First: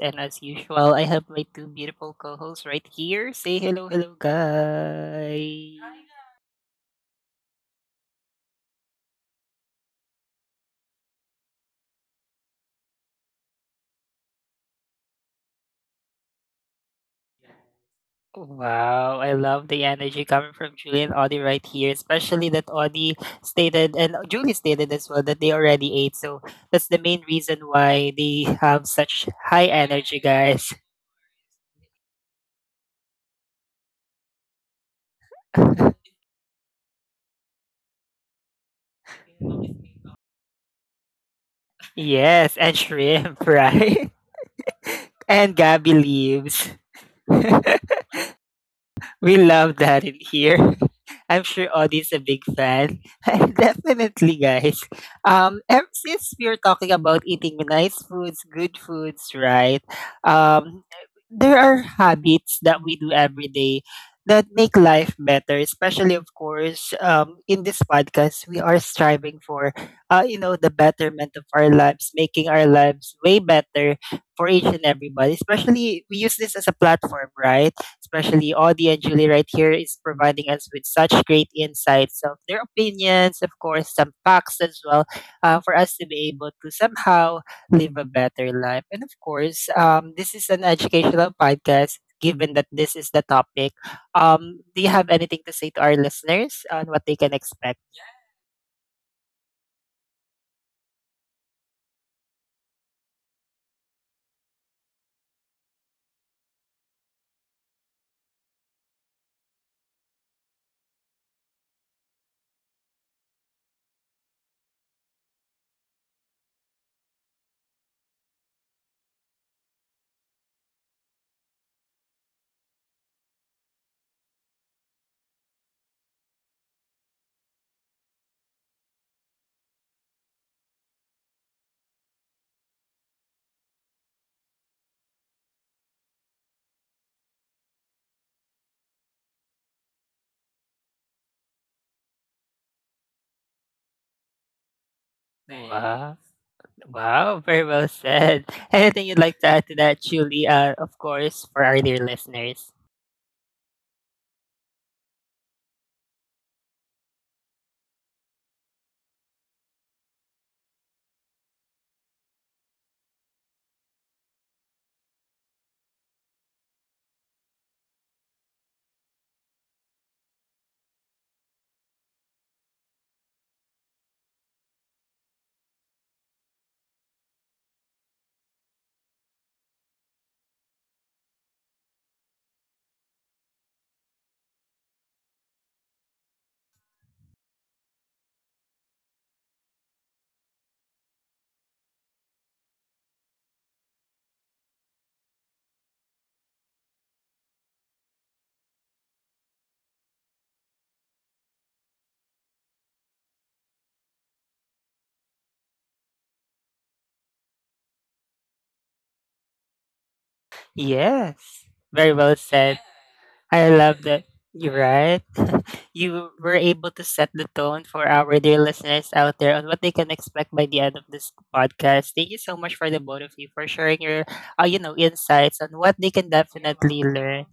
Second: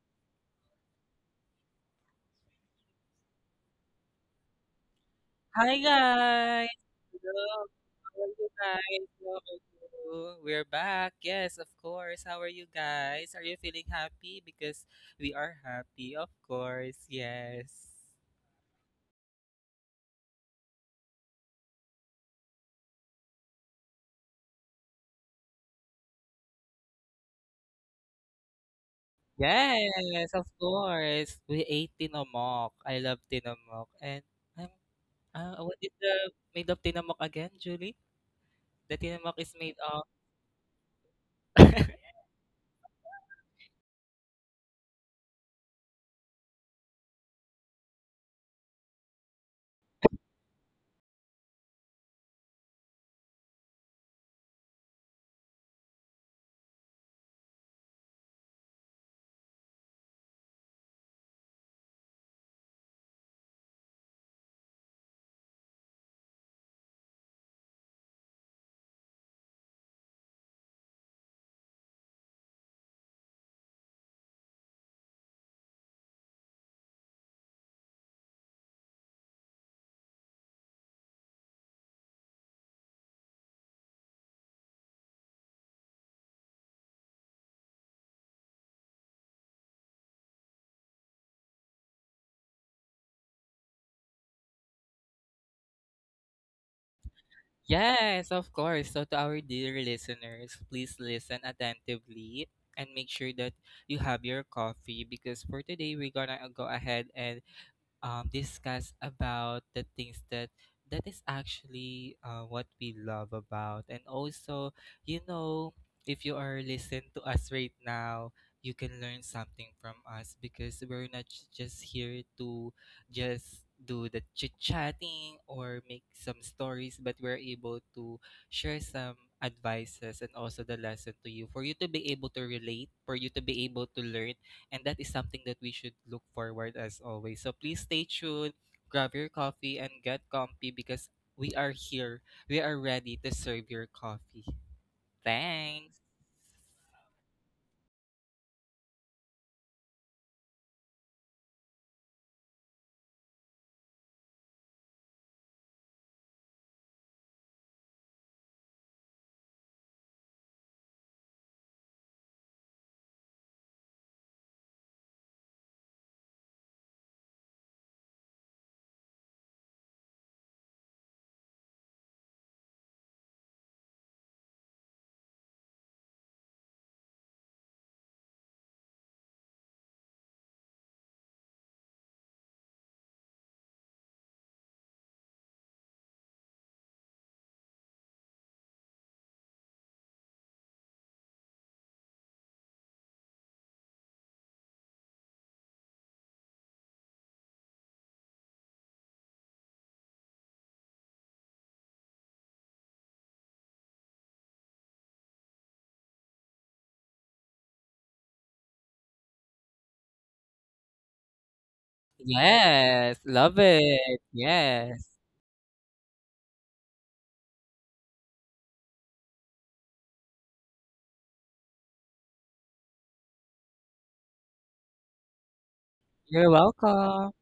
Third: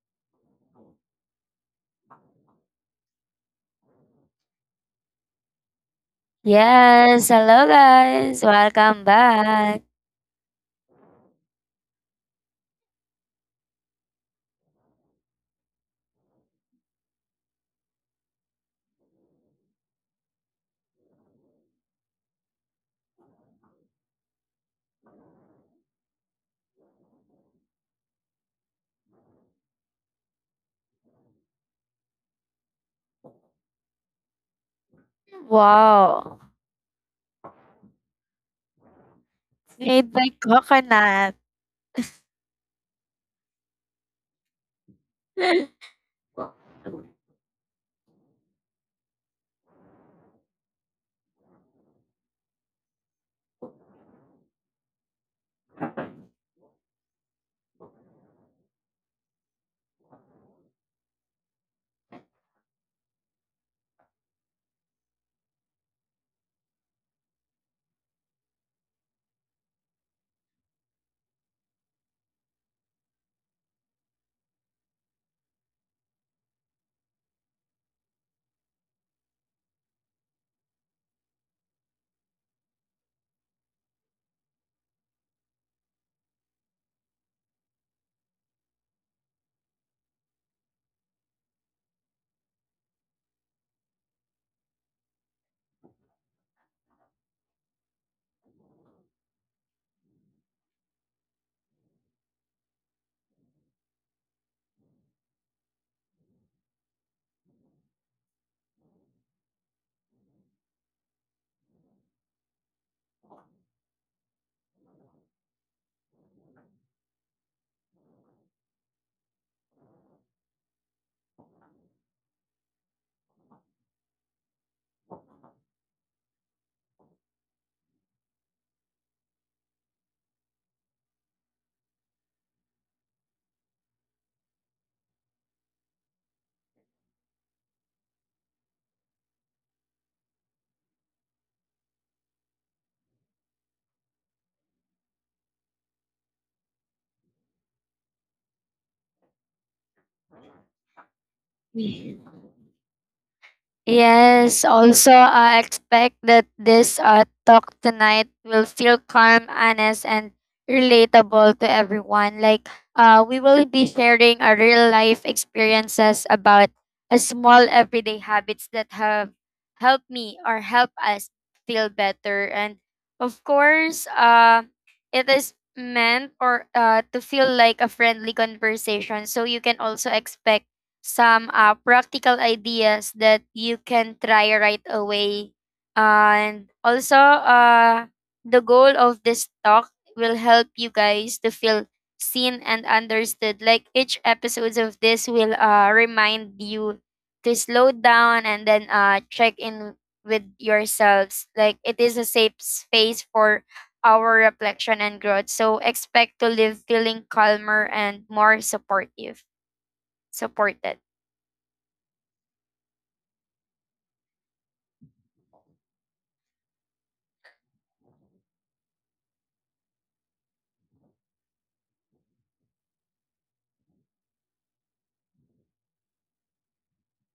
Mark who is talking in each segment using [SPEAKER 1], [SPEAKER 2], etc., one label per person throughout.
[SPEAKER 1] and as usual, I have my two beautiful co hosts right here. Say hello, hello,
[SPEAKER 2] Hi
[SPEAKER 1] guys.
[SPEAKER 2] guys.
[SPEAKER 3] Yes,
[SPEAKER 2] Hello.
[SPEAKER 3] hello
[SPEAKER 2] How are
[SPEAKER 3] guys,
[SPEAKER 2] you
[SPEAKER 3] welcome
[SPEAKER 2] guys? How are
[SPEAKER 3] back.
[SPEAKER 2] you? We're back. Yes, of course. How are you guys? Are you feeling happy? Because we are happy, of course. Yes.
[SPEAKER 1] Wow, I love the energy coming from Julie and Audie right here, especially that Audie stated and Julie stated as well that they already ate. So that's the main reason why they have such high energy,
[SPEAKER 2] Yes, of
[SPEAKER 1] guys.
[SPEAKER 2] course. We ate tinamok. I love tinamok. And I'm what is the
[SPEAKER 3] Wow,
[SPEAKER 2] made of tinamok again, Julie? The tinamok is made
[SPEAKER 3] made
[SPEAKER 2] of.
[SPEAKER 3] by coconut.
[SPEAKER 1] Yes, and shrimp, right? And Gabby leaves. We love that in here. I'm sure Audie's a big fan. Definitely, guys. Since we are talking about eating nice foods, good foods, right? Um, there are habits that we do every day that make life better. Especially, of course, in this podcast, we are striving for, you know, the betterment of our lives, making our lives way better for each and everybody. Especially, we use this as a platform, right? Especially Audie and Julie right here, is providing us with such great insights of their opinions, of course, some facts as well, for us to be able to somehow live a better life. And of course, this is an educational podcast. Given that this is the topic, do you have anything to say to our listeners on what they can expect?
[SPEAKER 2] Yes, of course. So, to our dear listeners, please listen attentively and make sure that you have your coffee because for today we're gonna go ahead and discuss about the things that that is actually what we love about and also you know if you are listening to us right now you can learn something from us because we're not just here to just do the chit chatting or make some stories but we're able to share some advices and also the lesson to you for you to be able to relate for you to be able to learn, and that is something that we should look forward as always. So please stay tuned, grab your coffee and get comfy because we are here. We are ready to serve your coffee. Thanks.
[SPEAKER 1] Wow. Wow, very well said. Anything you'd like to add to that, Julie? Of course, for our dear listeners.
[SPEAKER 3] Yes, also I expect that this talk tonight will feel calm, honest, and relatable to everyone. We will be sharing our real life experiences about a small everyday habits that have helped me or help us feel better. And of course, it is meant or to feel like a friendly conversation. So you can also expect some practical ideas that you can try right away. And also, the goal of this talk will help you guys to feel seen and understood. Like each episodes of this will remind you to slow down and then check in with yourselves. Like it is a safe space for our reflection and growth. So expect to live feeling calmer and more supported.
[SPEAKER 1] Yes, very well said.
[SPEAKER 2] Yes,
[SPEAKER 1] I
[SPEAKER 2] love
[SPEAKER 1] love that.
[SPEAKER 2] it.
[SPEAKER 1] You're right.
[SPEAKER 2] Yes.
[SPEAKER 1] You were able to set the tone for our dear listeners out there on what they can expect by the end of this podcast. Thank you so much for the both of you for sharing your, you know, insights on what they can
[SPEAKER 2] You're
[SPEAKER 1] definitely
[SPEAKER 2] welcome.
[SPEAKER 1] learn.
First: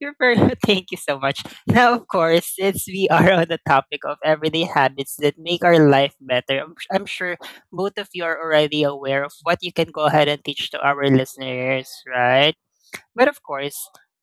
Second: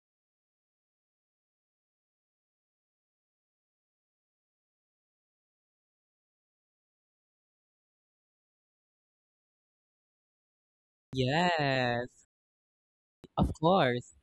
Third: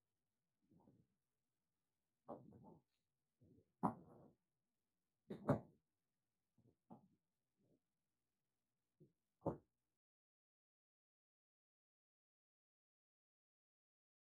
[SPEAKER 1] You're very, thank you so much. Now, of course, since we are on the topic of everyday habits that make our life better, I'm sure both of you are already aware of what you can go ahead and teach to our listeners,
[SPEAKER 2] Yes,
[SPEAKER 1] right? But of
[SPEAKER 2] of
[SPEAKER 1] course,
[SPEAKER 2] course.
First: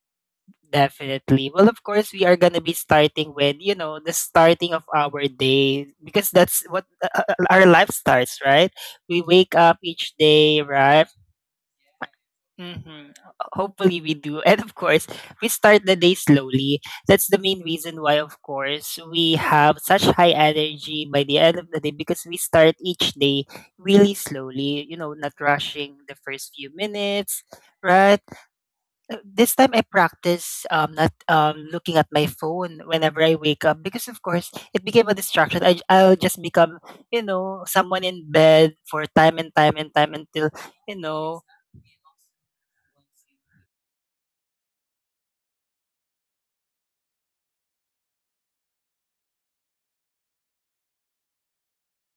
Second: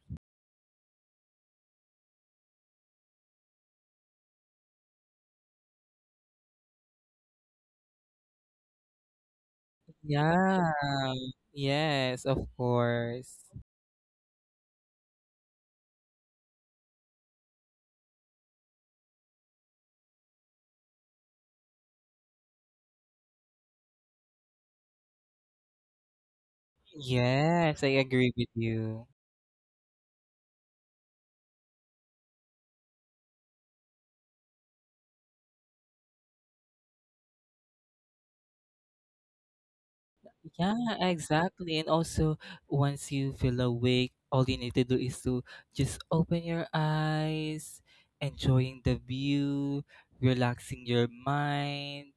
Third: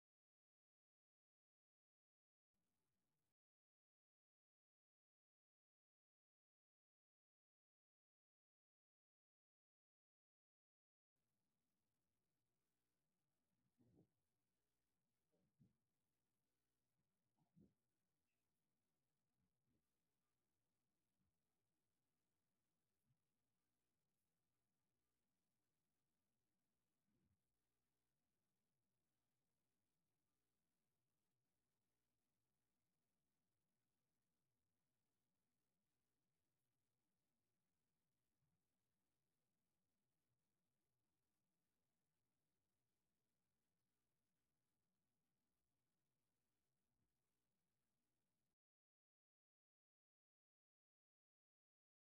[SPEAKER 1] definitely. Well, of course, we are gonna be starting with you know the starting of our day because that's what our life starts, right? We wake up each day,
[SPEAKER 2] Yeah.
[SPEAKER 1] right?
[SPEAKER 2] Yes, of
[SPEAKER 1] Mm-hmm.
[SPEAKER 2] course.
[SPEAKER 1] Hopefully, we do, and of course, we start the day slowly. That's the main reason why, of course, we have such high energy by the end of the day because we start each day really slowly. You know, not rushing the first few minutes,
[SPEAKER 2] Yes, I
[SPEAKER 1] right?
[SPEAKER 2] agree with you.
[SPEAKER 1] This time I practice not looking at my phone whenever I wake up because, of course, it became a distraction. I'll just become, you know, someone in bed for time and time and time until,
[SPEAKER 2] Yeah,
[SPEAKER 1] you know,
[SPEAKER 2] exactly. And also, once you feel awake, all you need to do is to just open your eyes, enjoying the view, relaxing your mind,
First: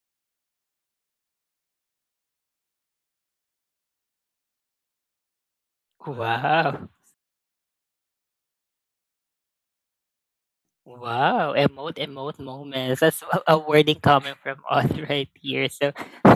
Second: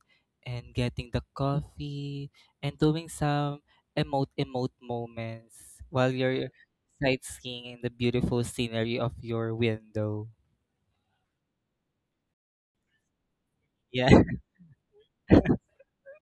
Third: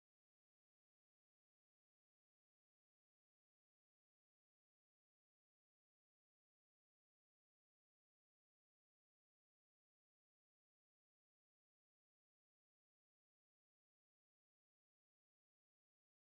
[SPEAKER 2] and getting the coffee, and doing some emote moments while you're
[SPEAKER 1] wow,
[SPEAKER 2] sightseeing in the beautiful scenery of your window.
[SPEAKER 1] wow, emote, emote moments. That's a wording
[SPEAKER 2] Yeah.
[SPEAKER 1] coming from us right here. So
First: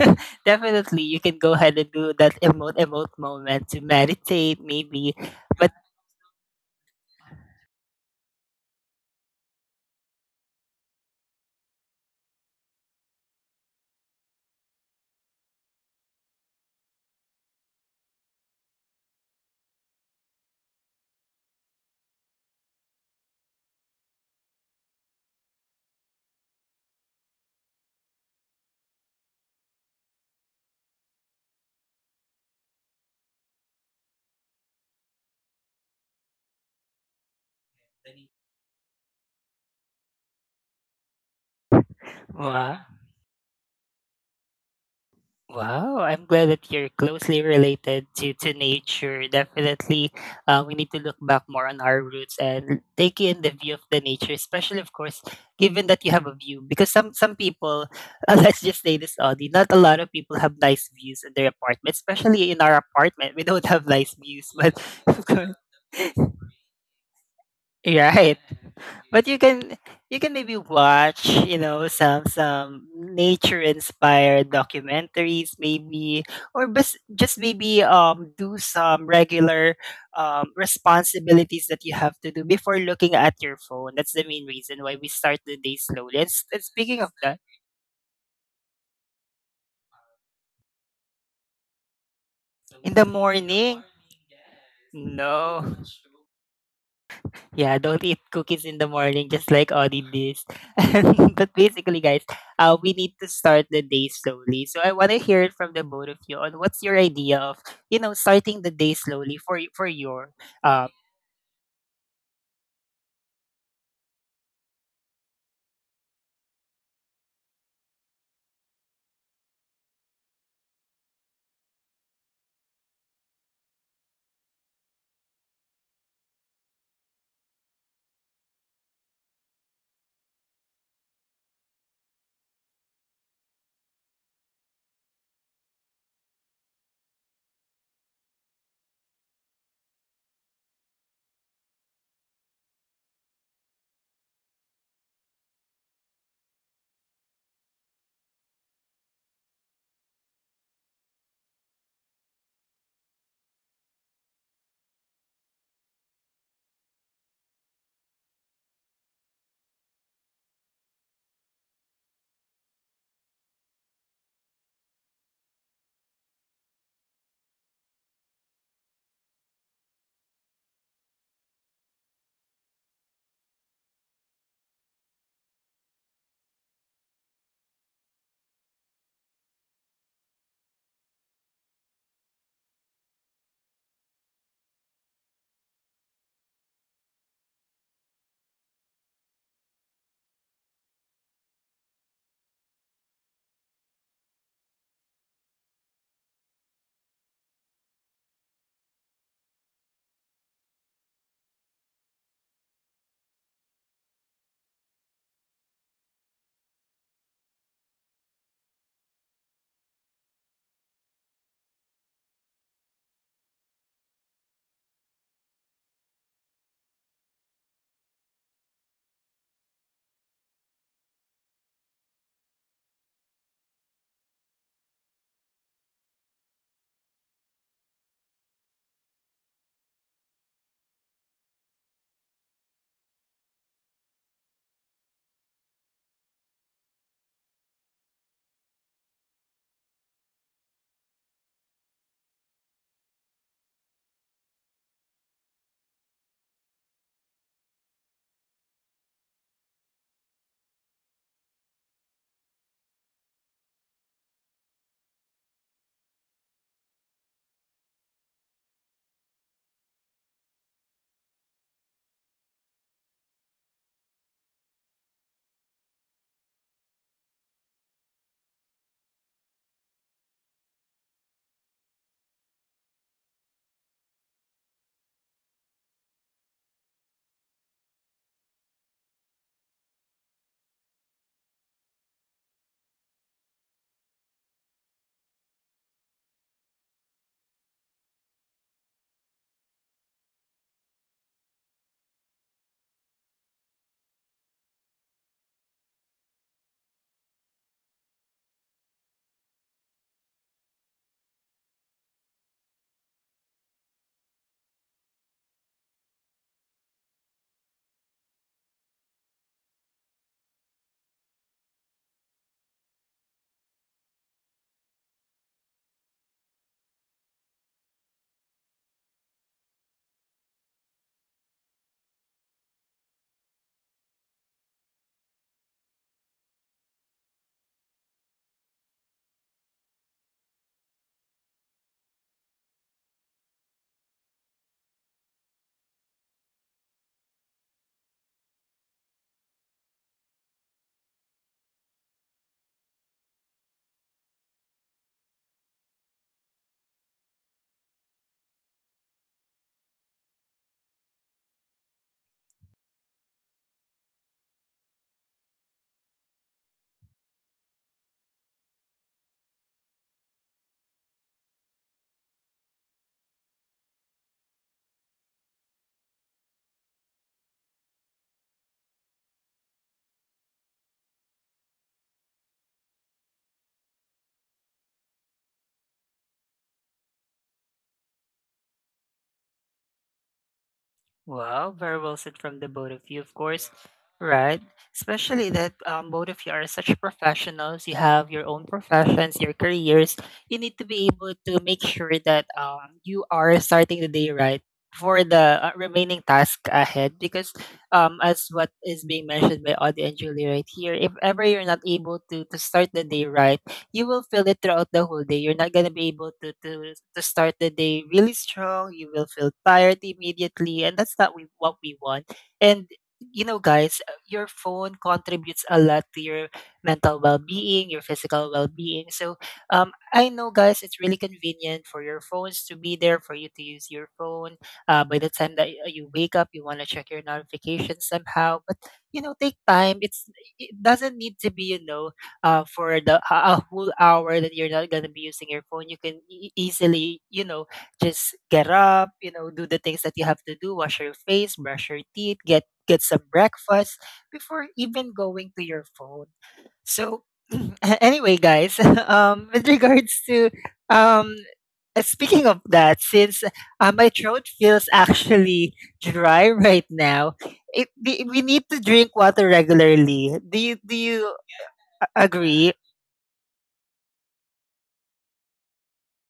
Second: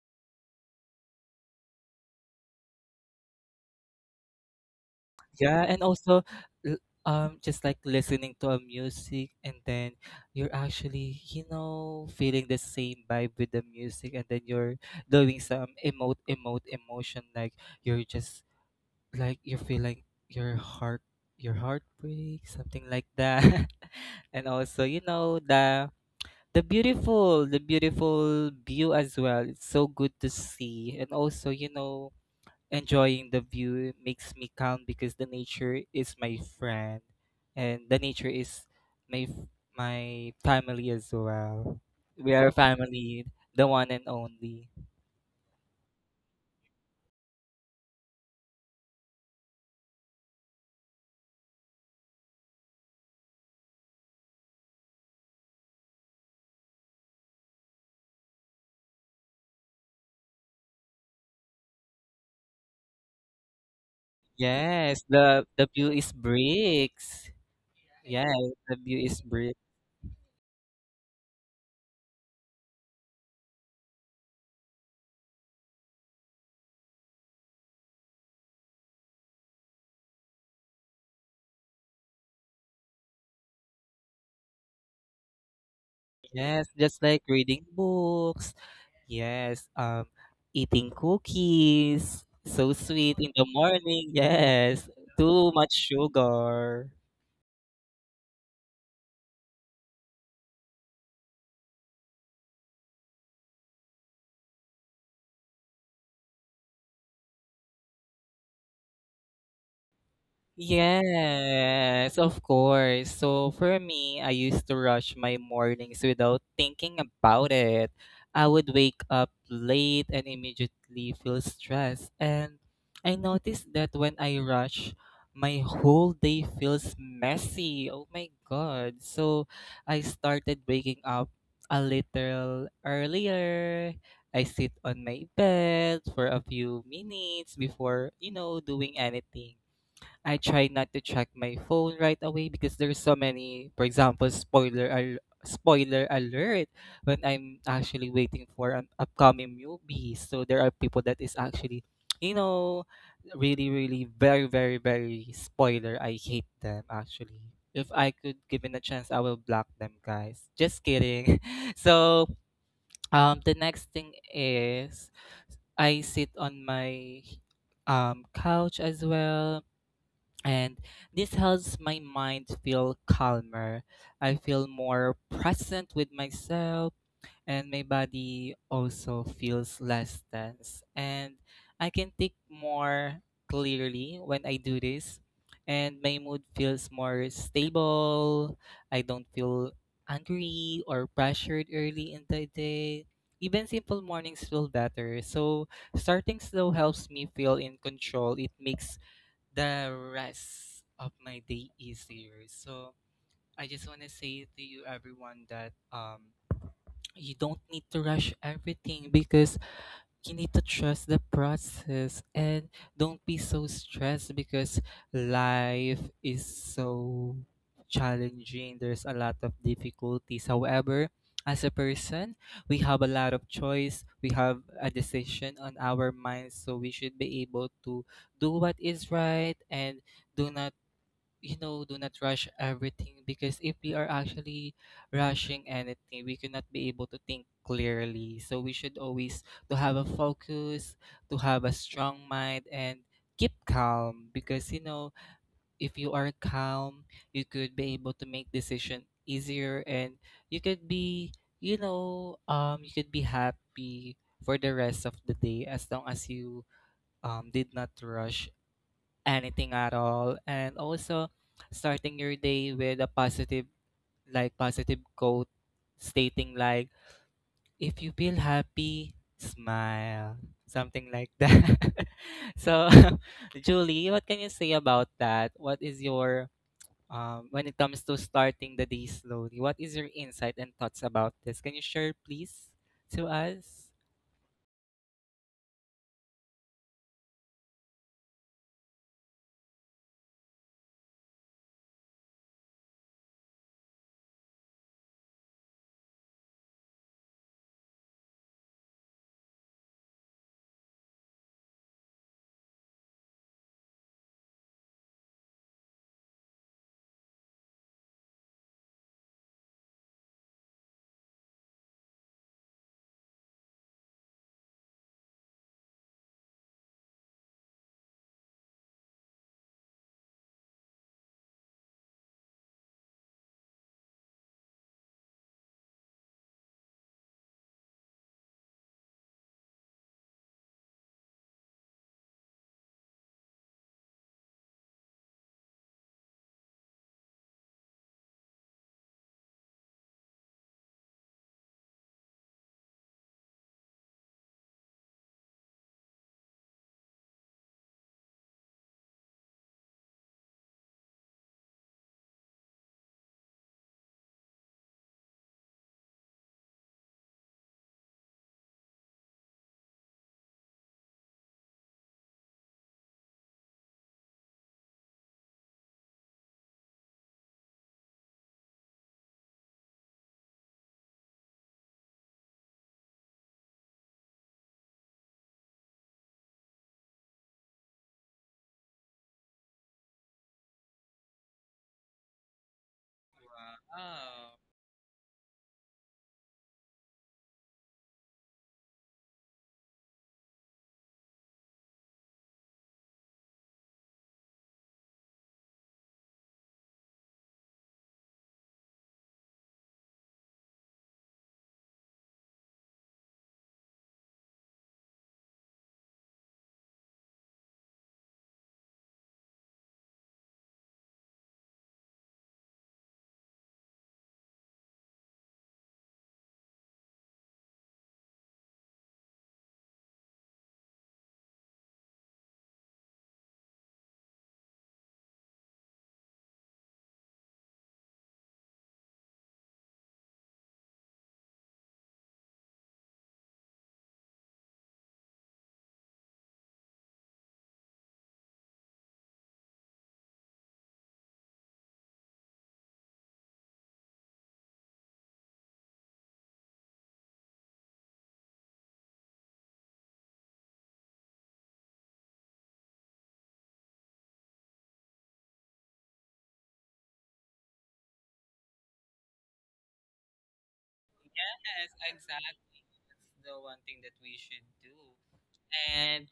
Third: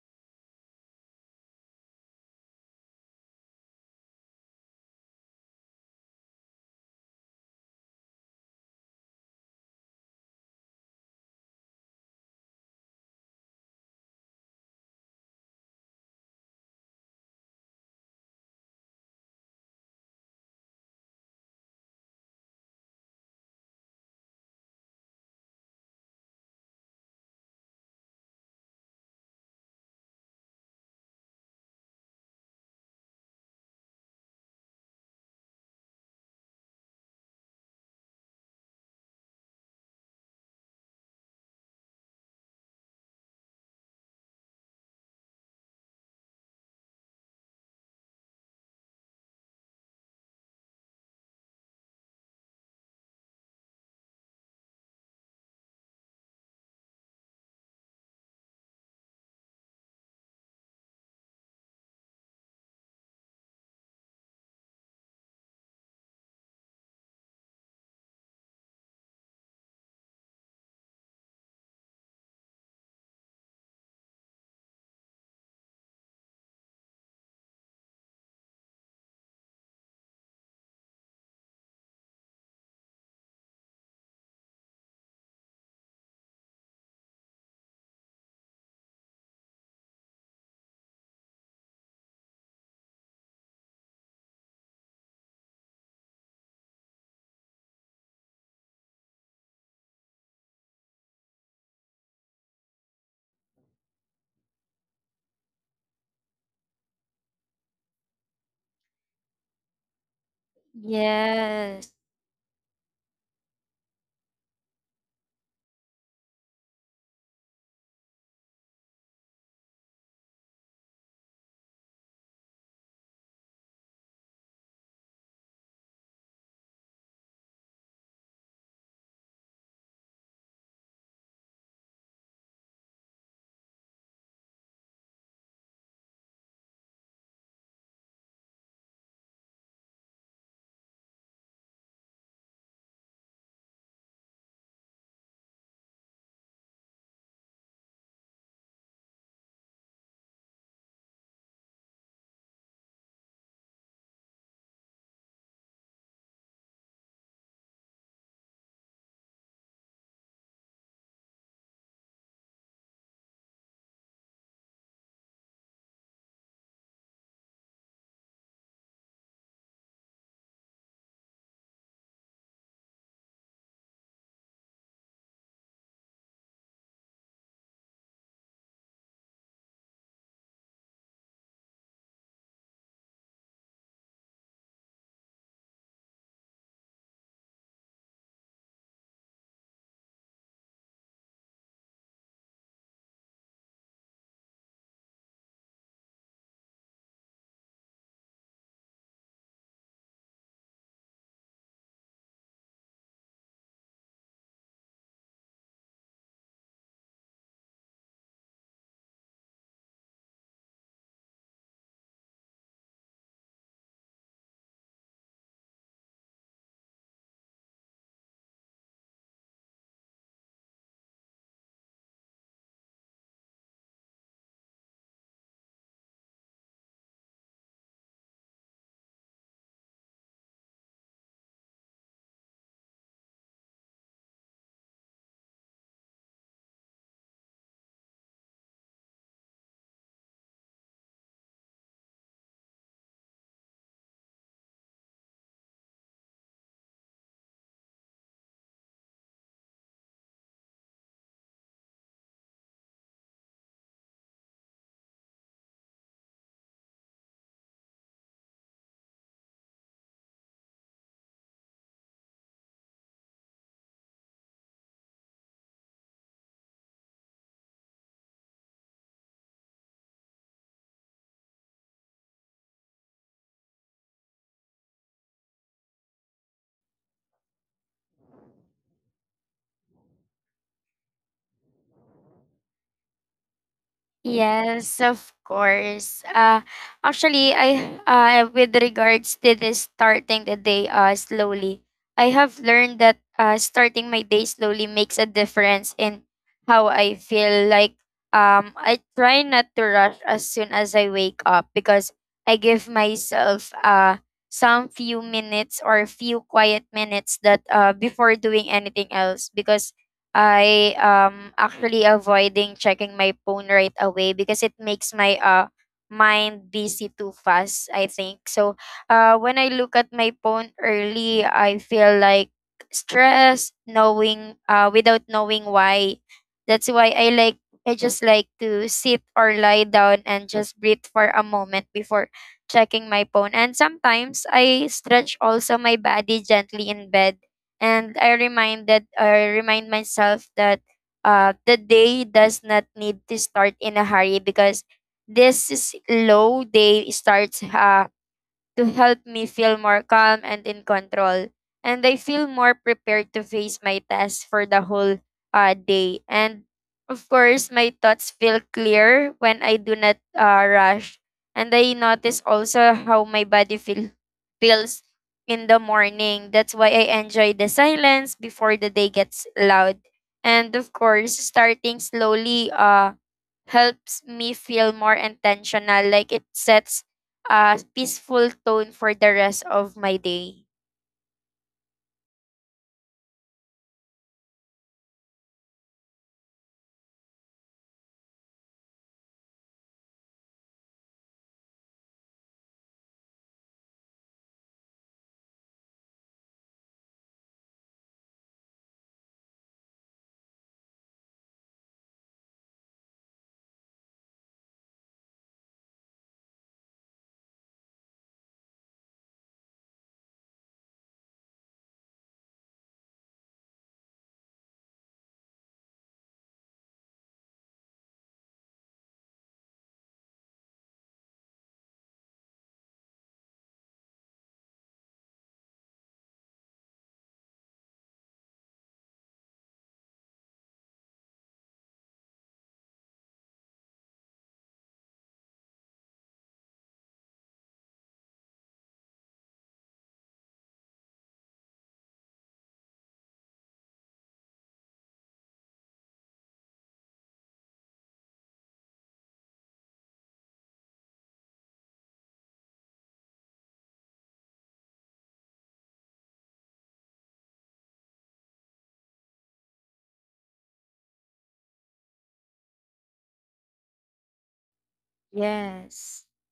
[SPEAKER 1] definitely you can go ahead and do that emote, emote moment to meditate, maybe.
[SPEAKER 2] Yeah,
[SPEAKER 1] But,
[SPEAKER 2] and also l- just like listening to a music, and then you're actually, you know, feeling the same vibe with the music, and then you're doing some emote emotion, like you're just like you're feeling your heart, your heartbreak, something like that. And also, you know, the beautiful, the beautiful view as well. It's so good to see. And also, you know, enjoying the view makes me calm because the nature is my friend, and the nature is my f- my family as well. We are
[SPEAKER 1] wow.
[SPEAKER 2] family, the one and only.
[SPEAKER 1] Wow, I'm glad that you're closely related to nature. Definitely, we need to look back more on our roots and take in the view of the nature, especially, of course, given that you have a view. Because some people, let's just say this, Audie, not a lot of people have nice views in their apartment, especially in our apartment. We don't have nice views, but
[SPEAKER 2] Yes,
[SPEAKER 1] of
[SPEAKER 2] the
[SPEAKER 1] course.
[SPEAKER 2] the view is bricks.
[SPEAKER 1] You're
[SPEAKER 2] Yes,
[SPEAKER 1] right.
[SPEAKER 2] the view is
[SPEAKER 1] But
[SPEAKER 2] bricks.
[SPEAKER 1] you can maybe watch, you know, some nature inspired documentaries maybe or just maybe do some regular responsibilities that you have to do before looking at your phone. That's the main reason why we start the day slowly. And
[SPEAKER 2] Yes, just
[SPEAKER 1] speaking of
[SPEAKER 2] like
[SPEAKER 1] that,
[SPEAKER 2] reading books. yes um Eating cookies, so
[SPEAKER 1] in the
[SPEAKER 2] sweet in the
[SPEAKER 1] morning,
[SPEAKER 2] morning. Yes, too much
[SPEAKER 1] no.
[SPEAKER 2] sugar.
[SPEAKER 1] Yeah, don't eat cookies in the morning, just like Audie this. And but basically, guys, we need to start the day slowly. So I want to hear it from the both of you on what's your idea of you know starting the day slowly for for your um
[SPEAKER 3] Yes.
[SPEAKER 2] Yes, of course. So for me, I used to rush my mornings without thinking about it. I would wake up late and immediately feel stressed. And I noticed that when I rush, my whole day feels messy. Oh my God. So I started waking up a little earlier. I sit on my bed for a few minutes before, you know, doing anything. I try not to check my phone right away because there's so many, for example, spoiler alert when I'm actually waiting for an upcoming movie. So there are people that is actually, you know, really, really very, very, very spoiler. I hate them actually. If I could given a chance, I will block them, guys. Just kidding. So the next thing is I sit on my couch as well, and this helps my mind feel calmer. I feel more present with myself, and my body also feels less tense. And I can think more clearly when I do this, and my mood feels more stable. I don't feel angry or pressured early in the day. Even simple mornings feel better. So, starting slow helps me feel in control. It makes the rest of my day easier. So I just want to say to you everyone that you don't need to rush everything because you need to trust the process and don't be so stressed because life is so challenging. There's a lot of difficulties. However, as a person, we have a lot of choice. We have a decision on our minds, so we should be able to do what is right and do not, you know, do not rush everything, because if we are actually rushing anything, we cannot be able to think clearly. So we should always to have a focus, to have a strong mind, and keep calm because, you know, if you are calm, you could be able to make decision easier and you could be, you know, you could be happy for the rest of the day as long as you did not rush anything at all. And also starting your day with a positive, like positive quote stating like if you feel happy, smile. Something like that. So Julie, what can you say about that? What is your when it comes to starting the day slowly, what is your insight and thoughts about this? Can you share, please, to us?
[SPEAKER 3] Yes, of course. Actually, I with regards to this starting the day slowly, I have learned that starting my day slowly makes a difference in how I feel. I try not to rush as soon as I wake up because I give myself some few minutes or few quiet minutes that before doing anything else because I actually avoiding checking my phone right away because it makes my mind busy too fast, I think. So when I look at my phone early, I feel like stressed knowing without knowing why. That's why I just like to sit or lie down and just breathe for a moment before checking my phone. And sometimes I stretch also my body gently in bed and I remind myself that the day does not need to start in a hurry because this slow day starts to help me feel more calm and in control. And I feel more prepared to face my tasks for the whole day. And of course, my thoughts feel clear when I do not rush. And I notice also how my feels in the morning. That's why I enjoy the silence before the day gets loud. And of course, starting slowly helps me feel more intentional. Like it sets a peaceful tone for the rest of my day.
[SPEAKER 1] wow, very well said from the both of you, of course.
[SPEAKER 2] Wow.
[SPEAKER 1] Right? Especially that both of you are such professionals. You have your own professions, your careers. You need to be able to make sure that you are starting the day right for the remaining task ahead. Because as what is being mentioned by Audie and Julie right here, if ever you're not able to start the day right, you will feel it throughout the whole day. You're not gonna be able to start the day really strong. You will feel tired immediately, and that's not what we want. And you know, guys, your phone contributes a lot to your mental well-being, your physical well-being. So, I know, guys, it's really convenient for your phones to be there for you to use your phone. By the time that you wake up, you want to check your notifications somehow, but you know, take time. It doesn't need to be, you know, for the a whole hour that you're not gonna be using your phone, you can easily, you know, just get up, you know, do the things that you have to do, wash your face, brush your teeth, get some breakfast before even going to your phone. So anyway, guys, with regards to um, speaking of that, since my throat feels actually dry right now, we need to drink water regularly. Do you
[SPEAKER 2] Yes,
[SPEAKER 1] agree?
[SPEAKER 2] exactly. That's the one thing that we should do.
[SPEAKER 3] Yes.
[SPEAKER 2] And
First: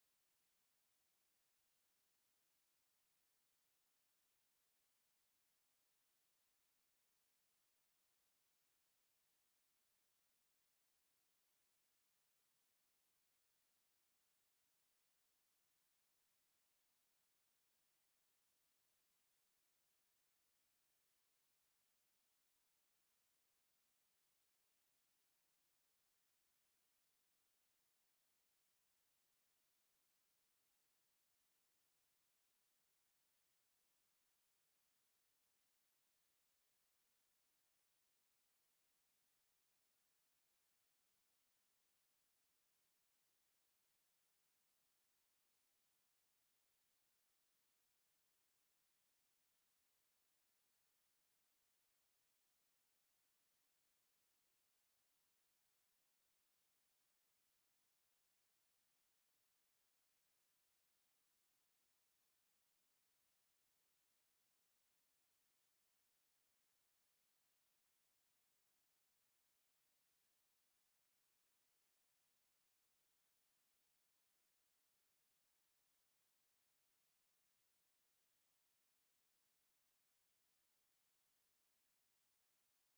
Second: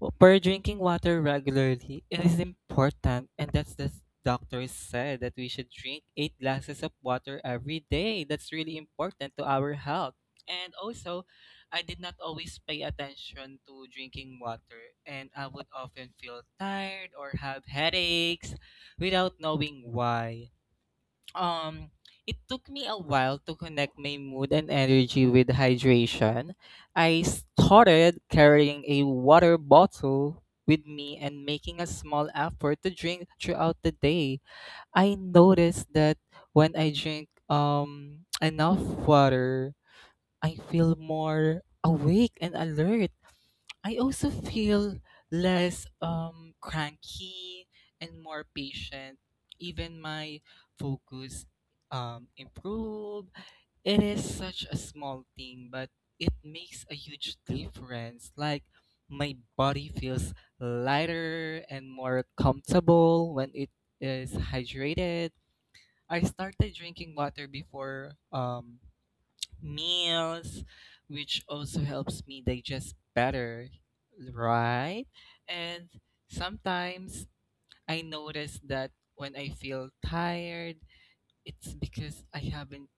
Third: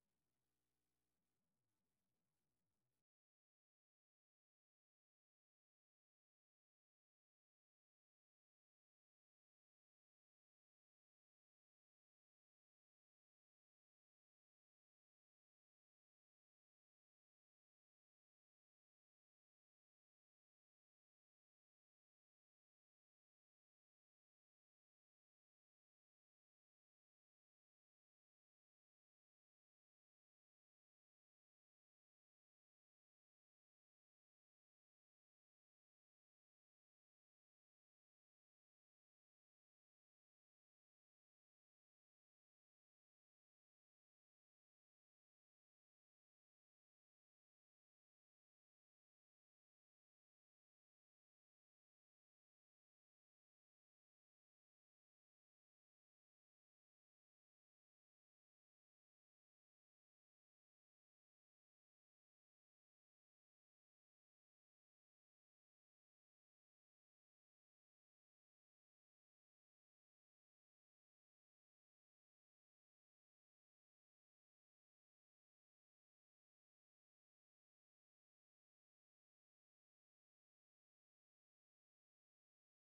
[SPEAKER 2] per drinking water regularly, it is important, and that's the doctor said that we should drink 8 glasses of water every day. That's really important to our health. And also, I did not always pay attention to drinking water, and I would often feel tired or have headaches without knowing why. um it took me a while to connect my mood and energy with hydration. I started carrying a water bottle with me and making a small effort to drink throughout the day. I noticed that when I drink enough water, I feel more awake and alert. I also feel less cranky and more patient. Even my focus improved. It is such a small thing, but it makes a huge difference. Like, my body feels lighter and more comfortable when it is hydrated. I started drinking water before meals, which also helps me digest better, right? And sometimes I notice that when I feel tired, it's because I haven't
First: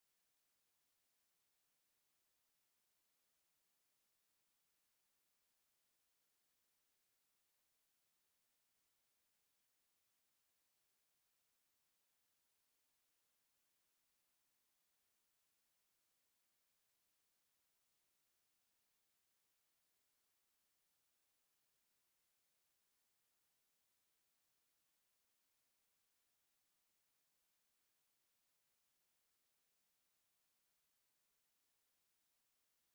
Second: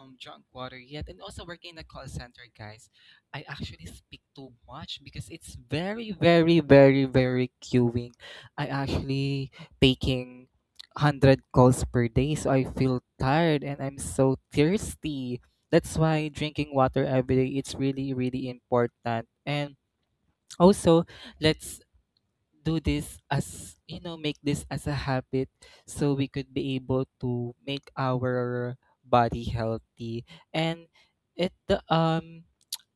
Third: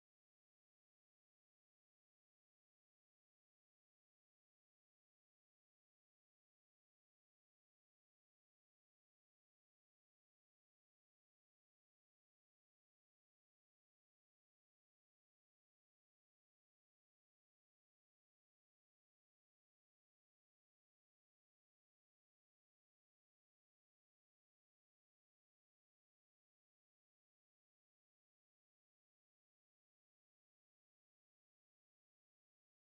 [SPEAKER 2] drunk water yet. And also working in a call center, guys, I actually speak too much because it's very, very, very, very queuing. I actually taking 100 calls per day, so I feel tired and I'm so thirsty. That's why drinking water every day it's really, really important. And also, let's do this as, you know, make this as a habit so we could be able to make our body healthy, and it, um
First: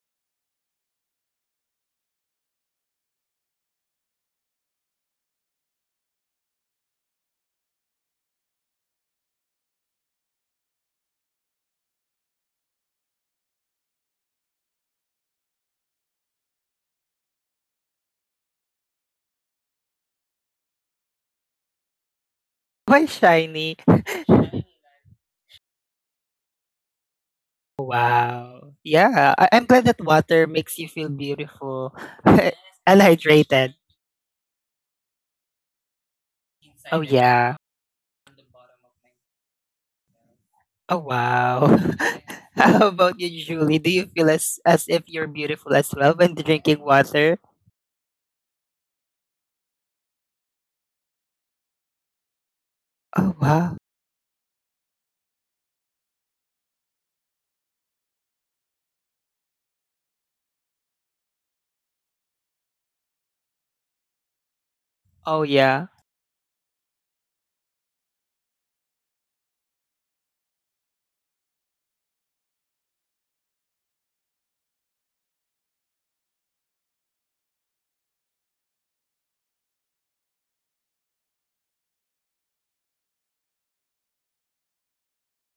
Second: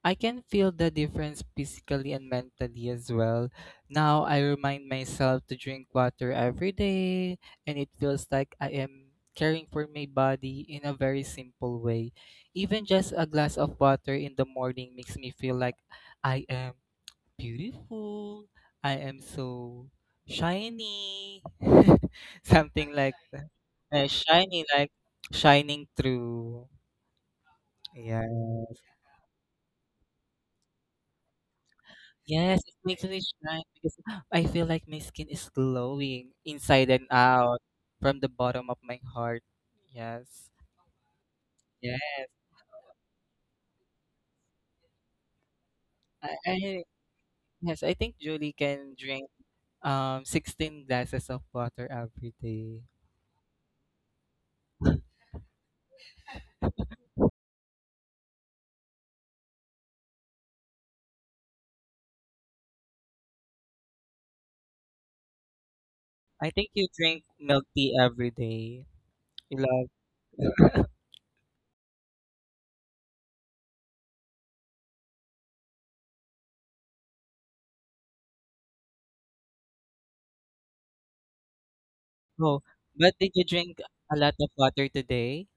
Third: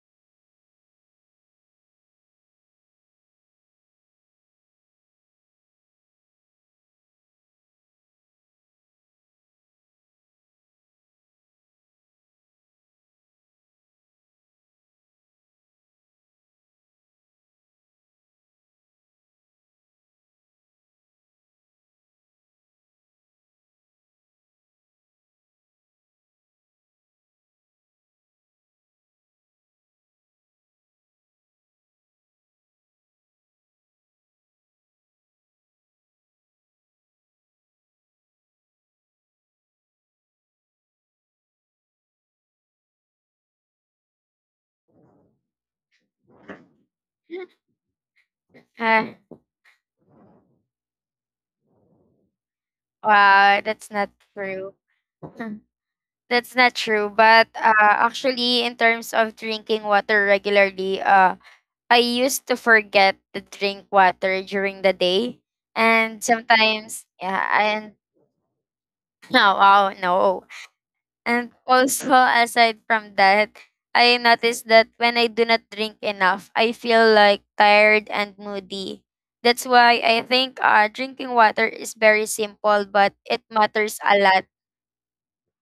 [SPEAKER 2] I can feel the difference physically and mentally as well. Now I remind myself to drink water every day, and it feels like I am caring for my body in a very simple way. Even just a glass of water in the morning makes me feel like I am beautiful. I am so shiny. Something
[SPEAKER 1] Why
[SPEAKER 2] like that.
[SPEAKER 1] shiny?
[SPEAKER 2] Shiny, like shining through. Yeah.
[SPEAKER 1] Wow. Yeah, I'm glad that water makes you feel beautiful
[SPEAKER 2] Yes, it
[SPEAKER 1] and
[SPEAKER 2] makes me shine
[SPEAKER 1] hydrated.
[SPEAKER 2] because I feel like my skin is glowing inside
[SPEAKER 1] Oh,
[SPEAKER 2] and
[SPEAKER 1] yeah.
[SPEAKER 2] out from the bottom of my heart. Yes.
[SPEAKER 1] Oh, wow.
[SPEAKER 2] Yes.
[SPEAKER 1] How about you, Julie? Do you feel as if you're beautiful as well when drinking
[SPEAKER 2] I
[SPEAKER 1] water?
[SPEAKER 2] yes, I think Julie can
[SPEAKER 3] Ah,
[SPEAKER 2] drink 16 glasses of water every day.
[SPEAKER 1] Oh,
[SPEAKER 3] wow,
[SPEAKER 1] wow.
[SPEAKER 3] that's not true. That's not true. But Actually, in terms of drinking water regularly, I used to forget to drink water during the day,
[SPEAKER 1] Oh, yeah.
[SPEAKER 3] and
[SPEAKER 2] I think you
[SPEAKER 3] sometimes,
[SPEAKER 2] drink
[SPEAKER 3] yeah,
[SPEAKER 2] milk
[SPEAKER 3] and
[SPEAKER 2] tea every day.
[SPEAKER 3] no,
[SPEAKER 2] You
[SPEAKER 3] wow,
[SPEAKER 2] love
[SPEAKER 3] no. And also, aside from that, I noticed that when I do not drink enough, I feel like tired and moody. That's why I think drinking water is very
[SPEAKER 2] Oh,
[SPEAKER 3] simple, but
[SPEAKER 2] but did
[SPEAKER 3] it
[SPEAKER 2] you drink
[SPEAKER 3] matters a
[SPEAKER 2] a lot
[SPEAKER 3] lot.
[SPEAKER 2] of water today?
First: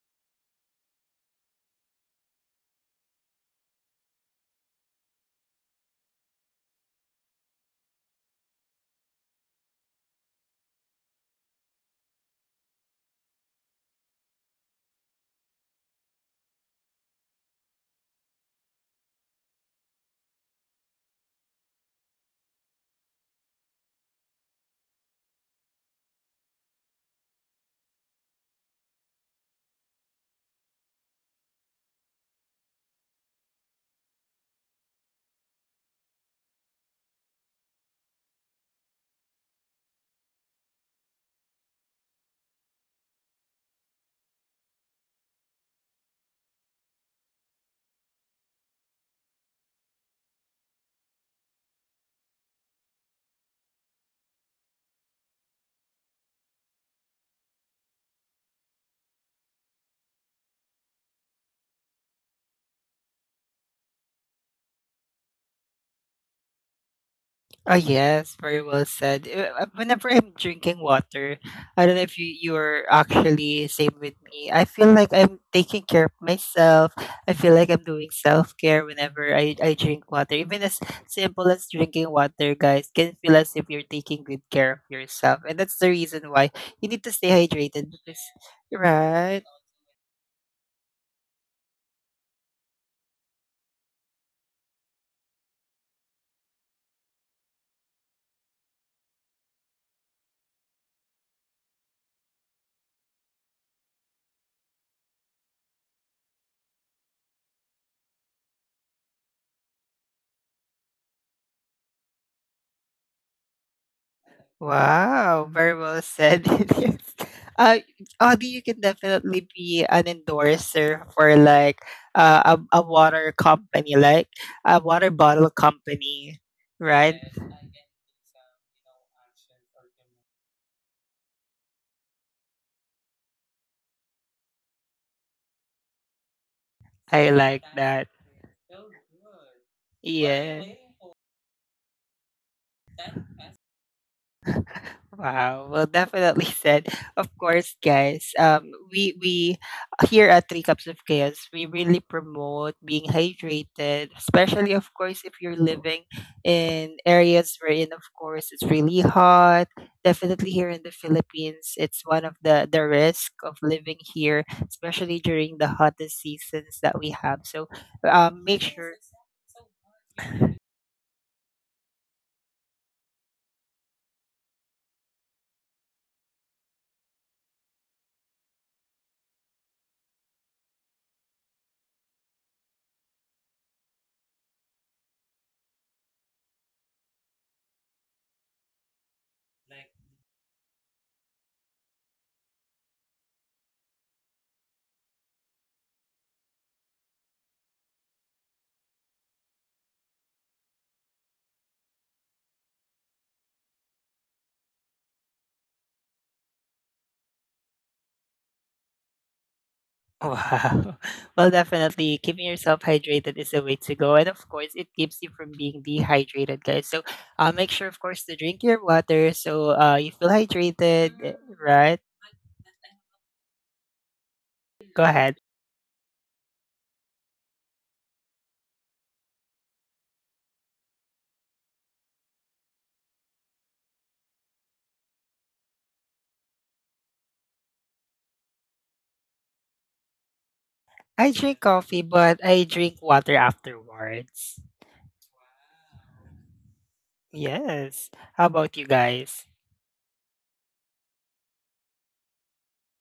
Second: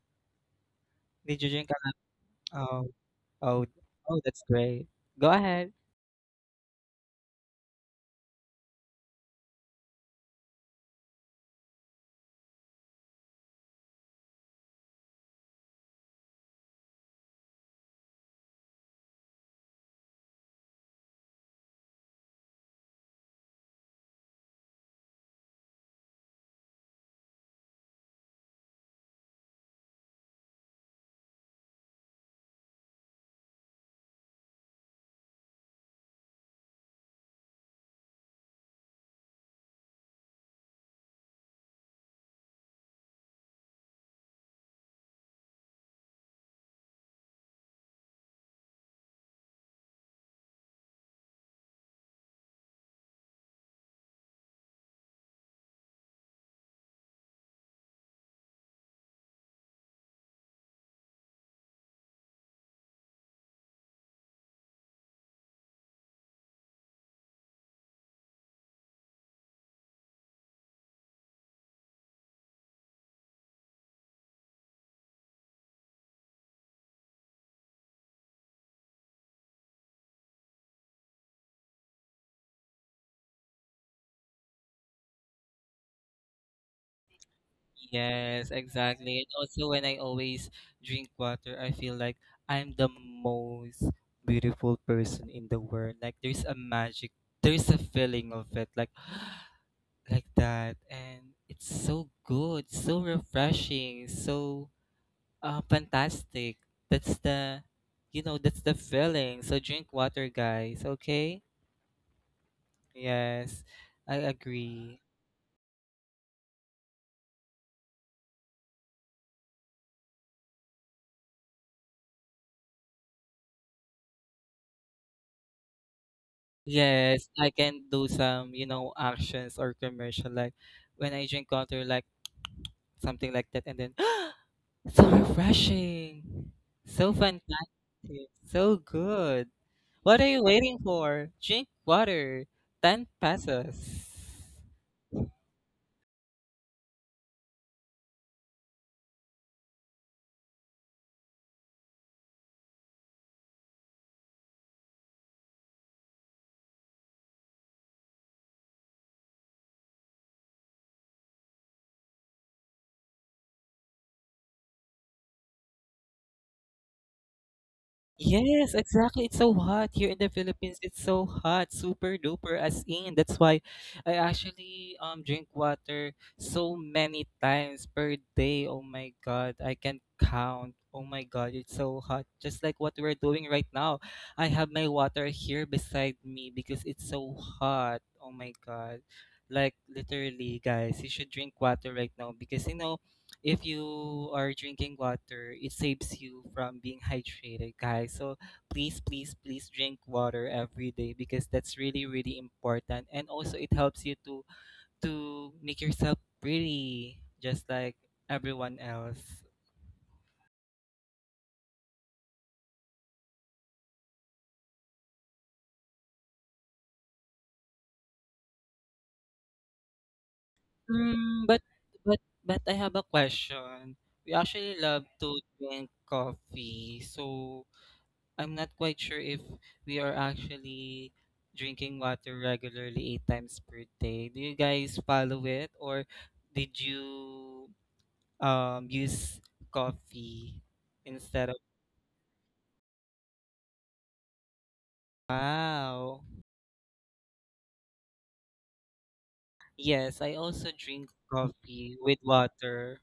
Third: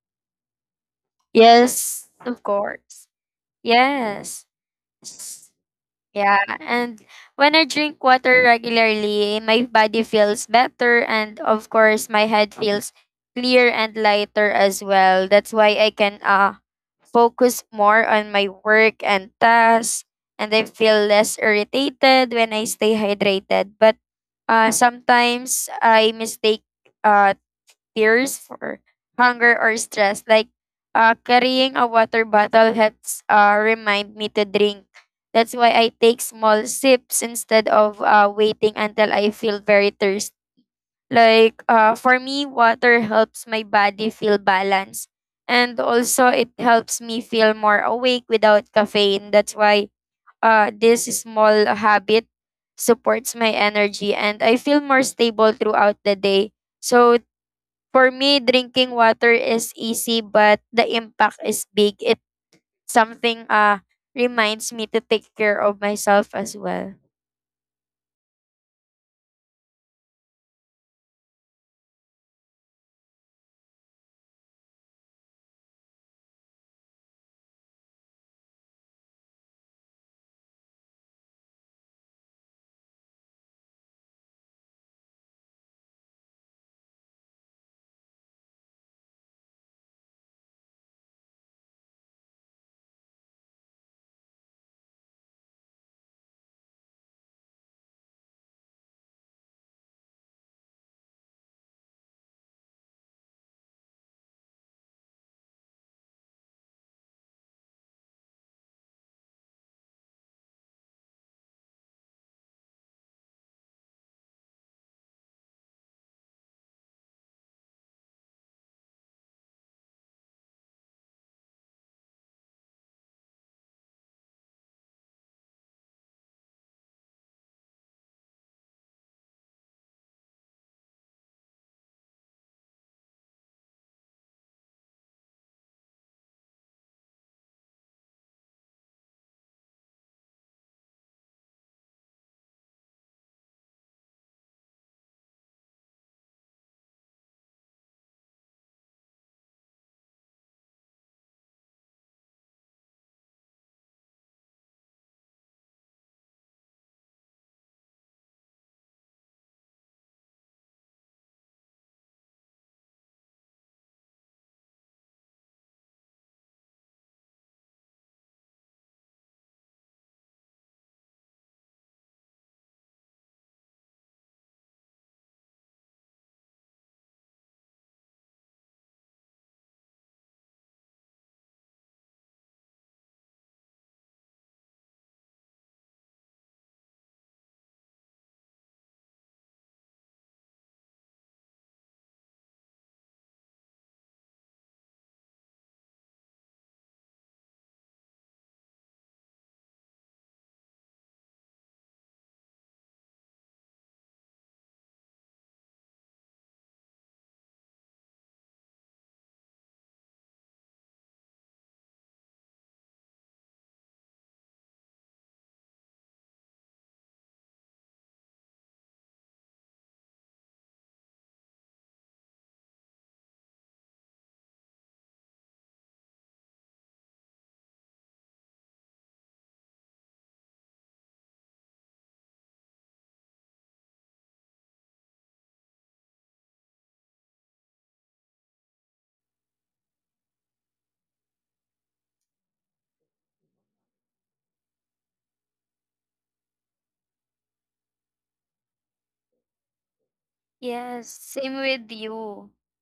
[SPEAKER 2] Did you drink a lot?
[SPEAKER 3] Yes, of
[SPEAKER 2] Oh,
[SPEAKER 3] course.
[SPEAKER 2] oh, oh, that's
[SPEAKER 3] Yes.
[SPEAKER 2] great. Go
[SPEAKER 3] S-
[SPEAKER 2] ahead.
[SPEAKER 3] Yeah. And when I drink water regularly, my body feels better, and of course, my head feels clear and lighter as well. That's why I can focus more on my work and tasks, and I feel less irritated when I stay hydrated. But Sometimes I mistake uh, tears for hunger or stress. Carrying a water bottle helps remind me to drink. That's why I take small sips instead of waiting until I feel very thirsty for me, water helps my body feel balanced. And also, it helps me feel more awake without caffeine. That's why this small habit supports my energy and I feel more stable throughout the day. So, for me, drinking water is easy, but the impact is big. It something reminds me to take care of myself as well.
[SPEAKER 1] Oh yes, very well said. Whenever I'm drinking water, I don't know if you you're actually same with me. I feel like I'm taking care of myself. I feel like I'm doing self care whenever I drink water. Even as simple as drinking water, guys, can feel as if you're taking good care of yourself. And that's the reason why you need to stay hydrated because
[SPEAKER 2] Yes, exactly. And
[SPEAKER 1] right.
[SPEAKER 2] also, when I always drink water, I feel like I'm the most beautiful person in the world. Like there's a magic, there's a feeling of it, like like that, and it's so good, so refreshing, so fantastic. That's the, you know, that's the feeling. So drink water, guys. Okay. Yes, I agree.
[SPEAKER 1] Wow, very well said. Yes. Uh, Audie, you can definitely be an endorser for like a water company, like a water bottle company, right?
[SPEAKER 2] Yes, I can do some, you know, actions or commercial like when I drink water, like something like that, and then So refreshing. So
[SPEAKER 1] I like
[SPEAKER 2] fantastic.
[SPEAKER 1] that.
[SPEAKER 2] So good. What are you
[SPEAKER 1] Yeah.
[SPEAKER 2] waiting for? Drink water. 10 pesos.
[SPEAKER 1] Wow. Well, definitely said. Of course, guys. We here at Three Cups of Chaos, we really promote being hydrated, especially of course if you're living in areas wherein, of course, it's really hot. Definitely here in the Philippines, it's one of the risk of living here, especially during the hottest seasons that we have. So, make
[SPEAKER 2] Yes,
[SPEAKER 1] sure.
[SPEAKER 2] exactly. It's so hot here in the Philippines. It's so hot, super duper as in. That's why I actually drink water so many times per day. Oh my God, I can count. Oh my God, it's so hot. Just like what we're doing right now. I have my water here beside me because it's so hot. Oh my God. Like literally, guys, you should drink water right now because, you know, if you are drinking water, it saves you from being hydrated, guys. So please, please, please drink water every day because that's really, really important. And also, it helps you to make yourself pretty, just like everyone else.
[SPEAKER 1] Wow. Well, definitely keeping yourself hydrated is the way to go. And of course, it keeps you from being dehydrated, guys. So make sure, of course, to drink your water so you feel hydrated, eh,
[SPEAKER 2] Mm,
[SPEAKER 1] right?
[SPEAKER 2] but I have a question. We actually
[SPEAKER 1] Go
[SPEAKER 2] love to
[SPEAKER 1] ahead.
[SPEAKER 2] drink coffee, so I'm not quite sure if we are actually drinking water regularly 8 times per day. Do you guys follow it or did you use coffee
[SPEAKER 1] I
[SPEAKER 2] instead of
[SPEAKER 1] drink coffee, but I drink water afterwards.
[SPEAKER 2] wow.
[SPEAKER 1] Yes. How about you guys?
[SPEAKER 2] Yes, I also drink
[SPEAKER 3] Yes, same
[SPEAKER 2] coffee
[SPEAKER 3] with
[SPEAKER 2] with
[SPEAKER 3] you.
[SPEAKER 2] water.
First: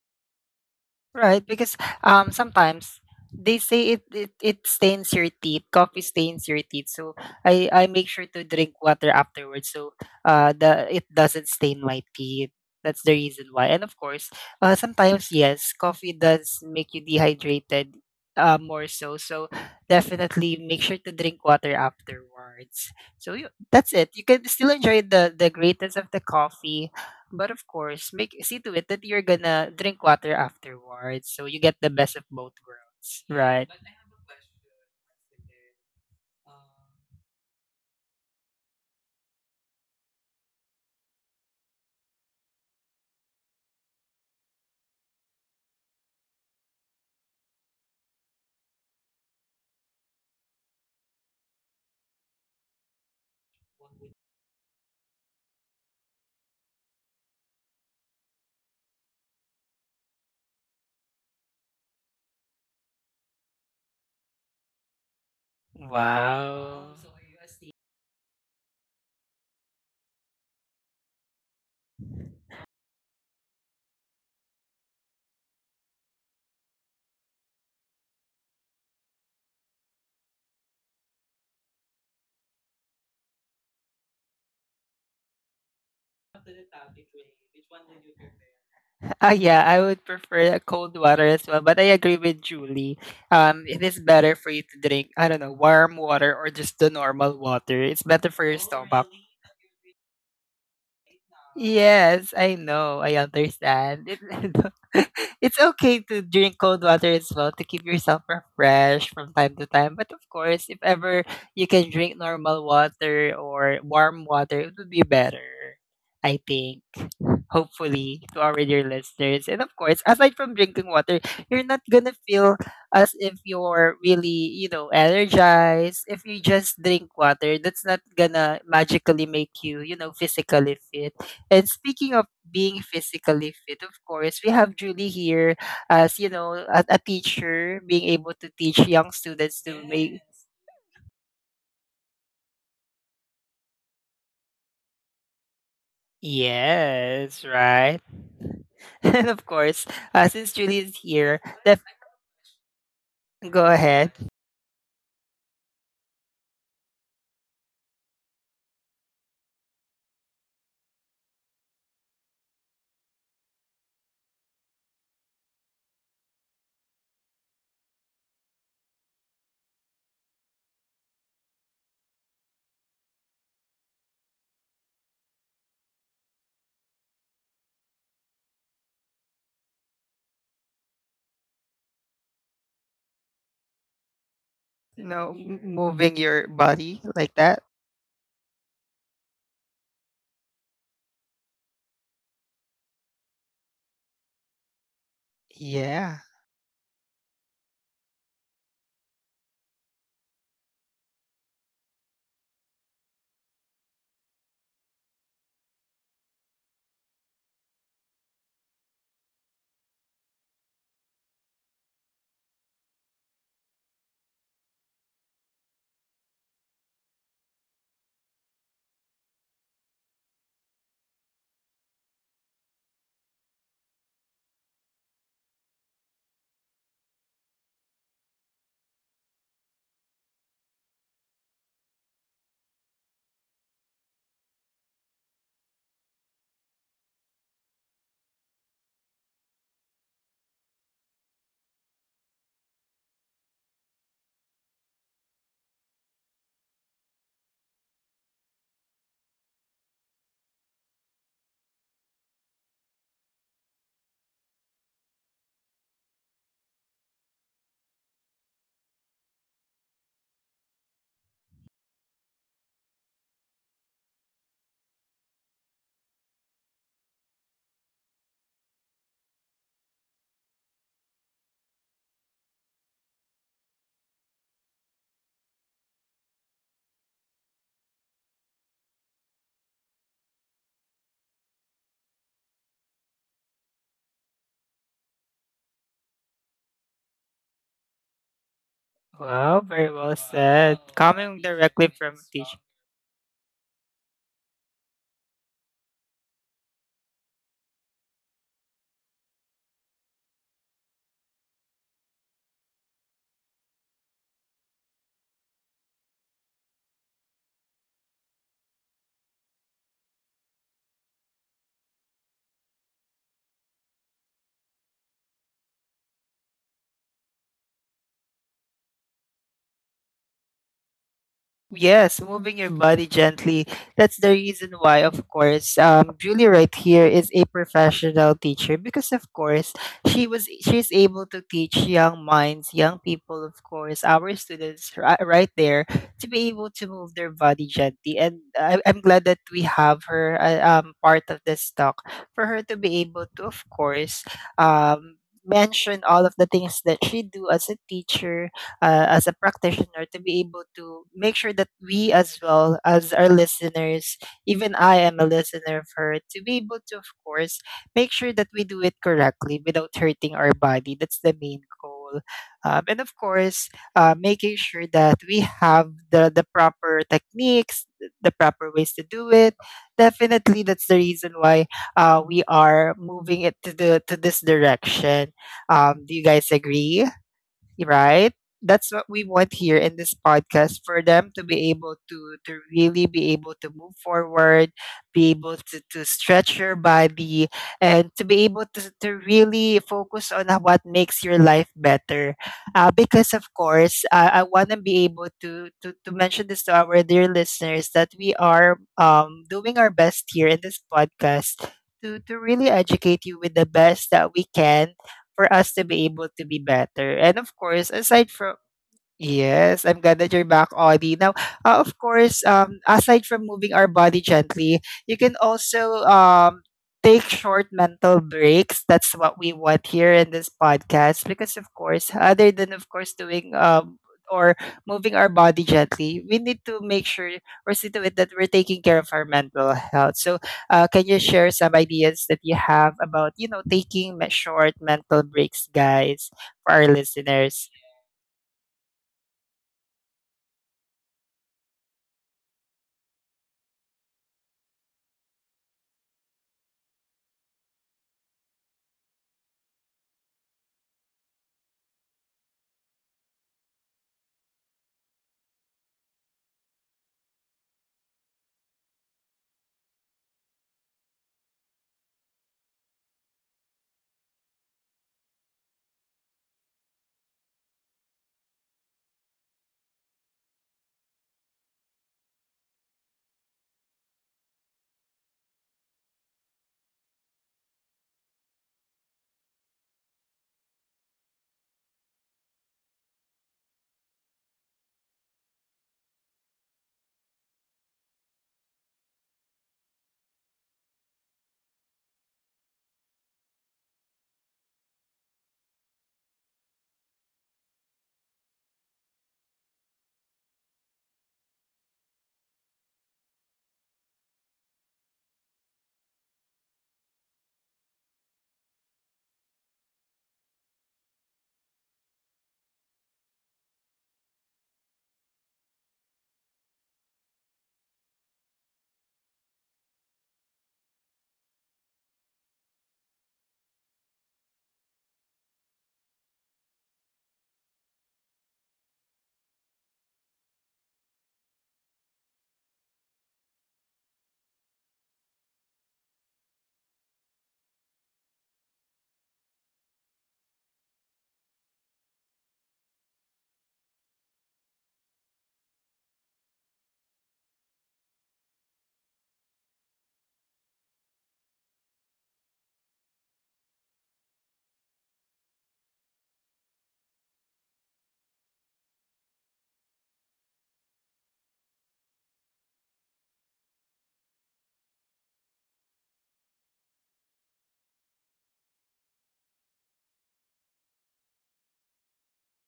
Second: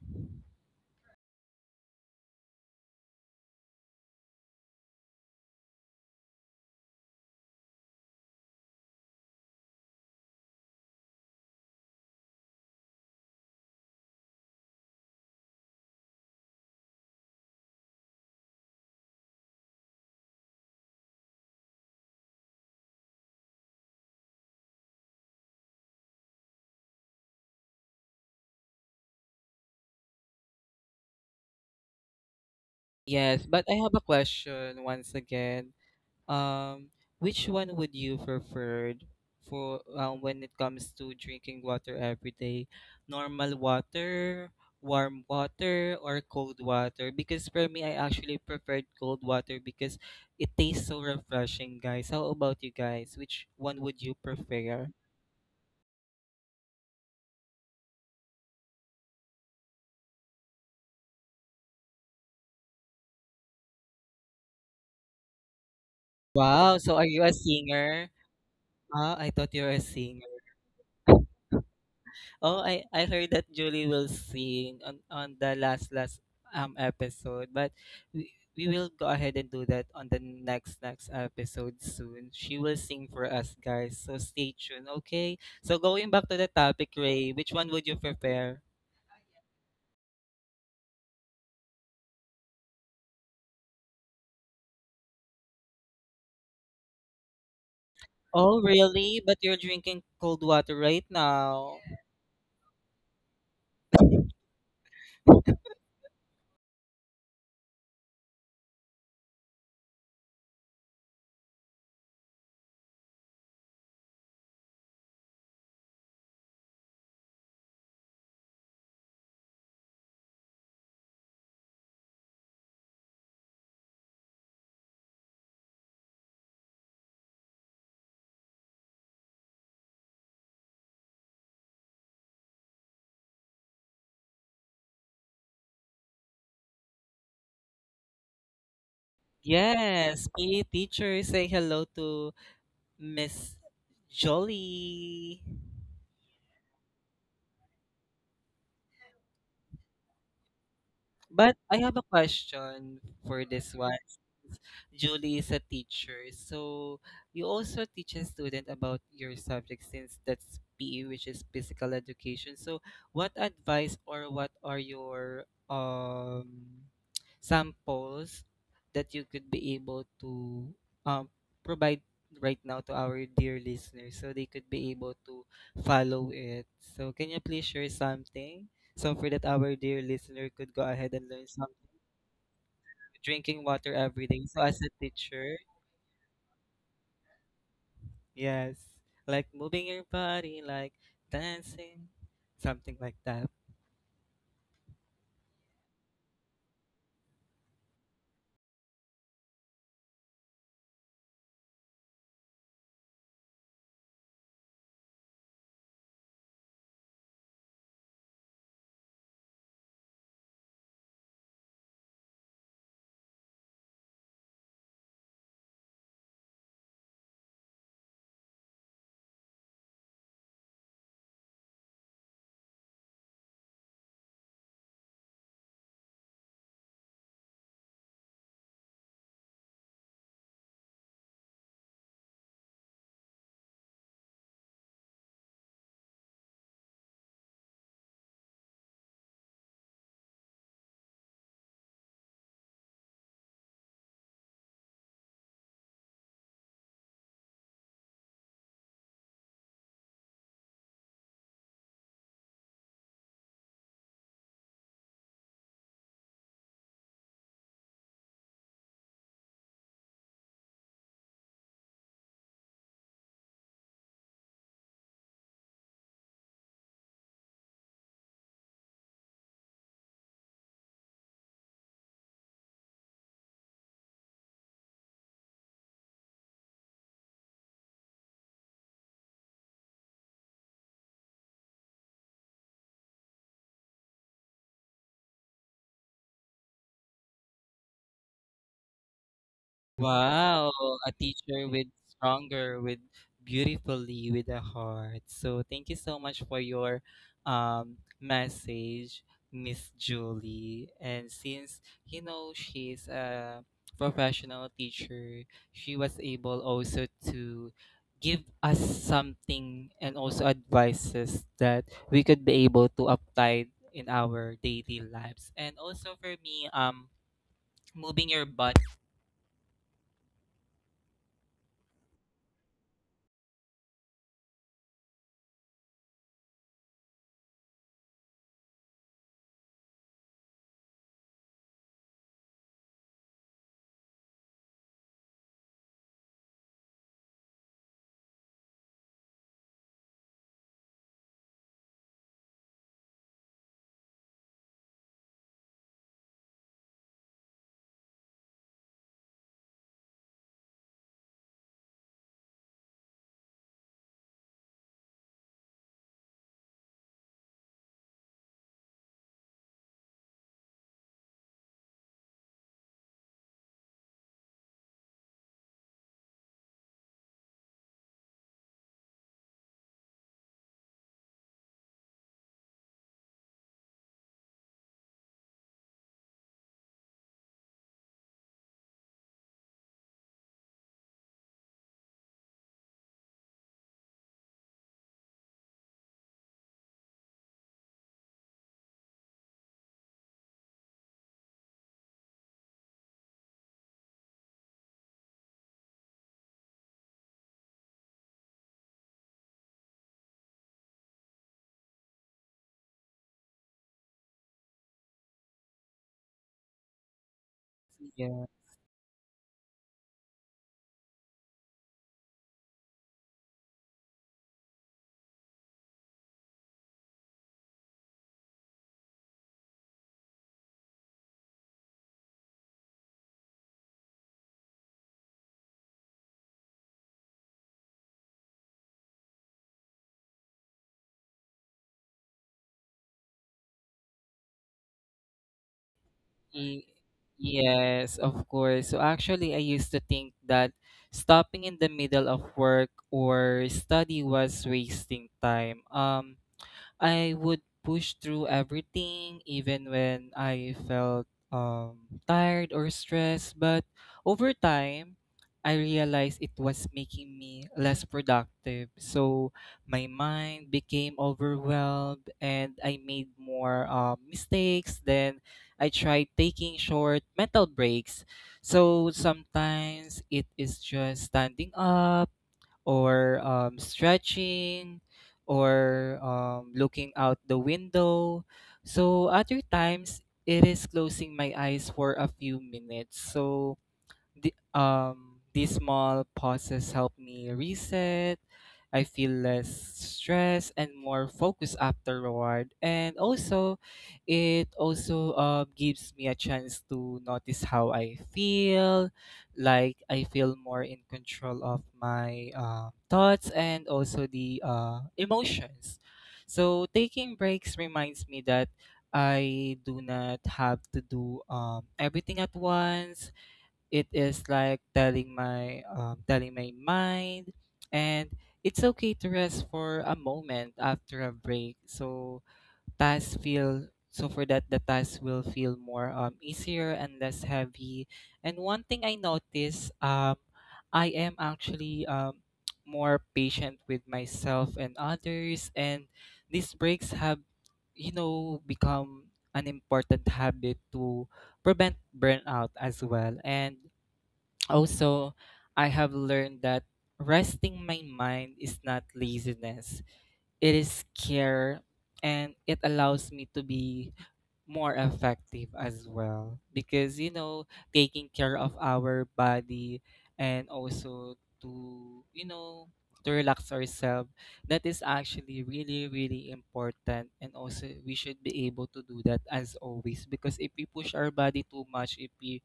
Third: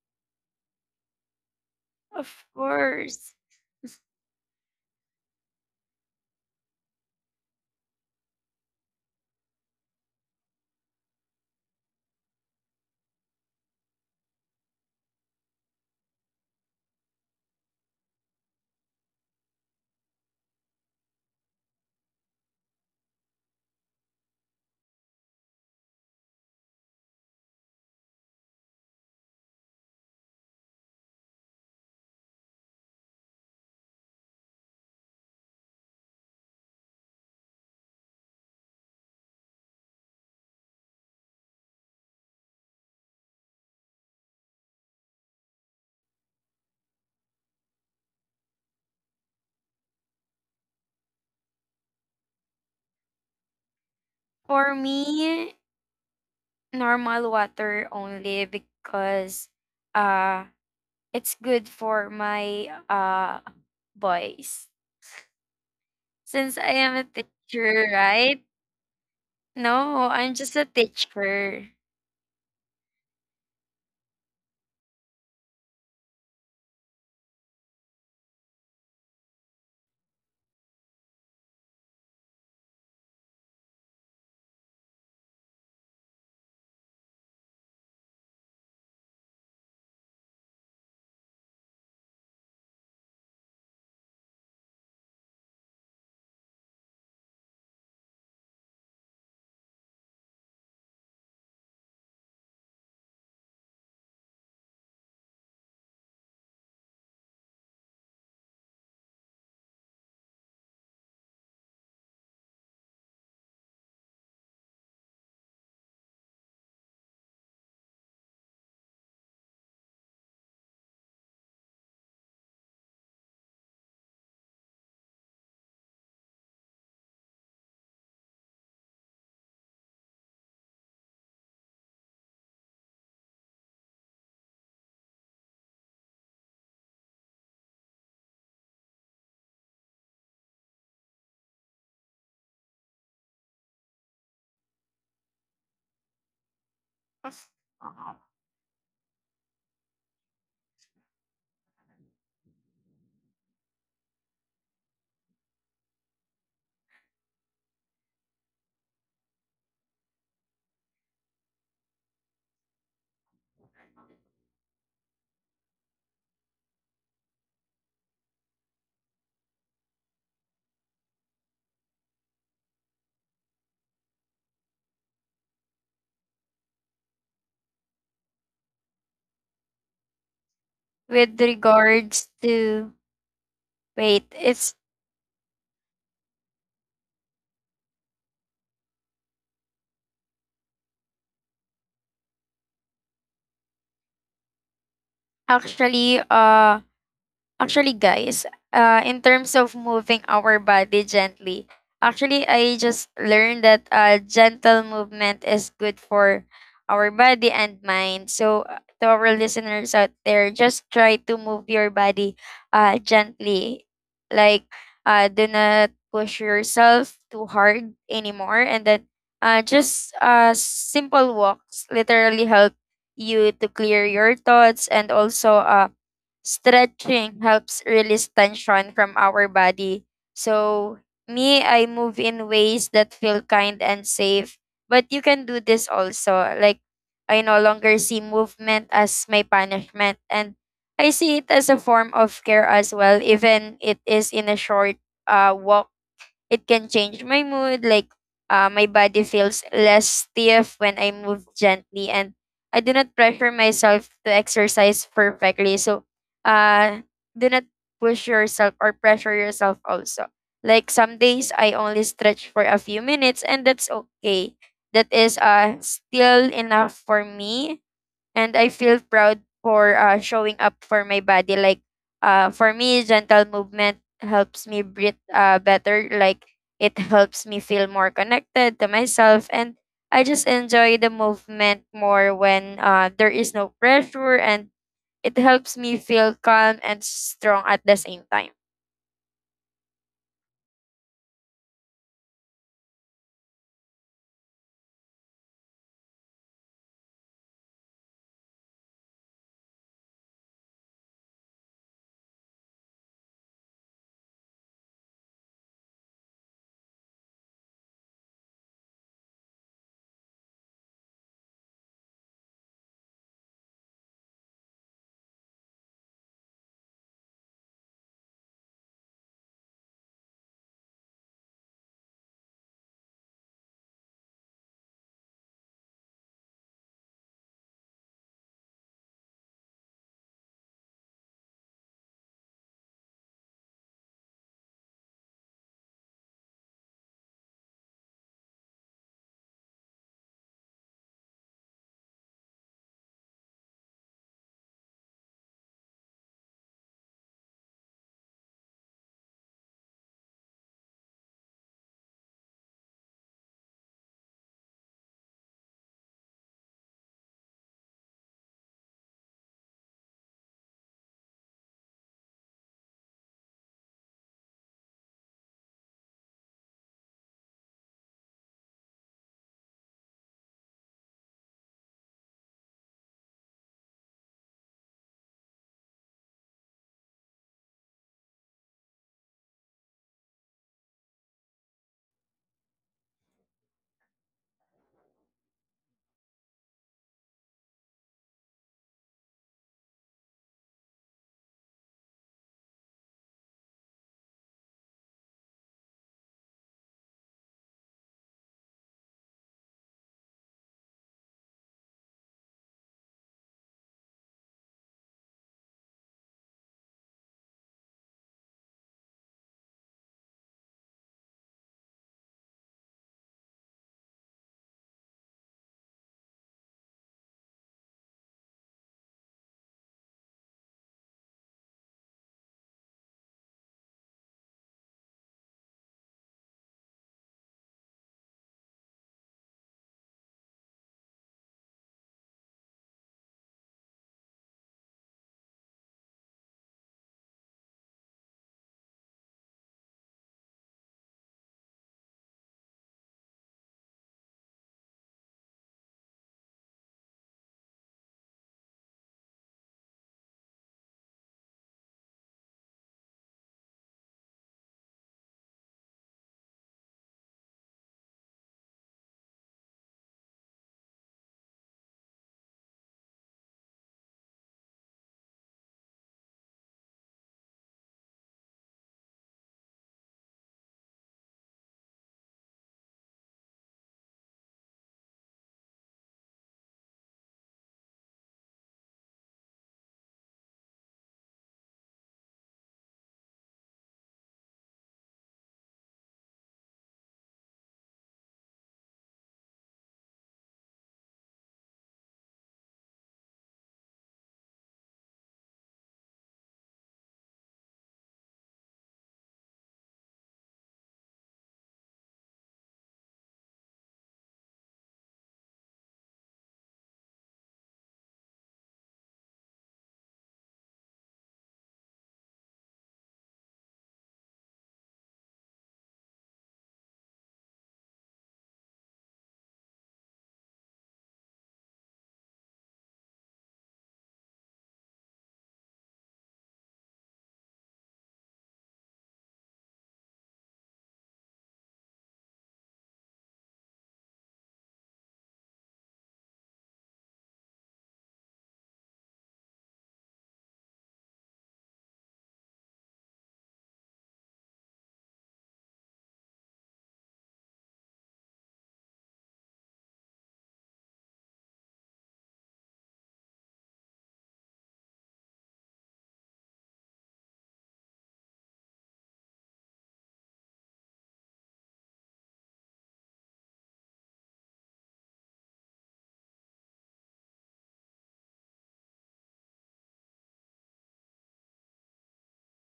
[SPEAKER 1] Right, because
[SPEAKER 3] Of
[SPEAKER 1] sometimes
[SPEAKER 3] course.
[SPEAKER 1] they say it, it stains your teeth, coffee stains your teeth. So I make sure to drink water afterwards so the it doesn't stain my teeth. That's the reason why. And of course, sometimes yes, coffee does make you dehydrated more so. So definitely make sure to drink water afterwards. So you, that's it. You can still enjoy the greatness of the coffee but of course, make see to it that you're gonna drink water afterwards, so you get the best of both worlds.
[SPEAKER 2] Yes, but I have a question once again. Um, which one would you prefer for when it comes to drinking water every day? Normal water, warm water, or cold water? Because for me, I actually preferred cold water because it tastes so refreshing, guys. How about you guys? Which one would you
[SPEAKER 3] For
[SPEAKER 2] prefer?
[SPEAKER 3] me, normal water only because uh it's good for my boys. Since I
[SPEAKER 2] Wow,
[SPEAKER 1] Wow.
[SPEAKER 2] so
[SPEAKER 3] am
[SPEAKER 2] are
[SPEAKER 3] a
[SPEAKER 2] you a
[SPEAKER 3] teacher,
[SPEAKER 2] singer?
[SPEAKER 3] right?
[SPEAKER 2] Ah, I thought you were a
[SPEAKER 3] No,
[SPEAKER 2] singer.
[SPEAKER 3] I'm just a teacher.
[SPEAKER 2] Oh, I heard that Julie will sing on the last episode, but we, we will go ahead and do that on the next episode soon. She will sing for us guys, so stay tuned, okay? So going back to the topic, Ray, which one would you prefer?
[SPEAKER 1] Ah, yeah, I would prefer a cold water as well, but I agree with Julie. It is better for you to drink, I don't know, warm water or just the normal water. It's better for your
[SPEAKER 2] Oh,
[SPEAKER 1] stomach.
[SPEAKER 2] really? But you're drinking cold water right now.
[SPEAKER 1] Yes, I know. I understand. It's okay to drink cold water as well to keep yourself refreshed from time to time. But of course, if ever you can drink normal water or warm water, it would be better. I think. Hopefully, to our dear listeners. And of course, aside from drinking water, you're not gonna feel as if you're really, you know, energized. If you just drink water, that's not gonna magically make you, you know, physically fit. And speaking of being physically fit, of course, we have Julie here as, you know, a teacher being able to teach young students to make
[SPEAKER 2] Yes, PE teacher, say hello to Miss Jolie.
[SPEAKER 1] yes, right. And of course, since Julie is here,
[SPEAKER 2] But I have a question for
[SPEAKER 1] go
[SPEAKER 2] this one.
[SPEAKER 1] ahead.
[SPEAKER 2] Since Julie is a teacher, so you also teach a student about your subject since that's PE, which is physical education. So, what advice or what are your samples that you could be able to um provide right now to our dear listeners so they could be able to follow it? So, can you please share something? So for that our dear listener could go ahead and
[SPEAKER 3] With
[SPEAKER 2] learn something.
[SPEAKER 3] regards to
[SPEAKER 2] Drinking water
[SPEAKER 3] wait,
[SPEAKER 2] every day. So
[SPEAKER 3] it's
[SPEAKER 2] as a
[SPEAKER 1] No,
[SPEAKER 2] teacher,
[SPEAKER 1] moving your body like that.
[SPEAKER 2] yes, like moving your body, like dancing, something like that.
[SPEAKER 1] Yeah.
[SPEAKER 3] actually uh actually, guys, in terms of moving our body gently, actually, I just learned that gentle movement is good for our body and mind. So, to our listeners out there, just try to move your body gently. Like, do not push yourself too hard anymore. And then, just simple walks literally help you to clear your thoughts and also stretching helps release tension from our body. So, me, I move in ways that feel kind and safe. But you can do this also. Like, I no longer see movement as my punishment. And I see it as a form of care as well, even it is in a short walk. It can change my mood, my body feels less stiff when I move gently, and I do not pressure myself to exercise perfectly. So, uh, do not push yourself or pressure yourself also. Like some days I only stretch for a few minutes, and that's okay. That is still enough for me and I feel proud for showing up for my body. For me, gentle movement helps me breathe better. Like, it helps me feel more connected to myself, and I just enjoy the movement more when there is no pressure, and it helps me feel calm and strong at the same time.
[SPEAKER 1] Wow, very well
[SPEAKER 2] Wow,
[SPEAKER 1] said.
[SPEAKER 2] a
[SPEAKER 1] Coming
[SPEAKER 2] teacher
[SPEAKER 1] directly
[SPEAKER 2] with
[SPEAKER 1] from a teacher.
[SPEAKER 2] stronger, with beautifully, with a heart. So thank you so much for your message, Miss Julie. And since you know she's a professional teacher, she was able also to give us something and also advices that we could be able to apply in our daily lives. And also for me, moving your body.
[SPEAKER 1] Yes, moving your body gently. That's the reason why, of course, Julie right here is a professional teacher because, of course, she's able to teach young minds, young people, of course, our students right there to be able to move their body gently. And I'm glad that we have her part of this talk for her to be able to, of course, um, mention all of the things that she do as a teacher as a practitioner to be able to make sure that we, as well as our listeners, even I am a listener of her, to be able to, of course, make sure that we do it correctly without hurting our body. That's the main goal. And of course, making sure that we have the proper techniques, the proper ways to do it. Definitely, that's the reason why we are moving it to the to this direction. Do you guys agree, right? That's what we want here in this podcast, for them to be able to really be able to move forward, be able to, stretch your body, and to be able to, really focus on what makes your life better. Because of course, I want to be able to, to mention this to our dear listeners that we are doing our best here in this podcast to really educate you with the best that we can, for us to be able to be better. And of course, aside
[SPEAKER 2] Yeah.
[SPEAKER 1] from— Yes, I'm glad that you're back, Audie. Now, of course, aside from moving our body gently, you can also take short mental breaks. That's what we want here in this podcast, because of course, other than of course doing or moving our body gently, we need to make sure or see to it that we're taking care of our mental health. So, can you share some ideas that you have about taking short mental breaks, guys, for
[SPEAKER 2] Y-
[SPEAKER 1] our listeners?
[SPEAKER 2] Yes, of course. So actually, I used to think that stopping in the middle of work or study was wasting time. I would push through everything, even when I felt um, tired or stressed. But over time, I realized it was making me less productive. So my mind became overwhelmed and I made more mistakes. Then I tried taking short mental breaks. So sometimes it is just standing up or stretching or looking out the window. So other times it is closing my eyes for a few minutes. So these small pauses help me reset. I feel less stress and more focused afterward. And also, it also gives me a chance to notice how I feel. Like I feel more in control of my thoughts and also the emotions. So taking breaks reminds me that I do not have to do everything at once. It is like telling my mind, and it's okay to rest for a moment. After a break, so tasks feel so for that the task will feel more easier and less heavy. And one thing I am actually more patient with myself and others, and these breaks have, you know, become an important habit to prevent burnout as well. And also, I have learned that resting my mind is not laziness, it is care, and it allows me to be more effective as well. Because, you know, taking care of our body and also to, you know, to relax ourselves, that is actually really, really important. And also, we should be able to do that as always. Because if we push our body too much, if we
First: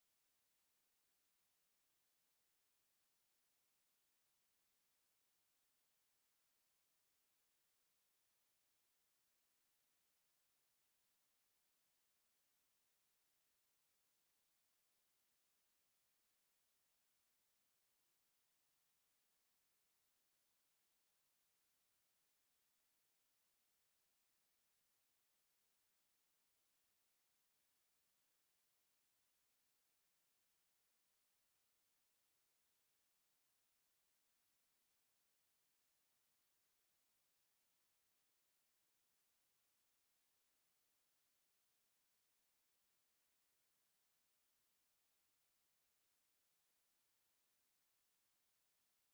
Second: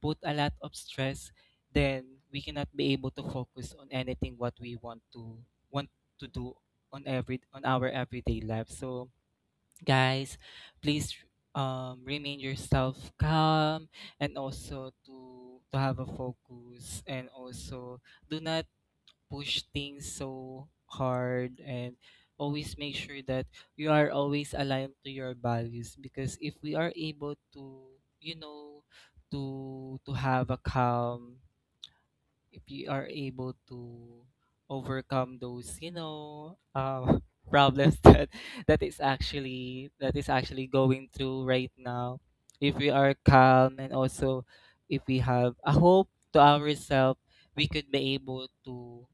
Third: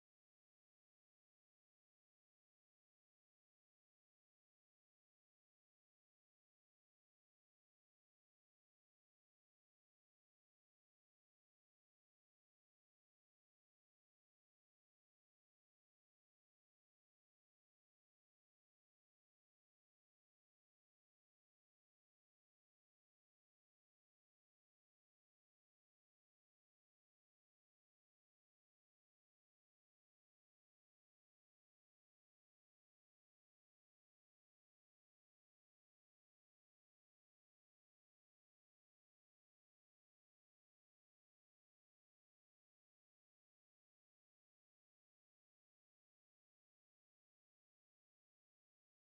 [SPEAKER 2] put a lot of stress, then we cannot be able to focus on anything what we want to do on every on our everyday life. So guys, please remain yourself calm and also to have a focus and also do not push things so hard and always make sure that you are always aligned to your values. Because if we are able to, you know, to have a calm, if we are able to overcome those, you know, problems that that is actually going through right now, if we are calm and also if we have a hope to ourselves, we could be able to.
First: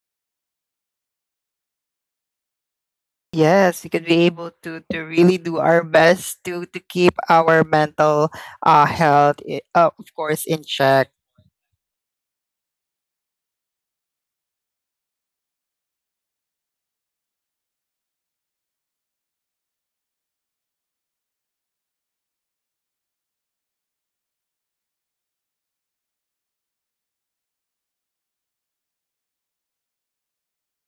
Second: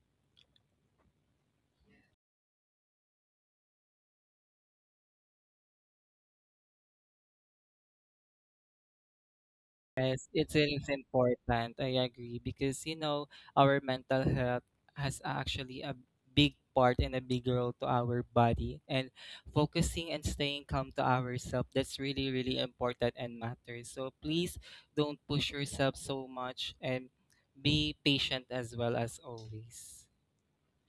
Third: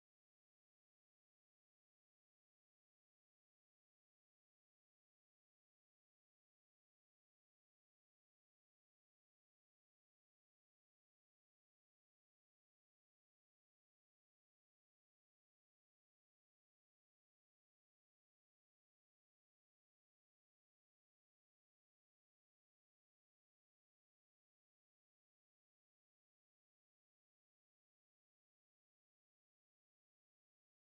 [SPEAKER 1] Yes, we could be able to really do our best to keep our mental health, of
[SPEAKER 2] Yes,
[SPEAKER 1] course,
[SPEAKER 2] it's,
[SPEAKER 1] in
[SPEAKER 2] it's
[SPEAKER 1] check.
[SPEAKER 2] important. I agree because you know our mental health has actually a big part and a big role to our body, and focusing and staying calm to ourselves, that's really really important and matters. So please don't push yourself so much and be patient as well as always.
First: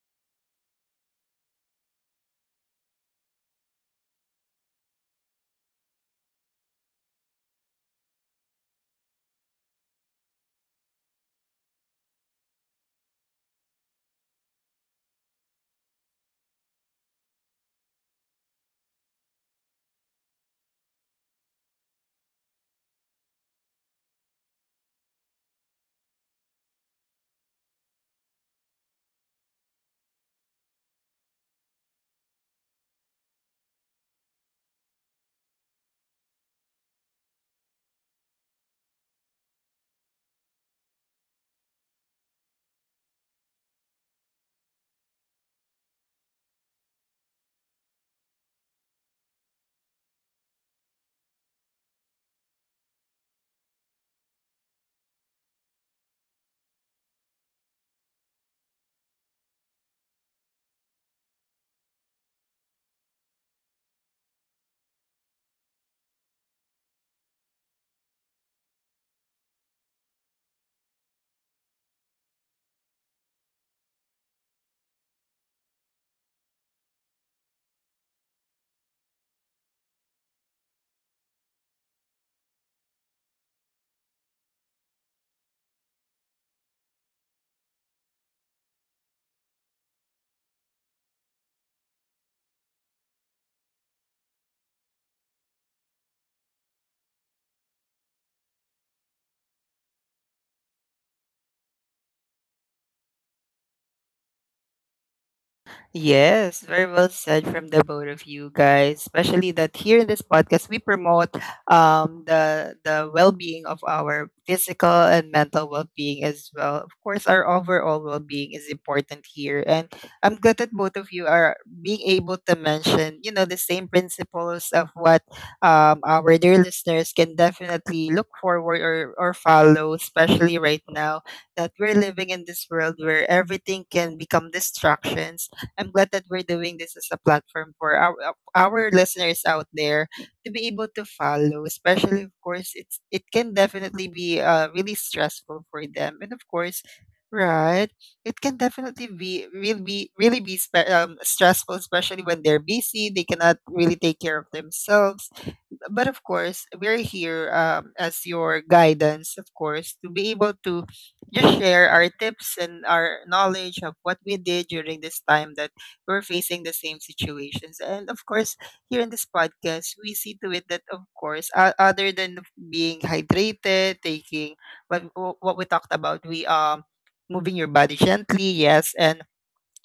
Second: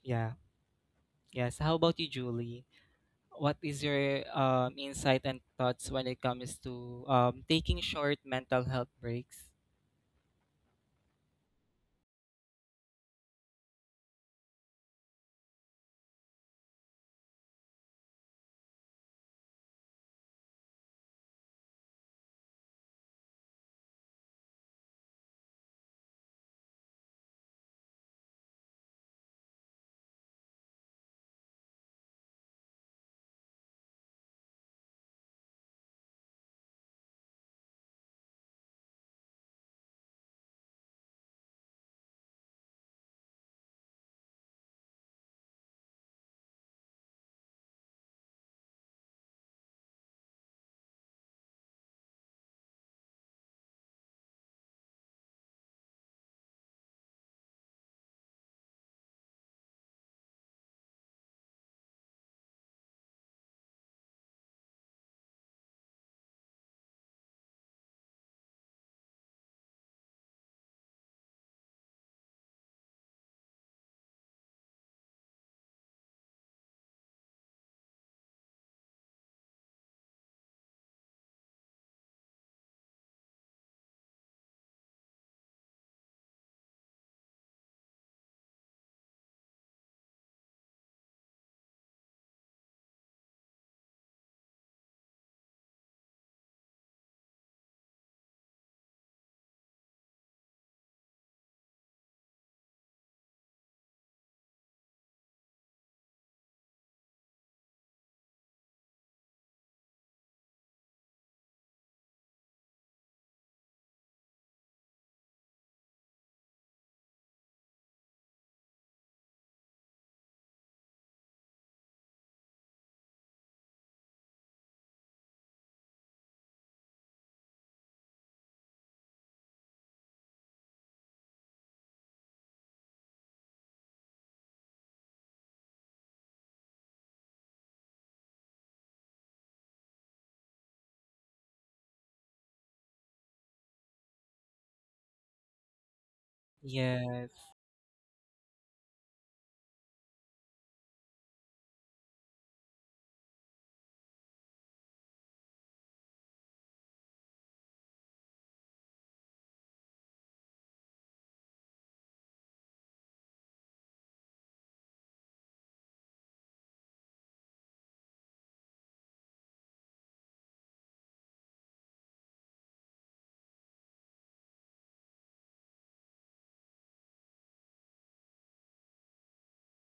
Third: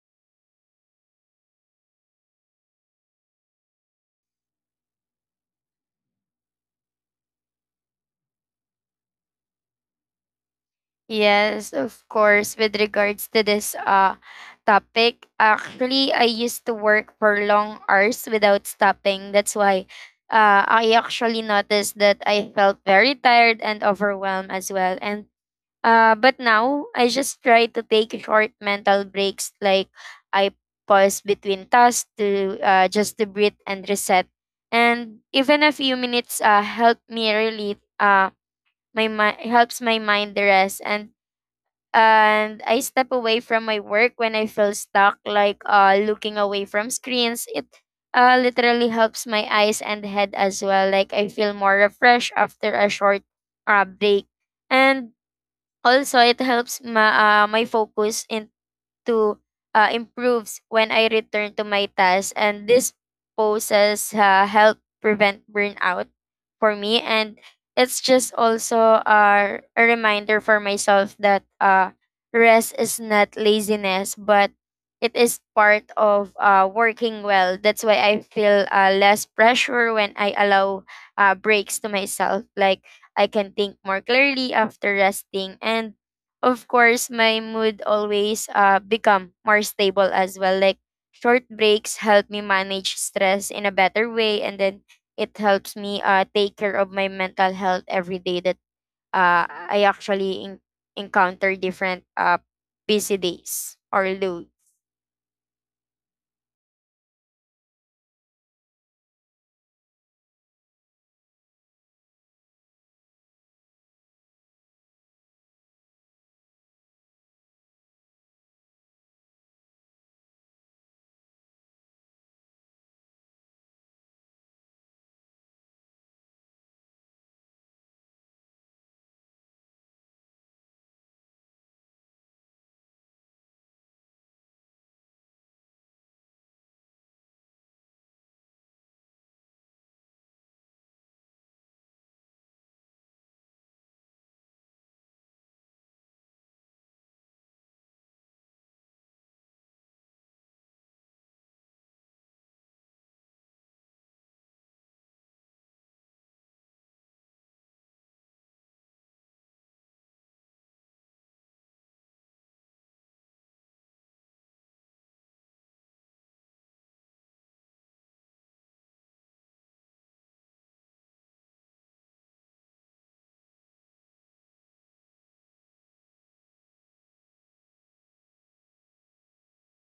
[SPEAKER 2] Yeah. Yes. How about you, Julie? What is your insight and thoughts when it comes to taking short mental health breaks?
[SPEAKER 3] Yes, of course. With regards to this topic, actually I used to work for long hours without stopping. That's why I actually noticed that I felt very tired and overwhelmed as well. And but now I just try to take short mental breaks like I pause between tasks to just to breathe and reset. And even a few minutes help me really my mind to rest and I step away from my work when I feel stuck, looking away from screens. It literally helps my eyes and head as well. Like I feel more refreshed after a short break, and also it helps my focus in to improves when I return to my task, and this poses help prevent burnout for me. And it's just also a reminder for myself that rest is not laziness, but it is part of working well. That's why I feel less pressure when I allow breaks to myself. Like I can think more clearly after resting, and of course, my mood always become more stable as well. Like short breaks help me manage stress in a better way, and then it helps me take care of my mental health every day that uh, I actually in- encounter different busy days or low.
[SPEAKER 1] Yes, very well said from the both of you guys. Especially that here in this podcast we promote the well being of our physical and mental well being as well. Of course, our overall well being is important here, and I'm glad that both of you are being able to mention the same principles of what our dear listeners can definitely look forward or follow, especially right now that we're living in this world where everything can become distractions. I'm glad that we're doing this as a platform for our listeners out there to be able to follow. Especially, of course, it can definitely be really stressful for them, and of course,
[SPEAKER 2] Yes.
[SPEAKER 1] right, it can definitely be stressful, especially when they're busy. They cannot really take care of themselves, but of course, we're here as your guidance, of course, to be able to just share our tips and our knowledge of what we did during this time that we're facing the same situations. And of course, here in this podcast, we see to it that, of course, other than being hydrated, taking what, what we talked about, we moving your body gently, yes, and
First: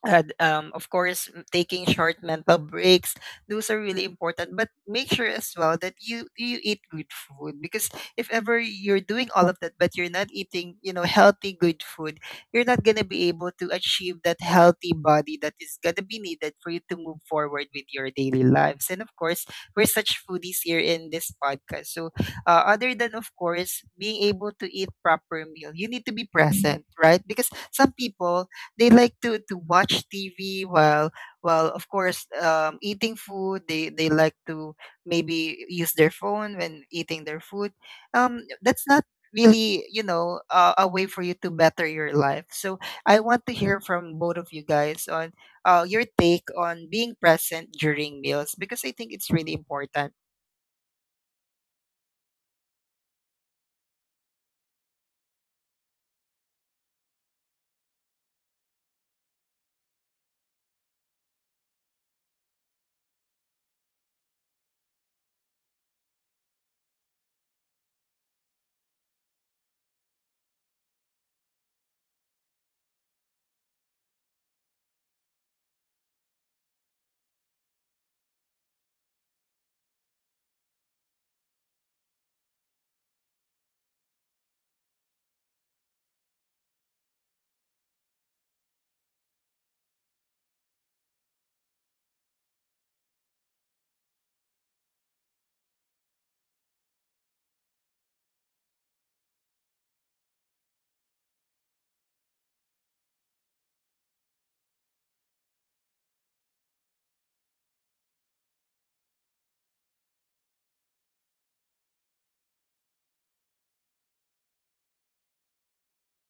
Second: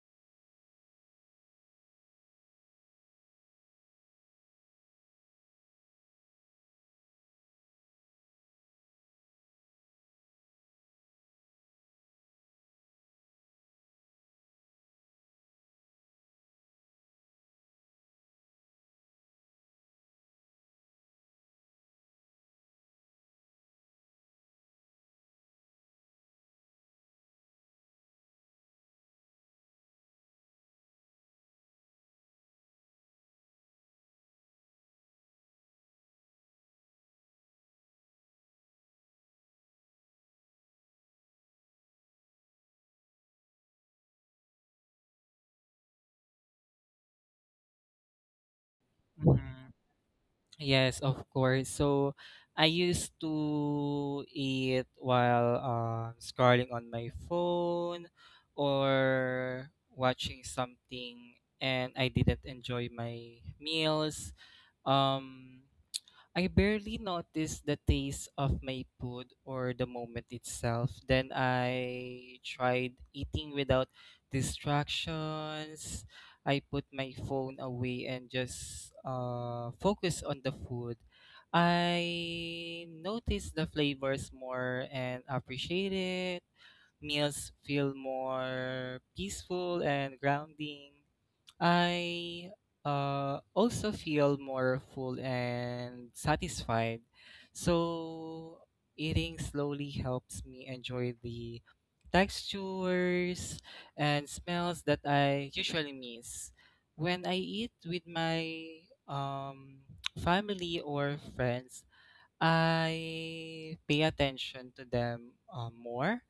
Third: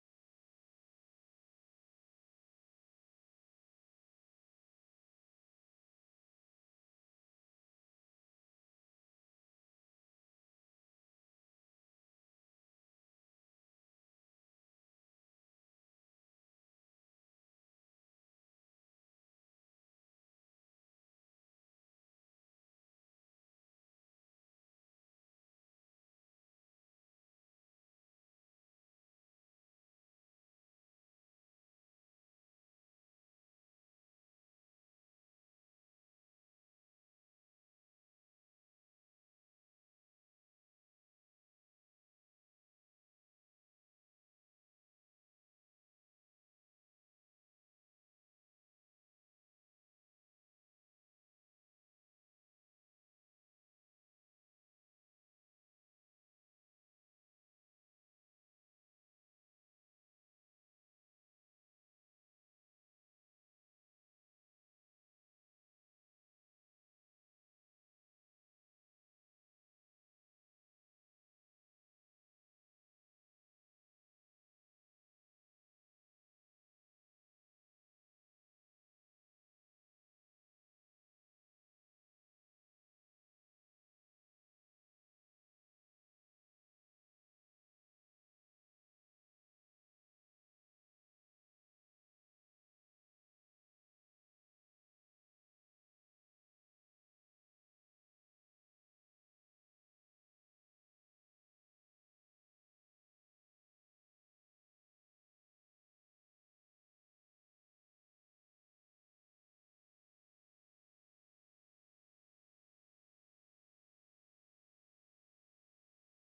[SPEAKER 1] of course taking short mental breaks, those are really important. But make sure as well that you eat good food, because if ever you're doing all of that but you're not eating, you know, healthy good food, you're not going to be able to achieve that healthy body that is going to be needed for you to move forward with your daily lives. And of course, we're such foodies here in this podcast. So other than of course being able to eat proper meal, you need to be present, right? Because some people, they like to watch TV while of course eating food. They like to maybe use their phone when eating their food. That's not really, you know, a way for you to better your life. So I want to hear from both of you guys on your take on being present during meals, because I think it's really
[SPEAKER 2] Mhm.
[SPEAKER 1] important.
[SPEAKER 2] Yes, of course. So I used to eat while scrolling on my phone or watching something, and I didn't enjoy my meals. Um I barely notice the taste of my food or the moment itself. Then I tried eating without distractions. I put my phone away and just focus on the food. I notice the flavors more and appreciate it. Meals feel more peaceful and grounding. I also feel more full and satisfied. So, eating slowly helps me enjoy the textures and smells that I usually miss. When I eat with my um, family or friends, I pay attention to them, more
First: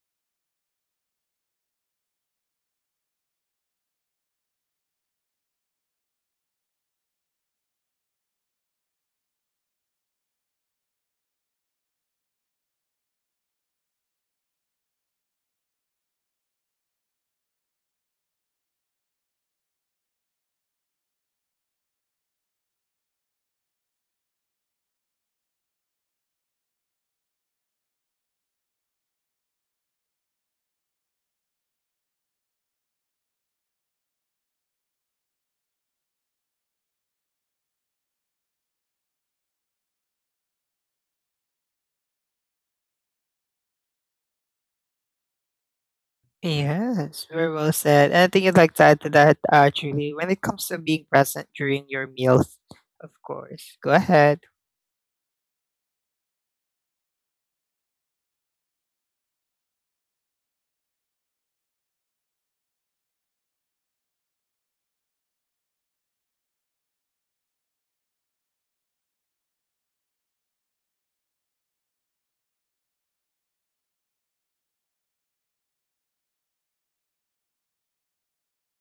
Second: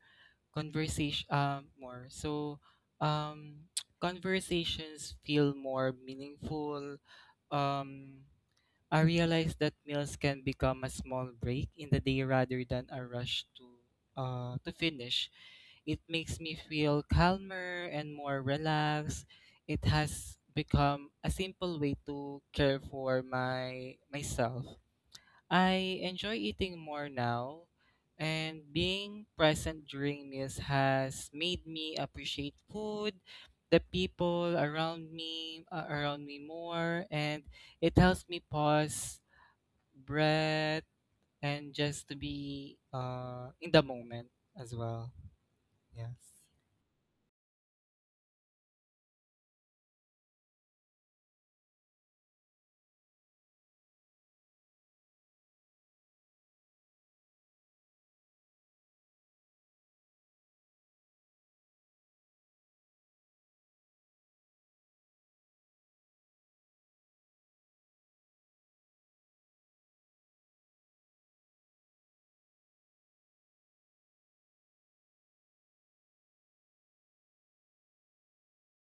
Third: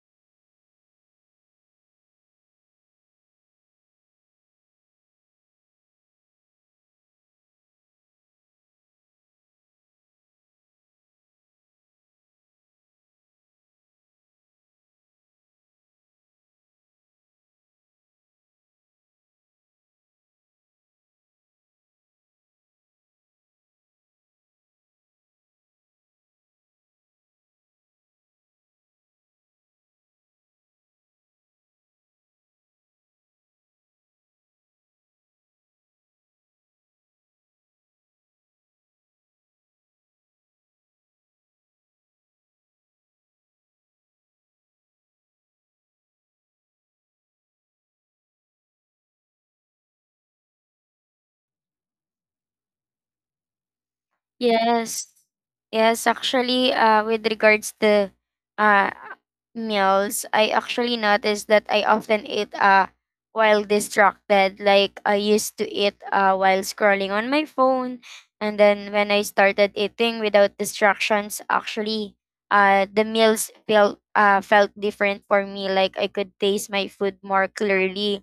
[SPEAKER 2] conversation more so um conversations feel more meaningful. um I realize that meals can become a small break in the day rather than a rush to finish. It makes me feel calmer and more relaxed. It has become a simple way to care for my myself. I enjoy eating more now, and being present during meals has made me appreciate food, the people around me more, and it helps me pause, breath, and just to be in the moment as well. Yes.
[SPEAKER 1] Yes, very well said. Anything you'd like to add to that, actually, when it comes to being present during your meals, of course. Go ahead.
[SPEAKER 3] Yes. Yes, actually, with regards to uh, meals, I actually noticed that I often eat while distracted. Like, I used to eat while scrolling on my phone. And then when I started eating without distractions, actually, the meals felt different for me. Like, I could taste my food more clearly.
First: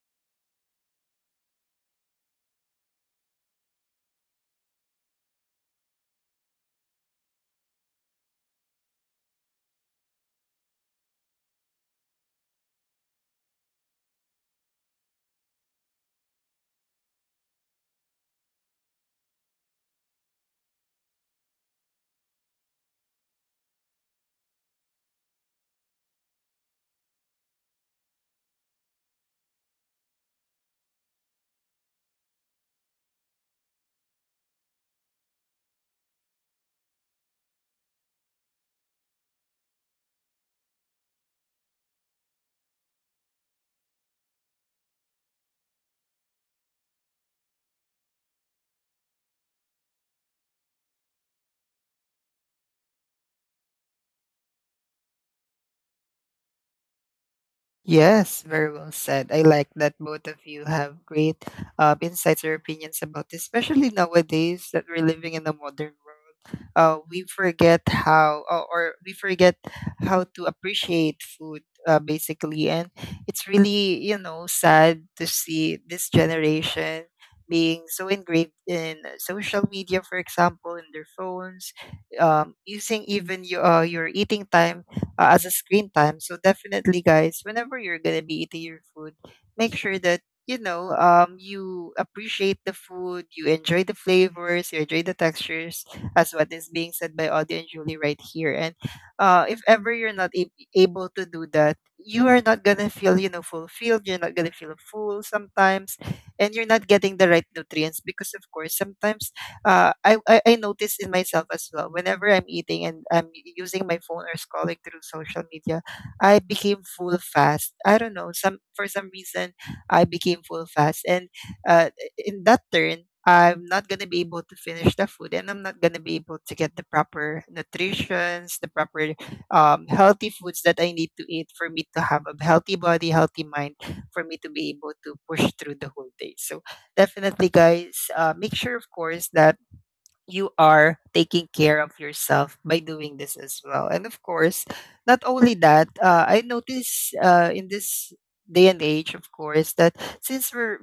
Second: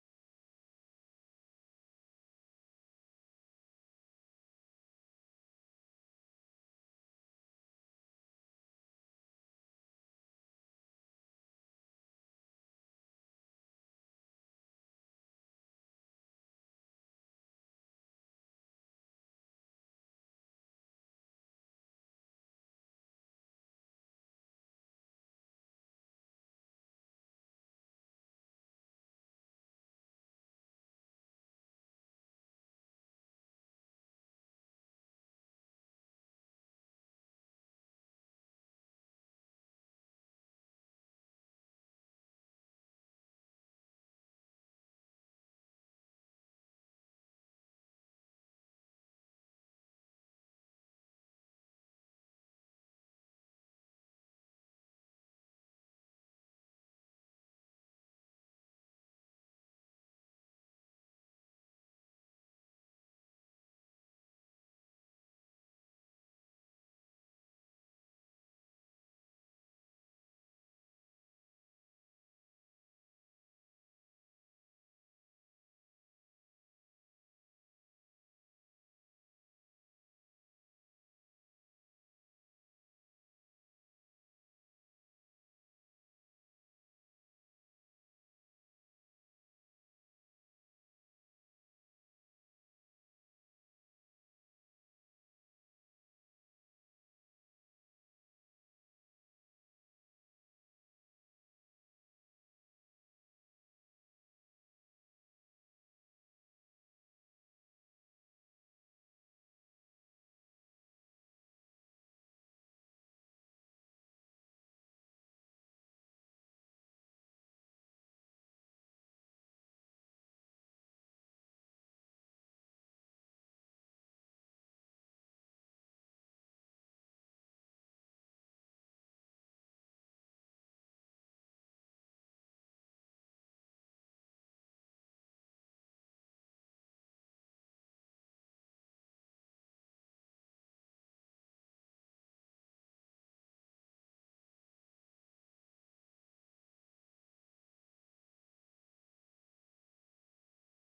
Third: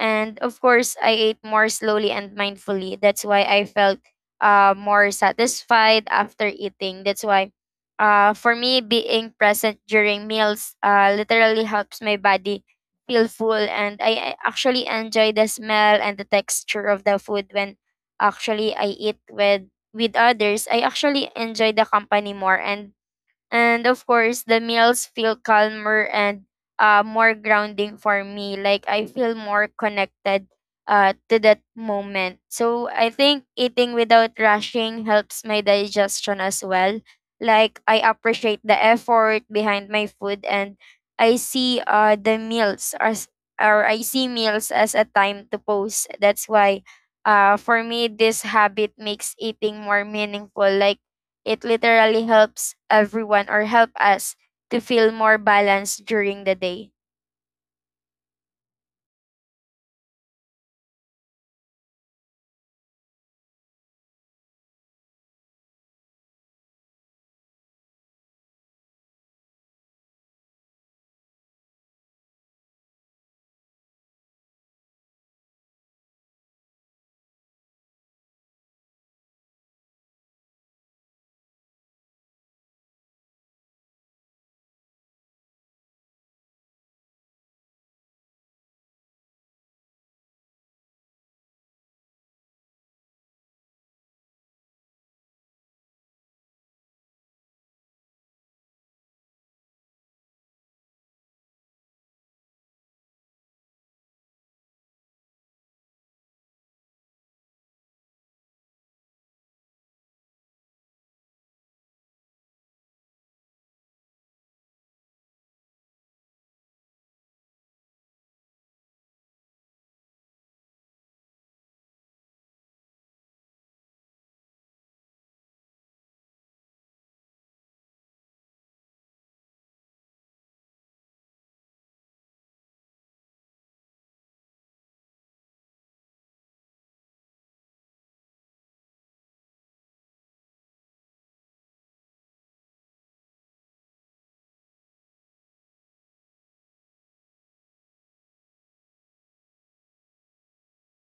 [SPEAKER 3] And of course, I ate more slowly and mindfully. That's why I felt more satisfied after eating. That's why, for me, being present during meals literally helps my body feel full, and I actually enjoy the smell and the texture of the food when actually I eat with others. I actually enjoy the company more, and of course the meals feel calmer and more grounding for me, like I feel more connected to that moment. So I think eating without rushing helps my digestion as well. Like I appreciate the effort behind my food and i see uh, the meals as I see meals as a time to pause. That's why for me this habit makes eating more meaningful. Like it literally helps everyone or help us to feel more balanced during the day.
[SPEAKER 1] Yes, very well said. I like that both of you have great insights or opinions about this, especially nowadays that we're living in a modern world. We forget how, or we forget how to appreciate food, basically. And it's really, you know, sad to see this generation being so engraved in social media, for example, in their phones, using even your eating time as a screen time. So definitely, guys, whenever you're gonna be eating your food, make sure that, you know, you appreciate the food, you enjoy the flavors, you enjoy the textures, as what is being said by Audie and Julie right here. And if ever you're not ab able to do that, you are not gonna feel, you know, fulfilled. You're not gonna feel full sometimes, and you're not getting the right nutrients, because of course sometimes I noticed in myself as well. Whenever I'm eating and I'm using my phone or scrolling through social media, I became full fast. I don't know. Some For some reason, I became full fast, and uh, in that turn, I'm not gonna be able to finish the food, and I'm not gonna be able to get the proper nutritions, the proper healthy foods that I need to eat for me to have a healthy body, healthy mind, for me to be able to push through the whole day. So definitely, guys, make sure, of course, that you are taking care of yourself by doing this as well. And of course, not only that, I notice in this day and age, of course, that since we're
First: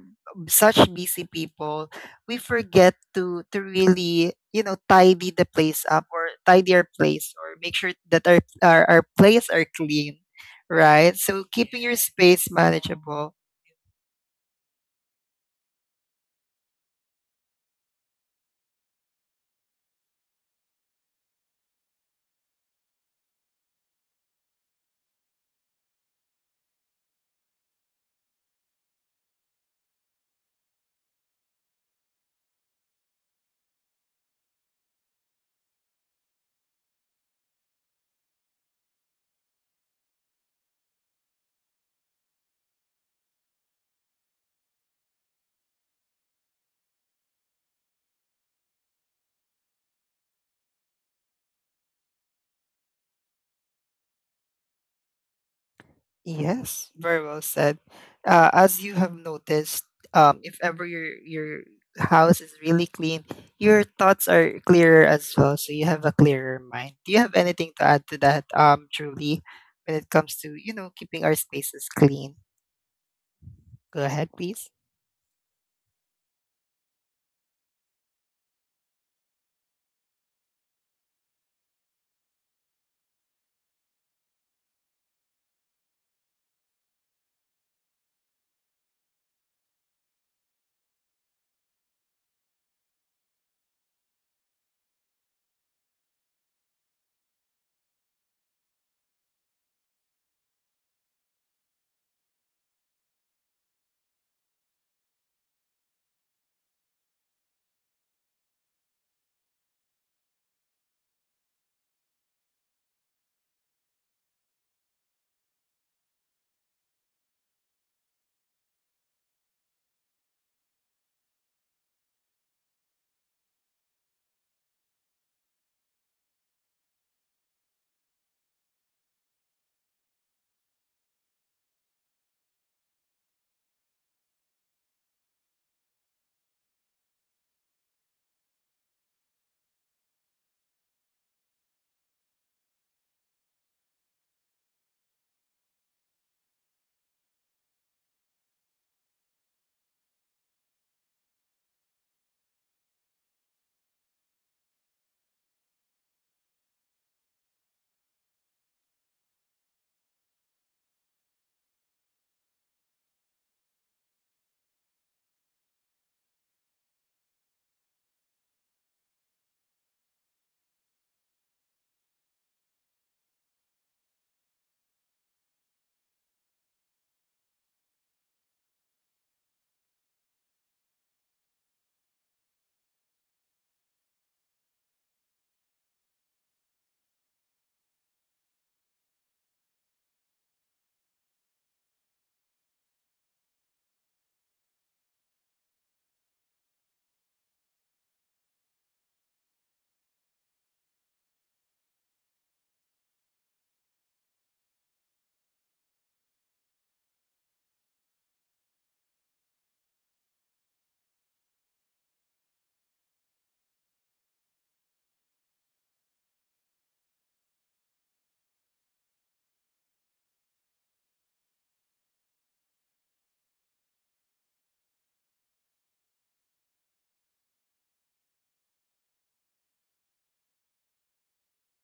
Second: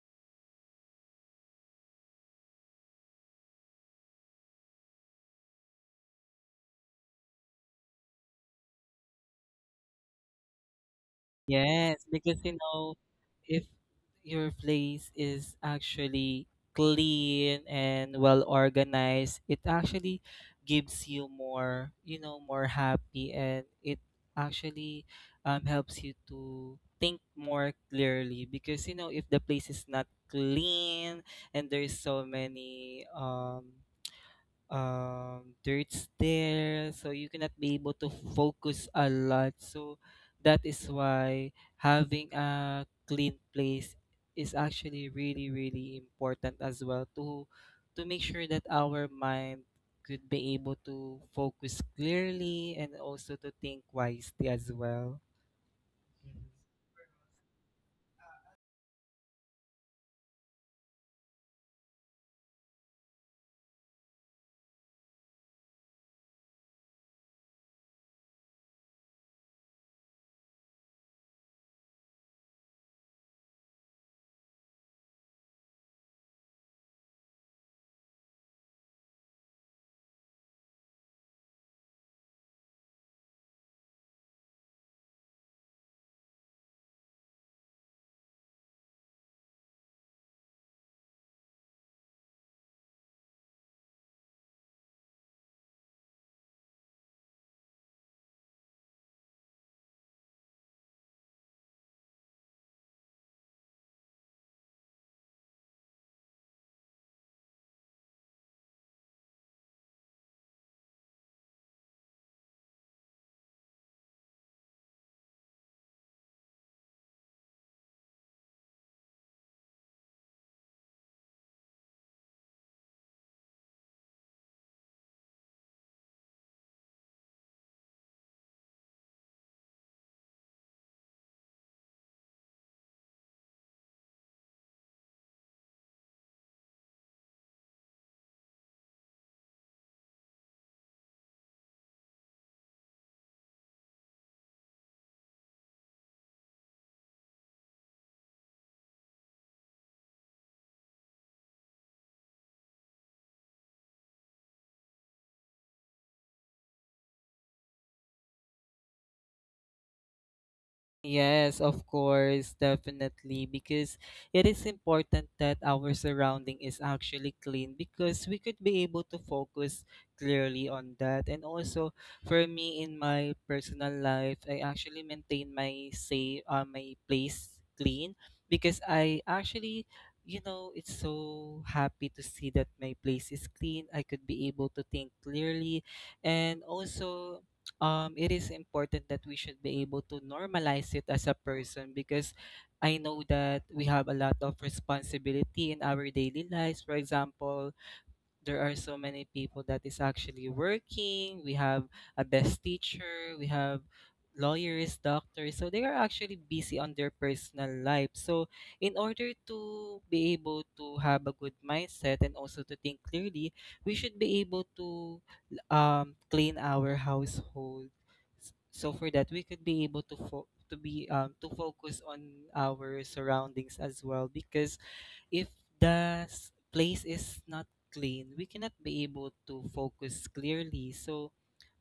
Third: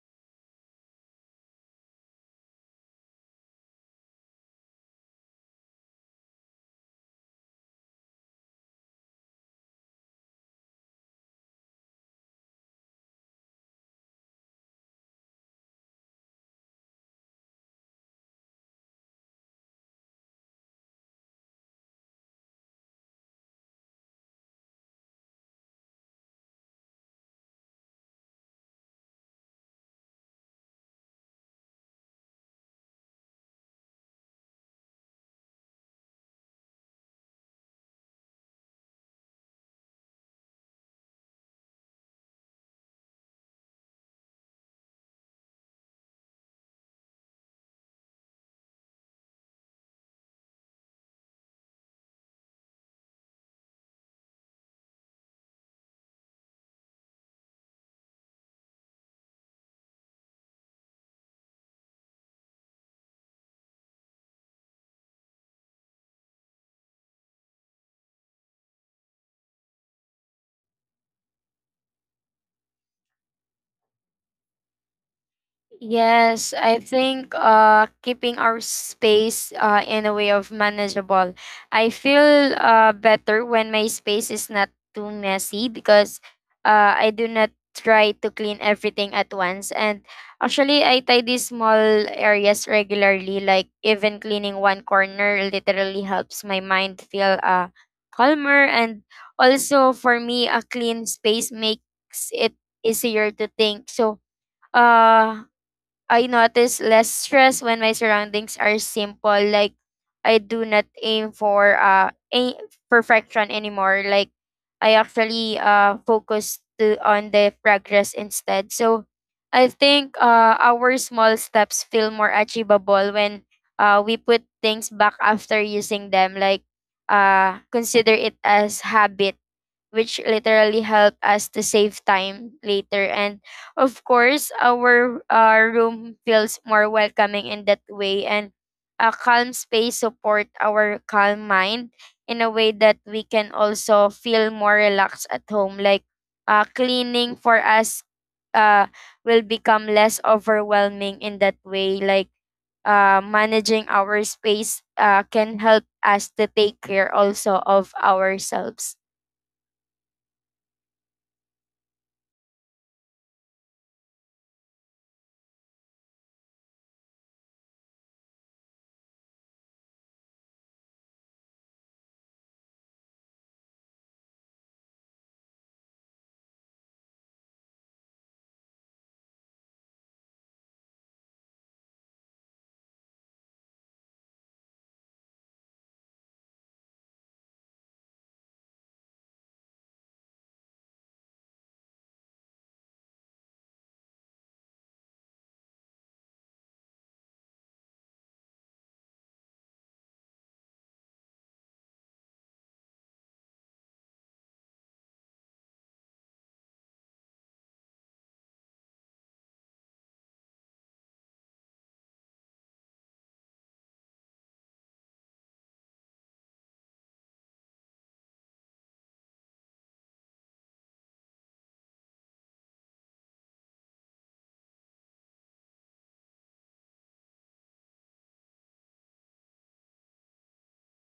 [SPEAKER 1] such busy people, we forget to really, you know, tidy the place up or tidy our place or make sure that our place are clean, right? So keeping your
[SPEAKER 2] Yes, because
[SPEAKER 1] space
[SPEAKER 2] you know,
[SPEAKER 1] manageable—
[SPEAKER 2] if your place is actually clean and well organized, it actually gives you more, you know, more happy, and it actually helps you to think more clearly. Because you know, if the place is not clean and there's so many dirt's there, so you cannot be able to focus a lot. So that is why having a clean place is actually really, really important as well to make sure that our mind could be able to focus clearly and also to think wisely as well. Mhm.
[SPEAKER 1] Yes, very well said. As you have noticed, if ever your house is really clean, your thoughts are clearer as well, so you have a clearer mind. Do you have anything to add to that, Julie, when it comes to, you know, keeping our spaces clean? Go ahead, please.
[SPEAKER 3] Yes, I think keeping our space in a way of manageable. I feel better when my space is not too messy because I do not try to clean everything at once. And actually, I tidy small areas regularly, like even cleaning one corner literally helps my mind feel calmer. And also, for me, a clean space makes it easier to think. So, uh I notice less stress when my surroundings are simple. Like I do not aim for aim perfection anymore. Like I actually focus to on the progress instead. So I think our small steps feel more achievable when we put things back after using them. Like consider it as habit which literally help us to save time later. And of course, our room feels more welcoming in that way. And a calm space support our calm mind in a way that we can also feel more relaxed at home. Cleaning for us uh, will become less overwhelming in that way. Managing our space can help us to take care also of ourselves.
[SPEAKER 2] Yes, of course, definitely, because it is important that our surrounding is actually clean because we could be able to focus clearly on that. And also, for me in my personal life, I actually maintain my place clean, because I actually, you know, it's so happy to see that my place is clean. I could be able to think clearly, and also it is important that we should be able to normalize it as a person. Because I know that we have a lot of responsibility in our daily lives. For example, there are so many people that is actually working. We have a best teacher, we have lawyers, doctors. So they are actually busy on their personal life. So in order to be able to have a good mindset and also to think clearly, we should be able to clean our household. So for that, we could be able to fo- to be to focus on our surroundings as well. Because if the place is not clean, we cannot be able to focus clearly. So,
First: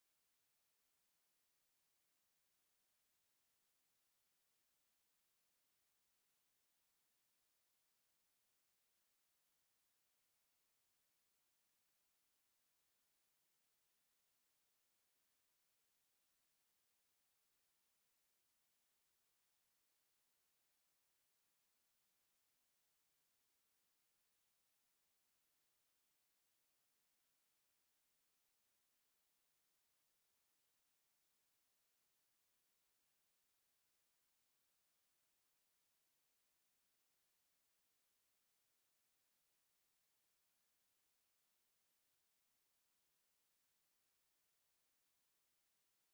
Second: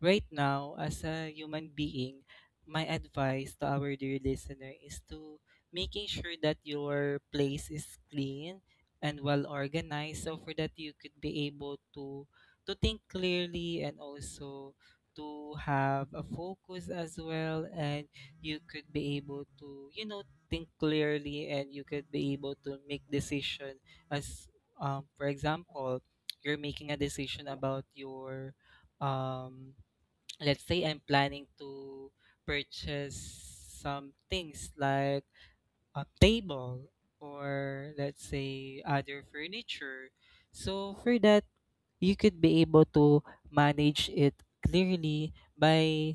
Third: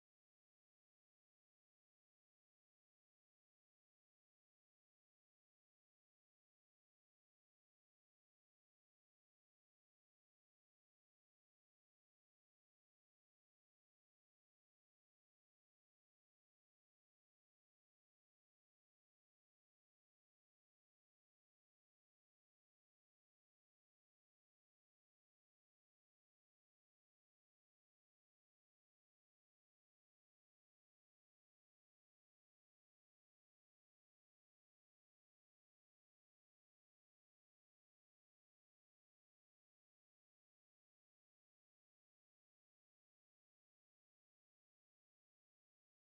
[SPEAKER 2] right now, as a human being, my advice to our dear listener is to making sure that your place is clean and well organized, so for that you could be able to think clearly and also to have a focus as well. And you could be able to, you know, think clearly, and you could be able to make decision as, for example, you're making a decision about your um, let's say I'm planning to purchase some things, like a table or let's say other furniture. So for that you could be able to manage it clearly by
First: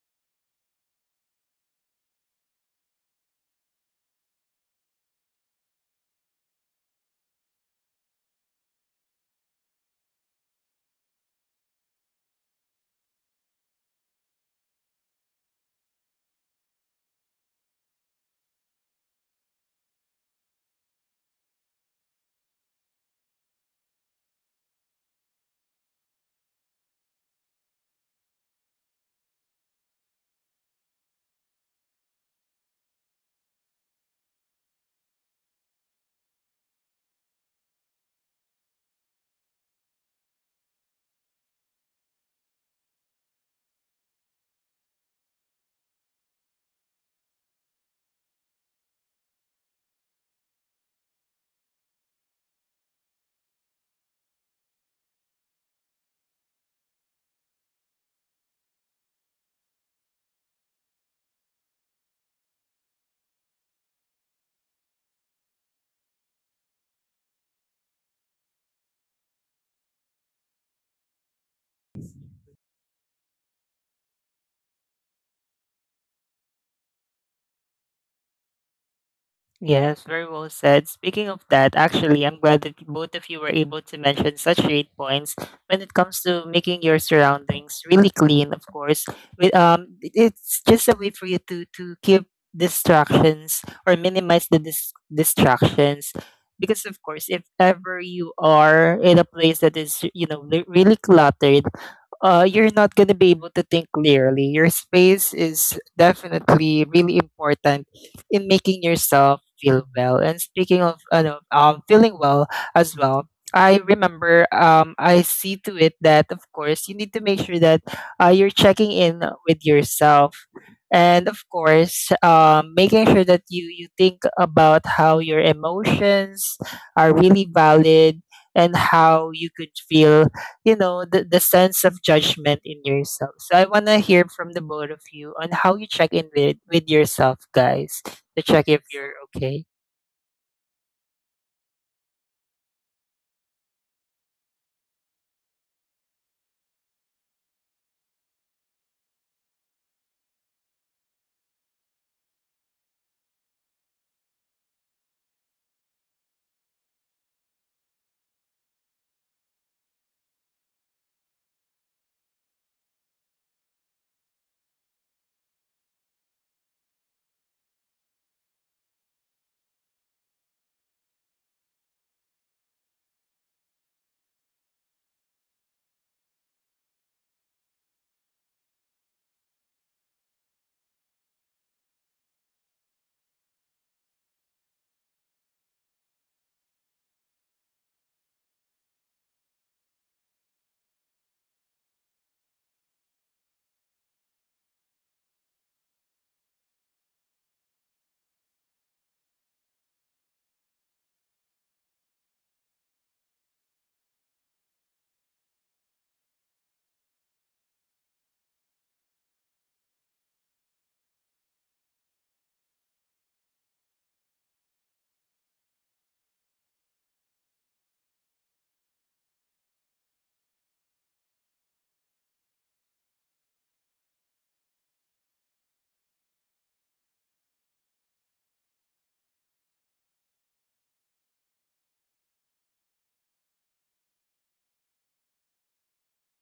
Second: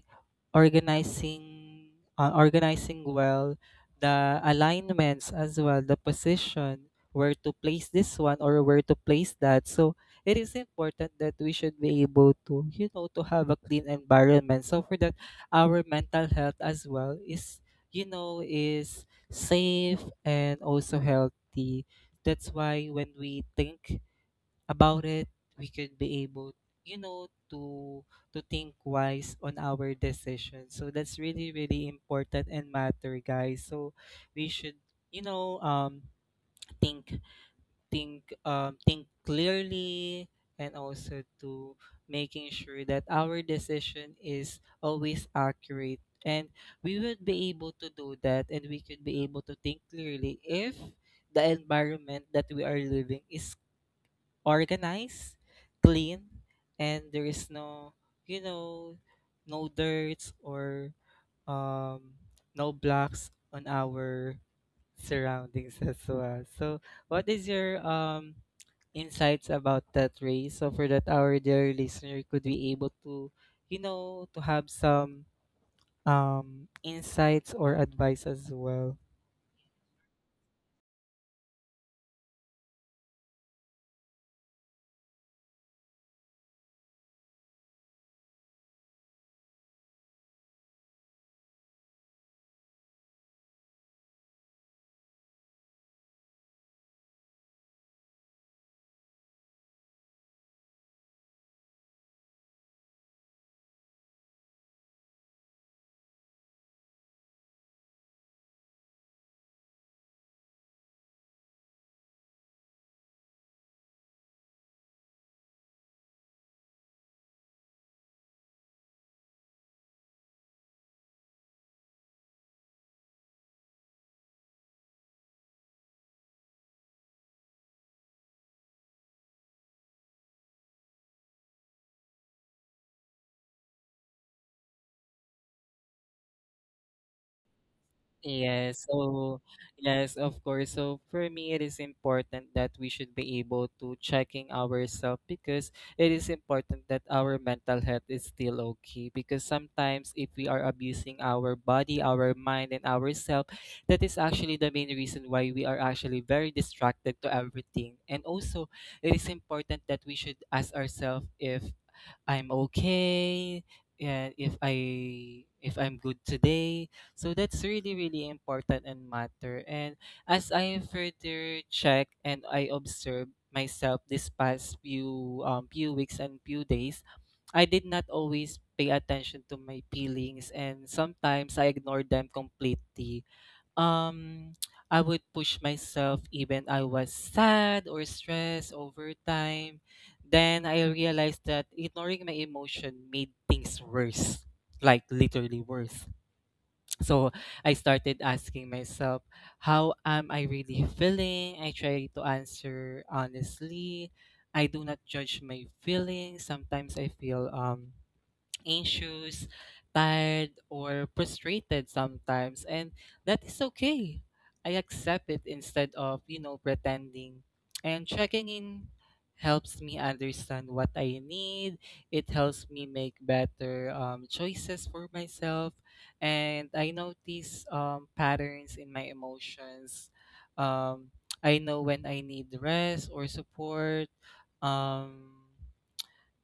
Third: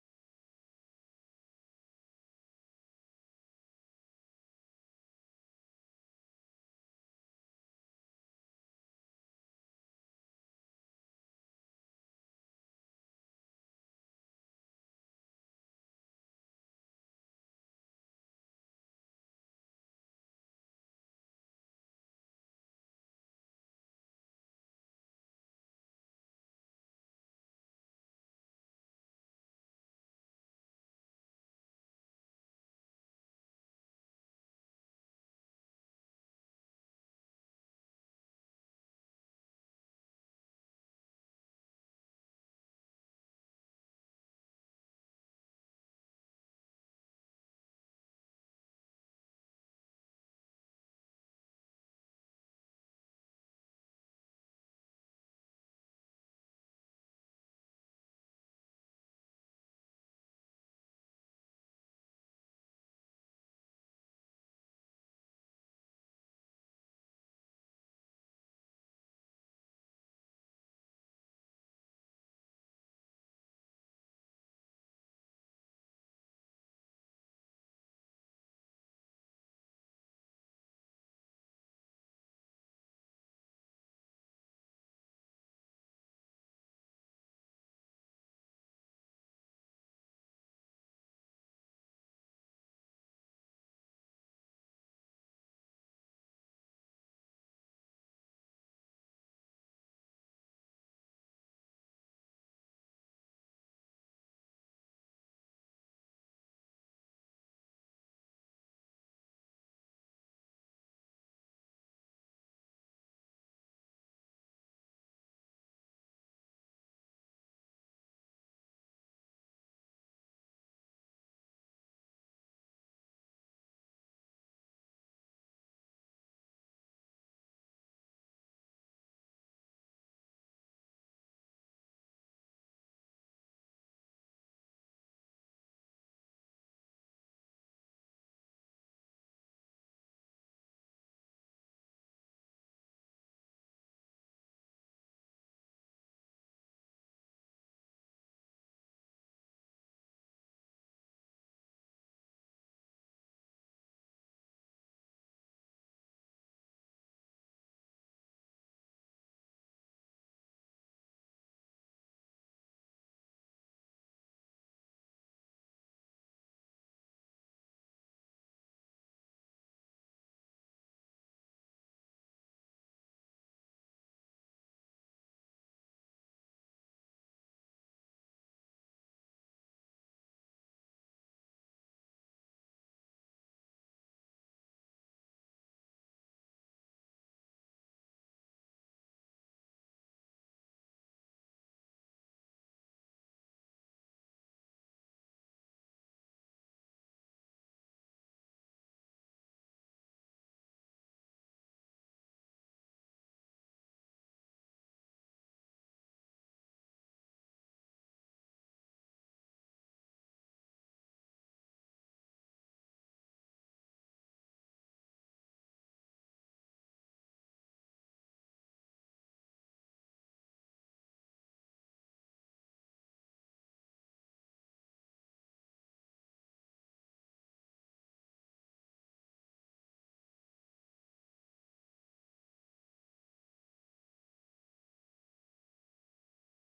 [SPEAKER 2] organizing organizing well the alignments as well, the position, where to place this one or where to place that. So it is important that we should be able to, you know, to have a clean environment, so for that our mental health as well is, you know, is safe and also healthy. That's why when we think about it, we could be able, you know, to think wise on our decisions. So that's really really important and matter, guys. So we should, you know, think think clearly, and also to making sure that our decision is always accurate, and we would be able to do that and we could be able to think clearly if the environment that we are living is organized, clean, and there is no, you know, no dirt or um, no blocks on our surroundings as well. So, what is your insights about that, Ray? So for that our dear listener could be able to, you know, to have some insights or advice as well.
[SPEAKER 1] Yes, very well said. Speaking of that, actually, I'm glad that both of you were able to mention such great points when it comes to making your surroundings really clean. Of course, with it's just a way for you to keep distractions or minimize the distractions. Because of course, if ever you are in a place that is, you know, really cluttered, you're not going to be able to think clearly. Your space is definitely really important in making yourself feel well. And speaking of feeling well as well, I remember, I see to it that, of course, you need to make sure that you're checking in with yourself. And of course, making sure that you think about how your emotions are really valid and how you could feel, you know, the sense of judgment in yourself. So I want to hear from the both of you on how you check in with yourself, guys, to check if
[SPEAKER 2] Yes,
[SPEAKER 1] you're
[SPEAKER 2] so
[SPEAKER 1] okay.
[SPEAKER 2] yes, of course. So for me, it is important that we should be able to checking ourselves because it is important that our mental health is still okay. Because sometimes if we are abusing our body, our mind, and ourselves, that is actually the main reason why we are actually very distracted to everything. And also, it is important that we should ask ourselves if I'm okay, and if I'm good today, so that's really, really important and matter. And as I further check and I observe myself this past few weeks and few days, I did not always pay attention to my feelings, and sometimes I ignored them completely. Um I would push myself even I was sad or stressed over time. Then I realized that ignoring my emotion made things worse. Like literally worse. So I started asking myself, how am I really feeling? I try to answer honestly. I do not judge my feelings. Sometimes I feel anxious, tired, or frustrated sometimes, and that is okay. I accept it instead of, pretending. And checking in helps me understand what I need. It helps me make better choices for myself. And I notice patterns in my emotions. Um, I know when I need rest or support. Um,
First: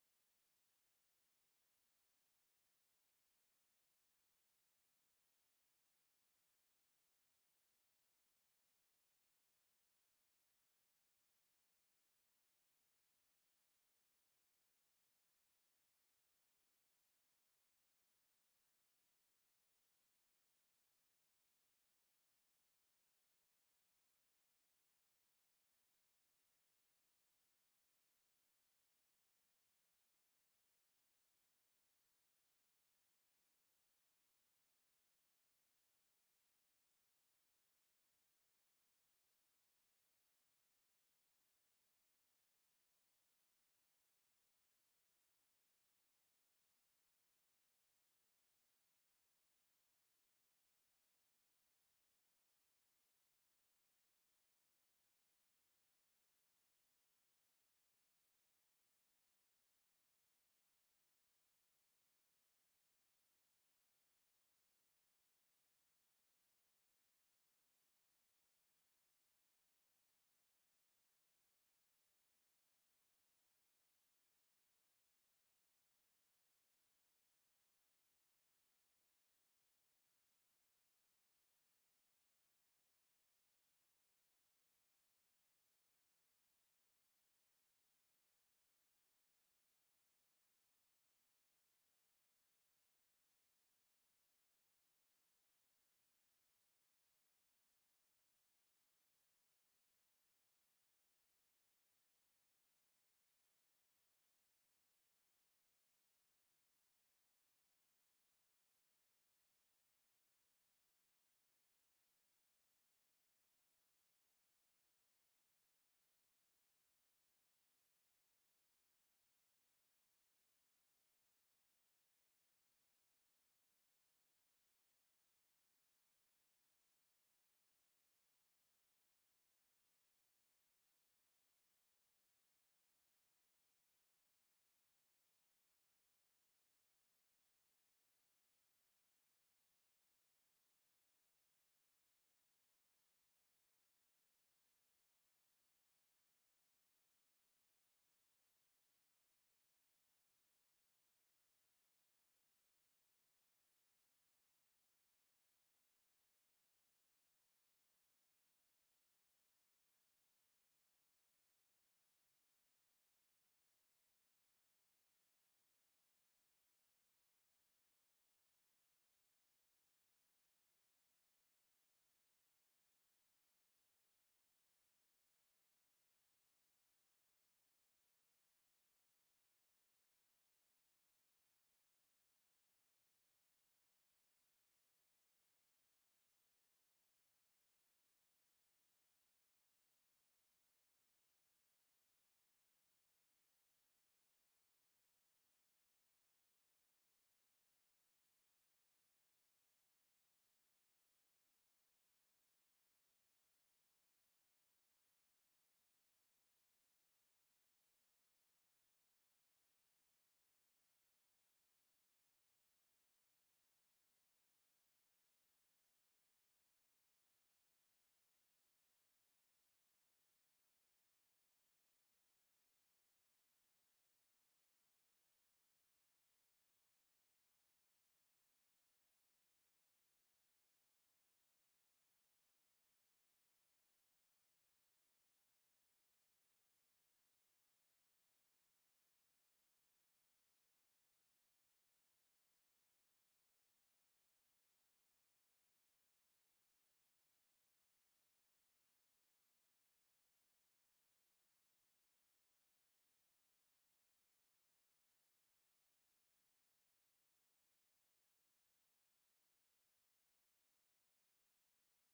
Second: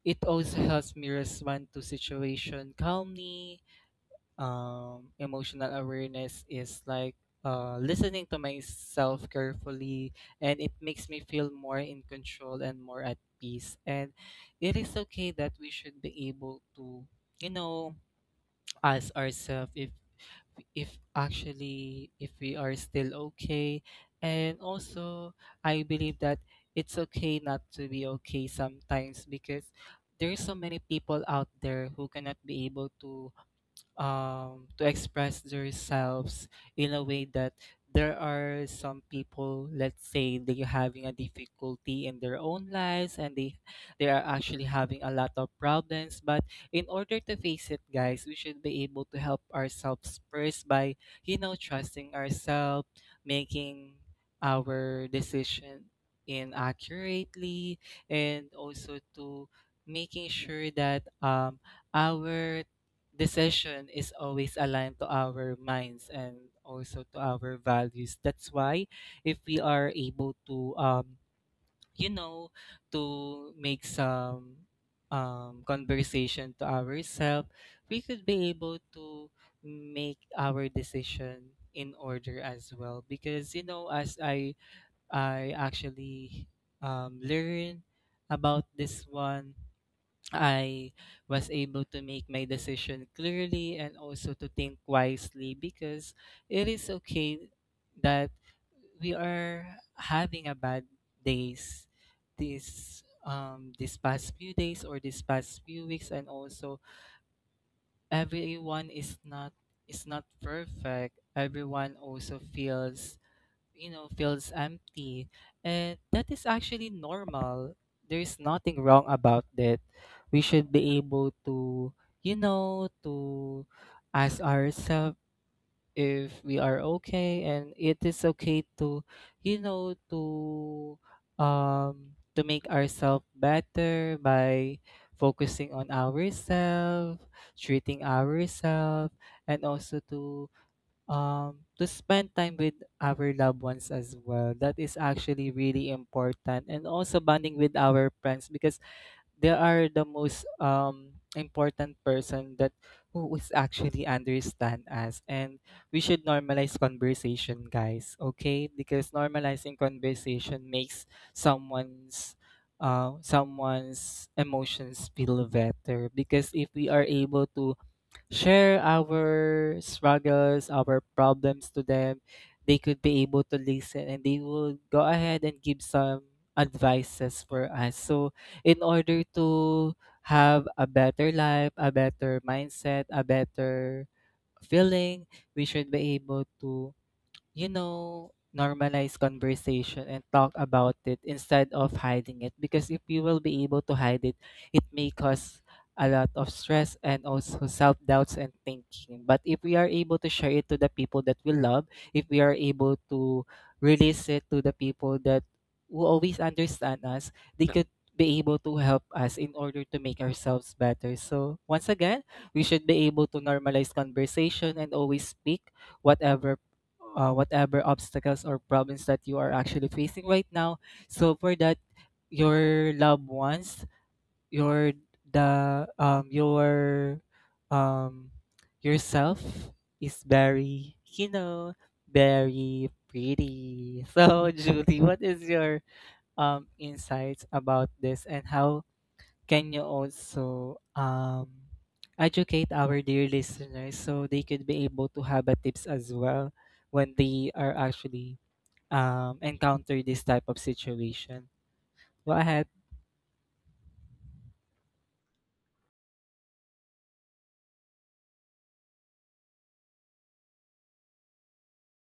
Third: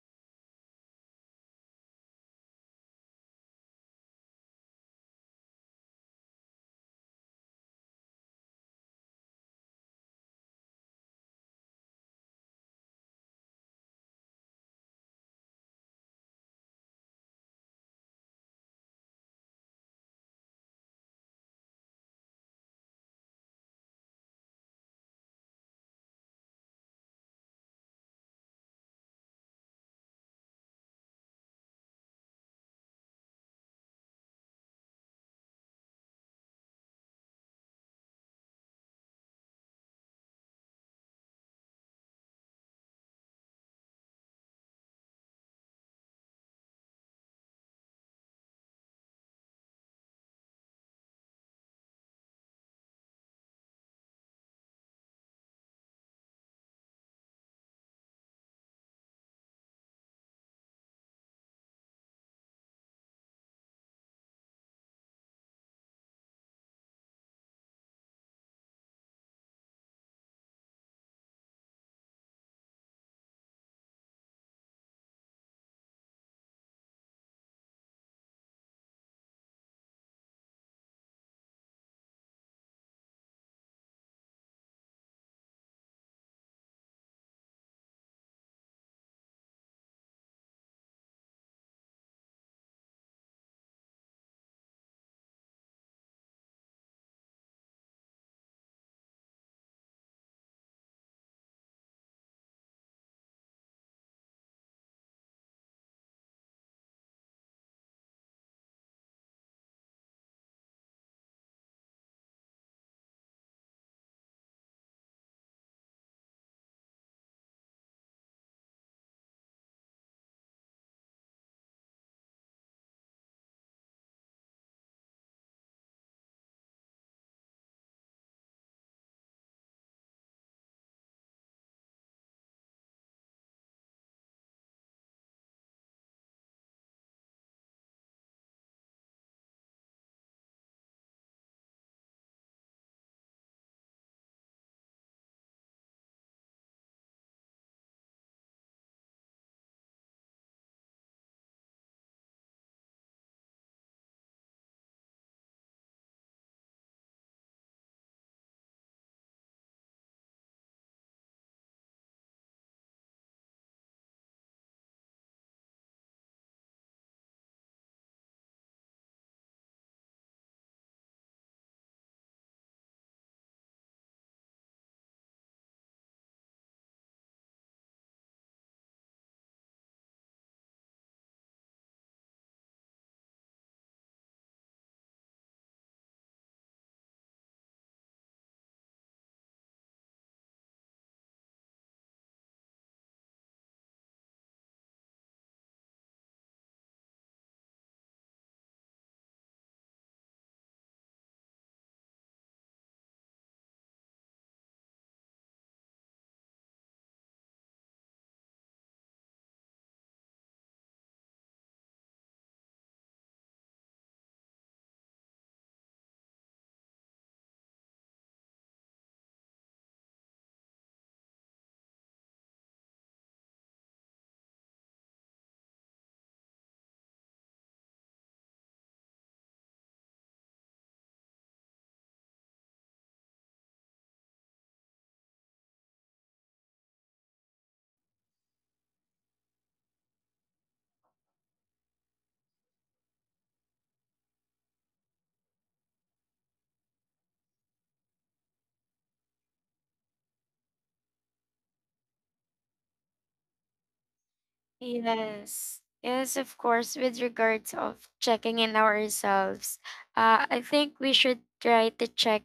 [SPEAKER 2] it also helps me respond to situation calmly. Emotional awareness is like listening to myself carefully, and it makes me feel more in control and more at peace. And it is okay that we should be able to, you know, ask ourselves if if we are still okay. And also I believe that it's okay not to be okay sometimes, because there's so many people out there who cannot be able to express themselves in a way that, there are some people, let's say they're having a difficulty in their own lives, and they are actually having a lot of problems. But in order to face it, guys, we should be able to help ourselves first by, trusting ourselves, making our decision in accurately, and also to making sure that our decision is always aligned to our minds and also to our values. That's why if we are able to you know to make some conversation to ourselves, we could be able to make our decision in order as well, because you know, as I actually learn about this one, I was able to make my decision clearly and also to think wisely, because it is okay that we are having a bad days, this this past few days or this past few weeks. And also, everyone is not perfect. Everyone also feels, you know, feels empty, and that is actually normal. There's nothing wrong about that. We should be able to, you know, to ask ourselves if we are okay, and it is okay to, you know, to make ourselves better by focusing on ourselves, treating ourselves, and also to spend time with our loved ones as well. That is actually really important, and also bonding with our friends, because they are the most important person that who is actually understand us. And we should normalize conversation, guys, okay, because normalizing conversation makes someone's someone's emotions feel better, because if we are able to share our struggles, our problems to them, they could be able to listen, and they will go ahead and give some advices for us. So, in order to have a better life, a better mindset, a better feeling, we should be able to, you know, normalize conversation and talk about it instead of hiding it. Because if you will be able to hide it, it may cause a lot of stress and also self doubts and thinking. But if we are able to share it to the people that we love, if we are able to release it to the people that who always understand us, they could be able to help us in order to make ourselves better. So once again, we should be able to normalize conversation and always speak whatever whatever obstacles or problems that you are actually facing right now. So for that, your loved ones, your your um yourself is very, you know, very pretty. So Judy, what is your insights about this, and how can you also educate our dear listeners so they could be able to have a tips as well when they are actually encounter this type of situation? Go ahead.
[SPEAKER 3] Yes. Yes, of course, with regards of checking in ourselves, I think we should try to check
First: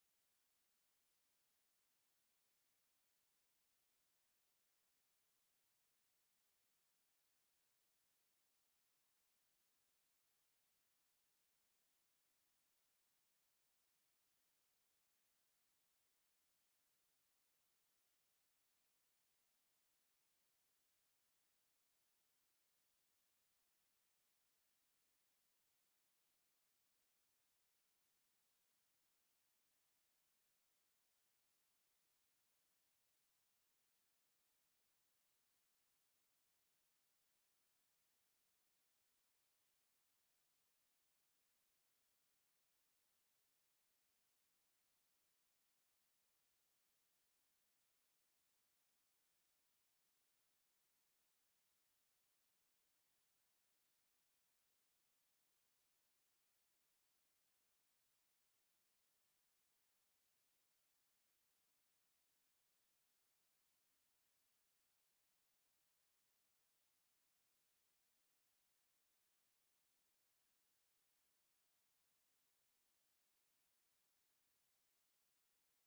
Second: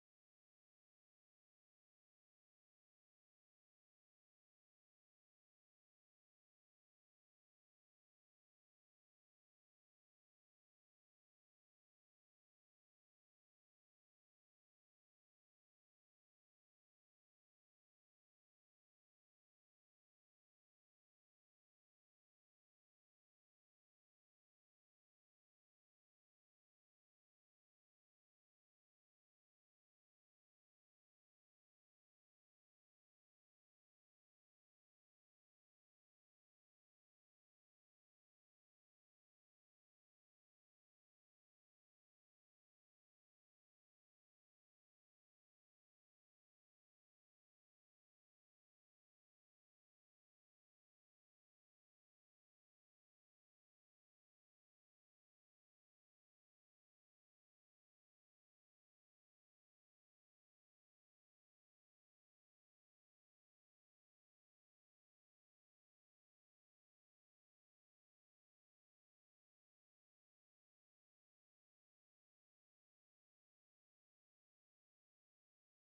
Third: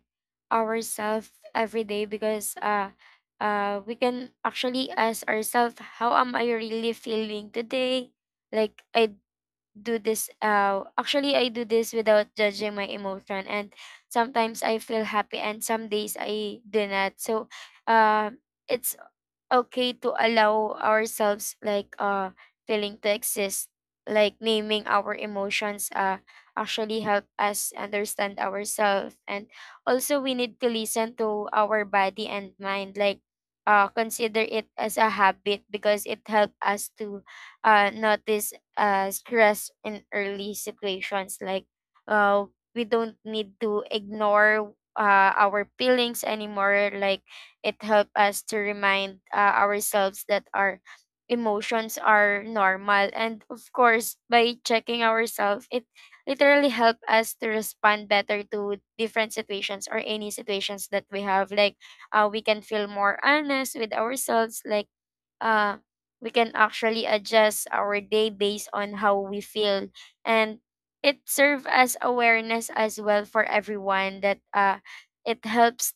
[SPEAKER 3] ourselves every day because we can actually ask ourselves, how am I really feeling today? Like I Actually I do this without judging my emotion, and sometimes I feel happy, and some days I do not. So, uh, it's okay to allow ourselves feeling to exist, like naming our emotions actually help us understand ourselves and also we need to listen to our body and mind. Consider it as a habit because it helps us to notice stress in early situations. Uh we don't need to ignore our feelings anymore. Like it helps us to remind ourselves that our emotions are normal. And of course, by checking ourselves, it literally helps us to respond better to different situations or any situations that we have. Like, we can feel more honest with ourselves. Like, uh, we can actually adjust our day based on how we feel. And it serves as awareness as well for everyone that it helps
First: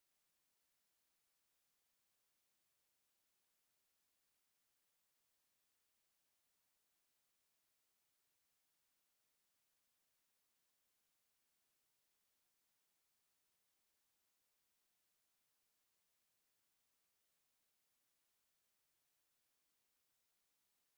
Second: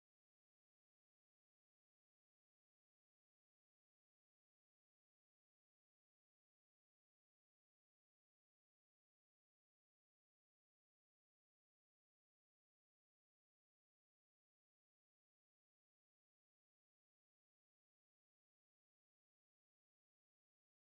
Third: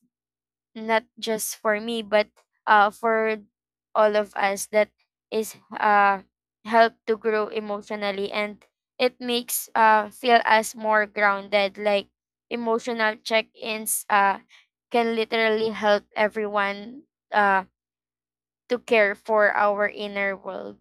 [SPEAKER 3] not just for me but for all of us that is help to grow emotionally and it makes feel us more grounded. Like emotional check-ins can literally help everyone uh, to care for our inner world.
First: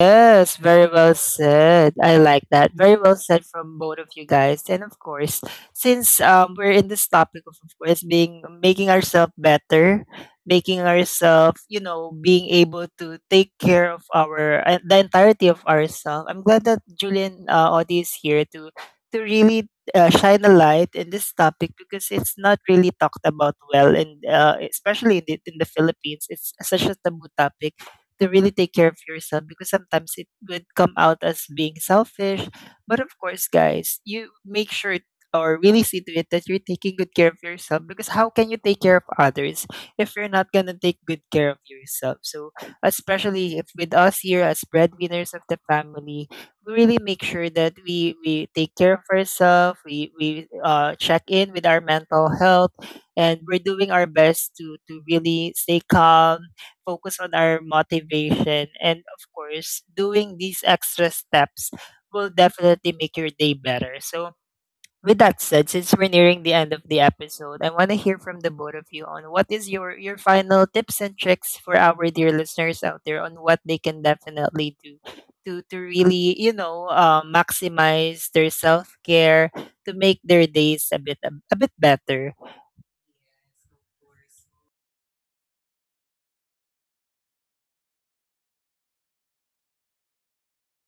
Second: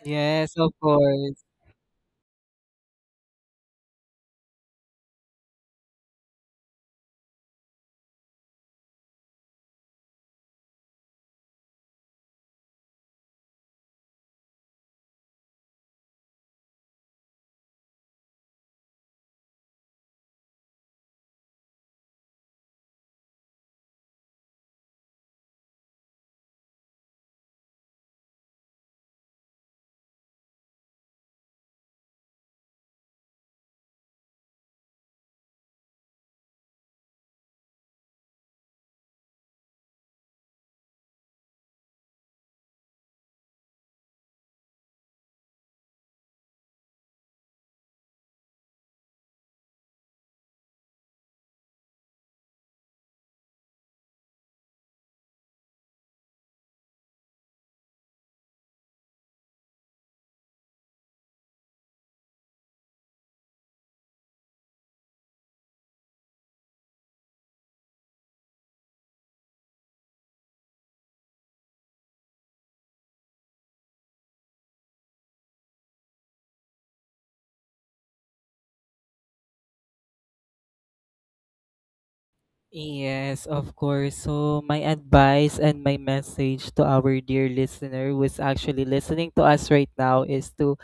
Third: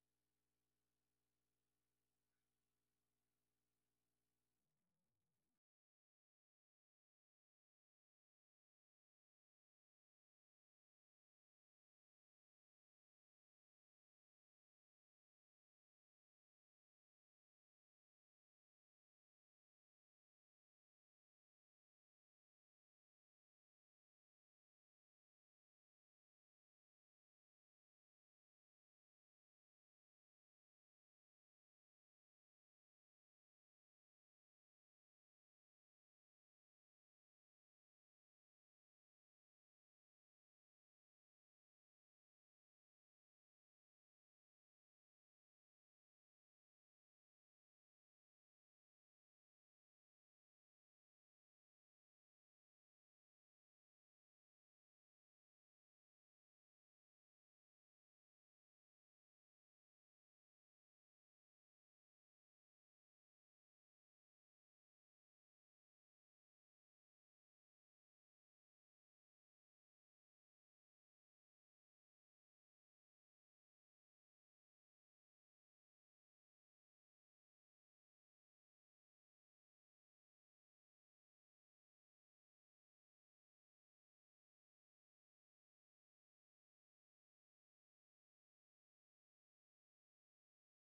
[SPEAKER 1] Yes,
[SPEAKER 2] Yes, of
[SPEAKER 1] very well
[SPEAKER 2] course.
[SPEAKER 1] said. I like that. Very well said from both of you guys. And of course, since we're in this topic of course, being making ourselves better, making ourselves, you know, being able to take care of our the entirety of ourselves. I'm glad that Julian Audi is here to really shine a light in this topic, because it's not really talked about well, and especially in the Philippines, it's such a taboo topic to really take care of yourself, because sometimes it would come out as being selfish. But of course, guys, you make sure or really see to it that you're taking good care of yourself, because how can you take care of others if you're not going to take good care of yourself? So, especially if with us here as breadwinners of the family, we really make sure that we take care of ourselves, we check in with our mental health, and we're doing our best to really stay calm, focus on our motivation. And of course, doing these extra steps will definitely make your day better. So, with that said, since we're nearing the end of the episode, I want to hear from the both of you on what is your final tips and tricks for our dear listeners out there on what they can definitely do to really, you know, maximize their self care, to make their days a bit better.
[SPEAKER 2] Yes, of course. So my advice and my message to our dear listener who is actually listening to us right now is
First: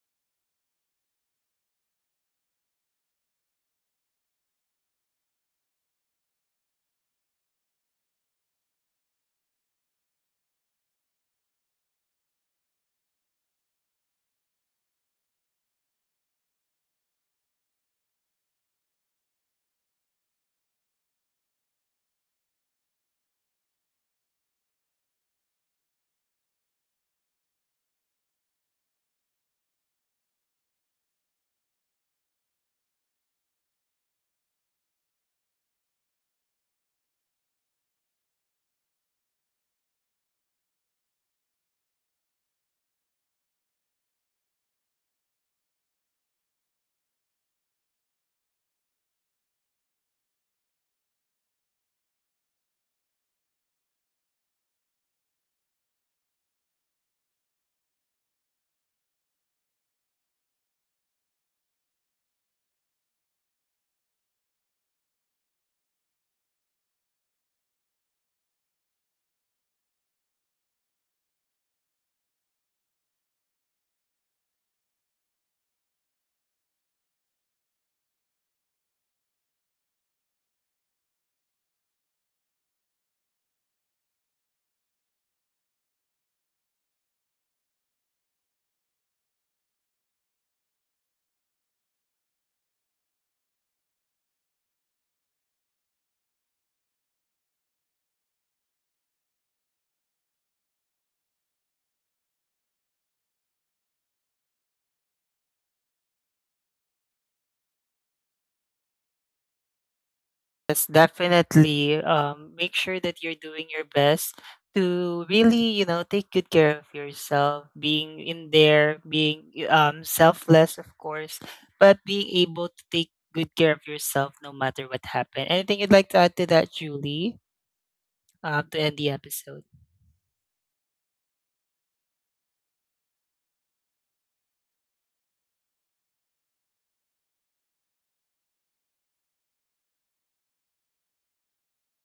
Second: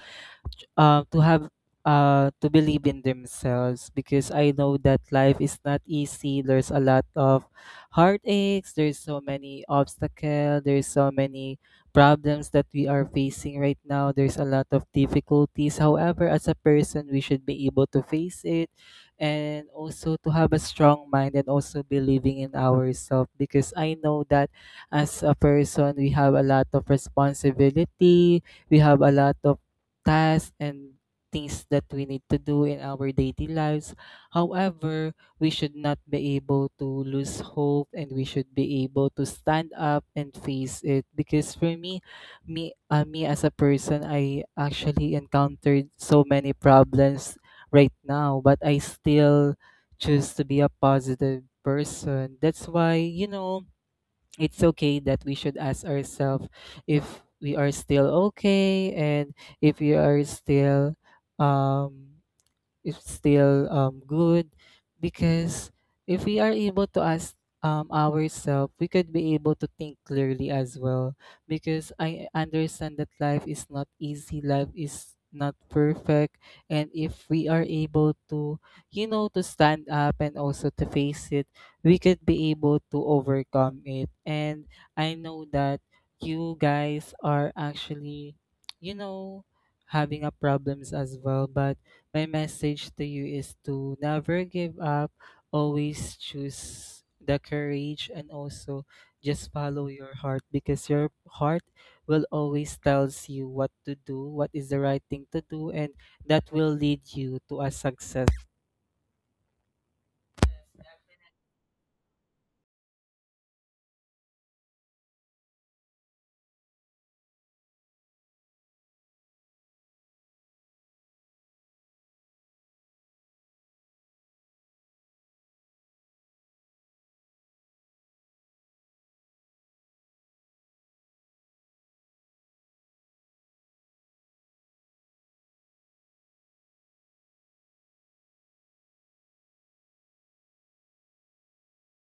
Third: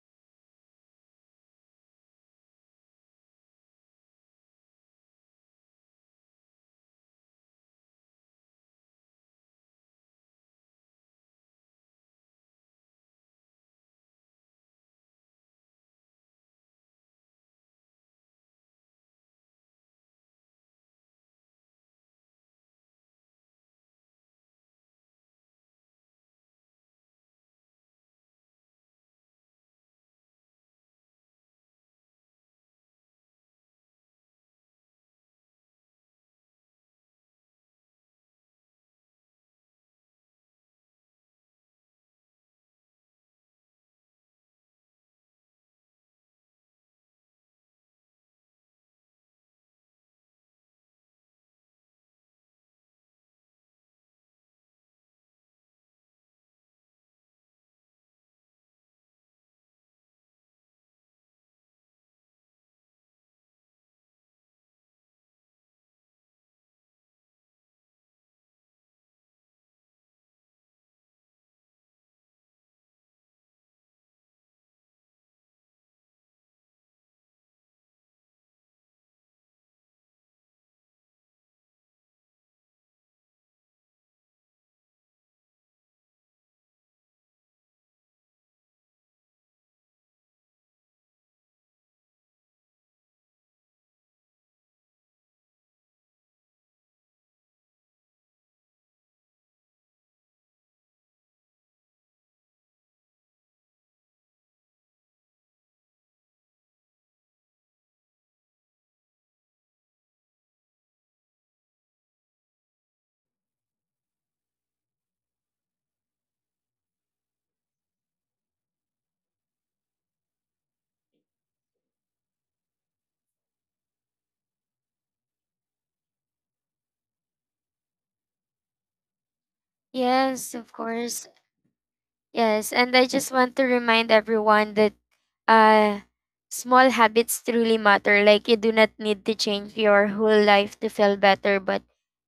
[SPEAKER 2] To have to believe in themselves, because I know that life is not easy. There's a lot of heartaches, there's so many obstacles, there's so many problems that we are facing right now. There's a lot of difficulties. However, as a person we should be able to face it, and also to have a strong mind and also believing in ourselves, because I know that as a person we have a lot of responsibility, we have a lot of tasks and things that we need to do in our daily lives. However, we should not be able to lose hope, and we should be able to stand up and face it, because for me, me as a person, I actually encountered so many problems right now, but I still choose to be a positive person. That's why, you know, it's okay that we should ask ourselves if we are still okay, and if we are still um is still good, because if we are able to ask ourselves, we could be able to think clearly as well. Because I understand that life is not easy, life is not perfect, and if we are able to, you know, to stand up and also to face it, we could be able to overcome it. And I know that you guys are actually, you know, having a problems as well, but my message to you is to never give up, always choose the courage, and also just follow your heart, because your heart will always tells you what to do, what is the right thing to do, and that will lead you to a success.
[SPEAKER 1] Yes, definitely. Make sure that you're doing your best to really, you know, take good care of yourself, being in there, being selfless, of course, but being able to take good care of yourself no matter what happened. Anything you'd like to add to that, Julie, to end the episode?
[SPEAKER 3] Yes, of course. Yes, and I just want to remind everyone that uh small habits truly matter. Like you do not need to change your whole life to feel better, but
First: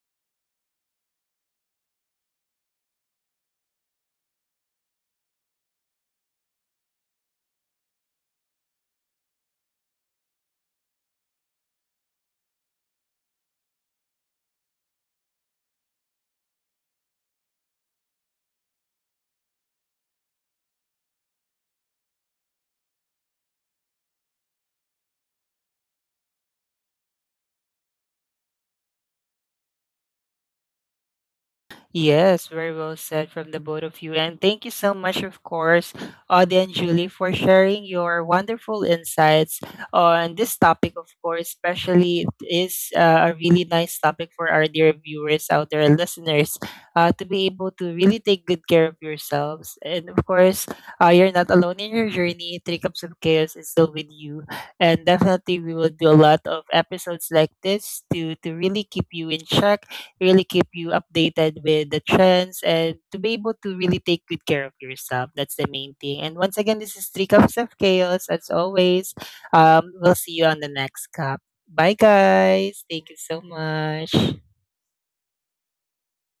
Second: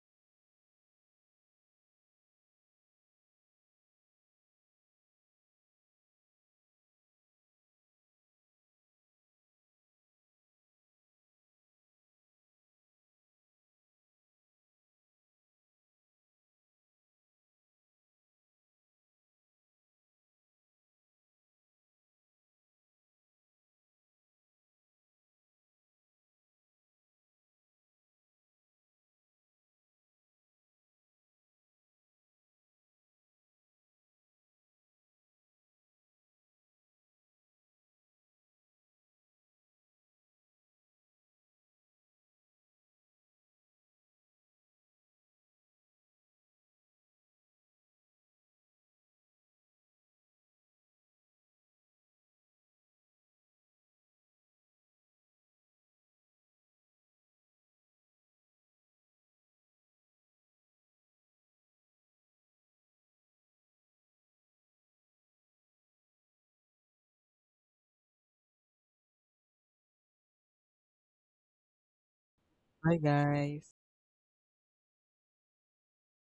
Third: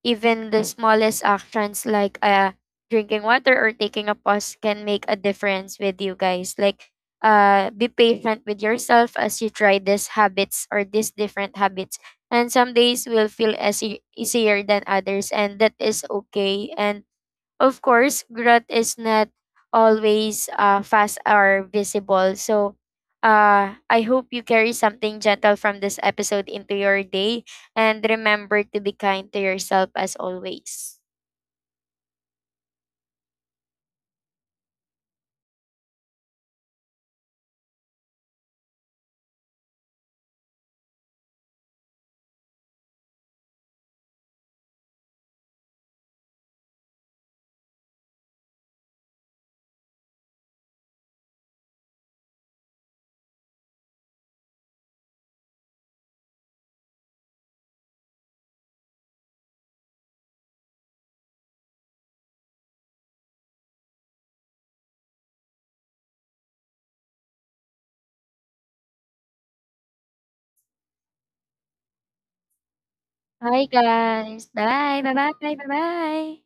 [SPEAKER 3] even the smallest actions like drinking water or taking a pause can make a difference with you guys. Be patient with yourself as you try these habits or these different habits. And some days will feel easy- easier than others and that is okay. And of course, growth is not always fast or visible. So, I hope you carry something gentle from this episode into your day and remember to be kind to yourself as always.
[SPEAKER 1] Yes, very well said from the both of you. And thank you so much, of course, Audie and Julie, for sharing your wonderful insights on this topic, of course, especially it is a really nice topic for our dear viewers out there and listeners to be able to really take good care of yourselves. And of course, you're not alone in your journey. Three Cups of Chaos is still with you. And definitely, we will do a lot of episodes like this to really keep you in check, really keep you updated with the trends and to be able to really take good care of yourself. That's the main thing. And once again, this is Three Cups of Chaos. As always, we'll see you on the next cup. Bye, guys.
[SPEAKER 2] Bye,
[SPEAKER 1] Thank you so
[SPEAKER 3] Bye,
[SPEAKER 2] guys.
[SPEAKER 3] guys.
[SPEAKER 1] much.
[SPEAKER 3] Bye. Bye bye. Bye bye.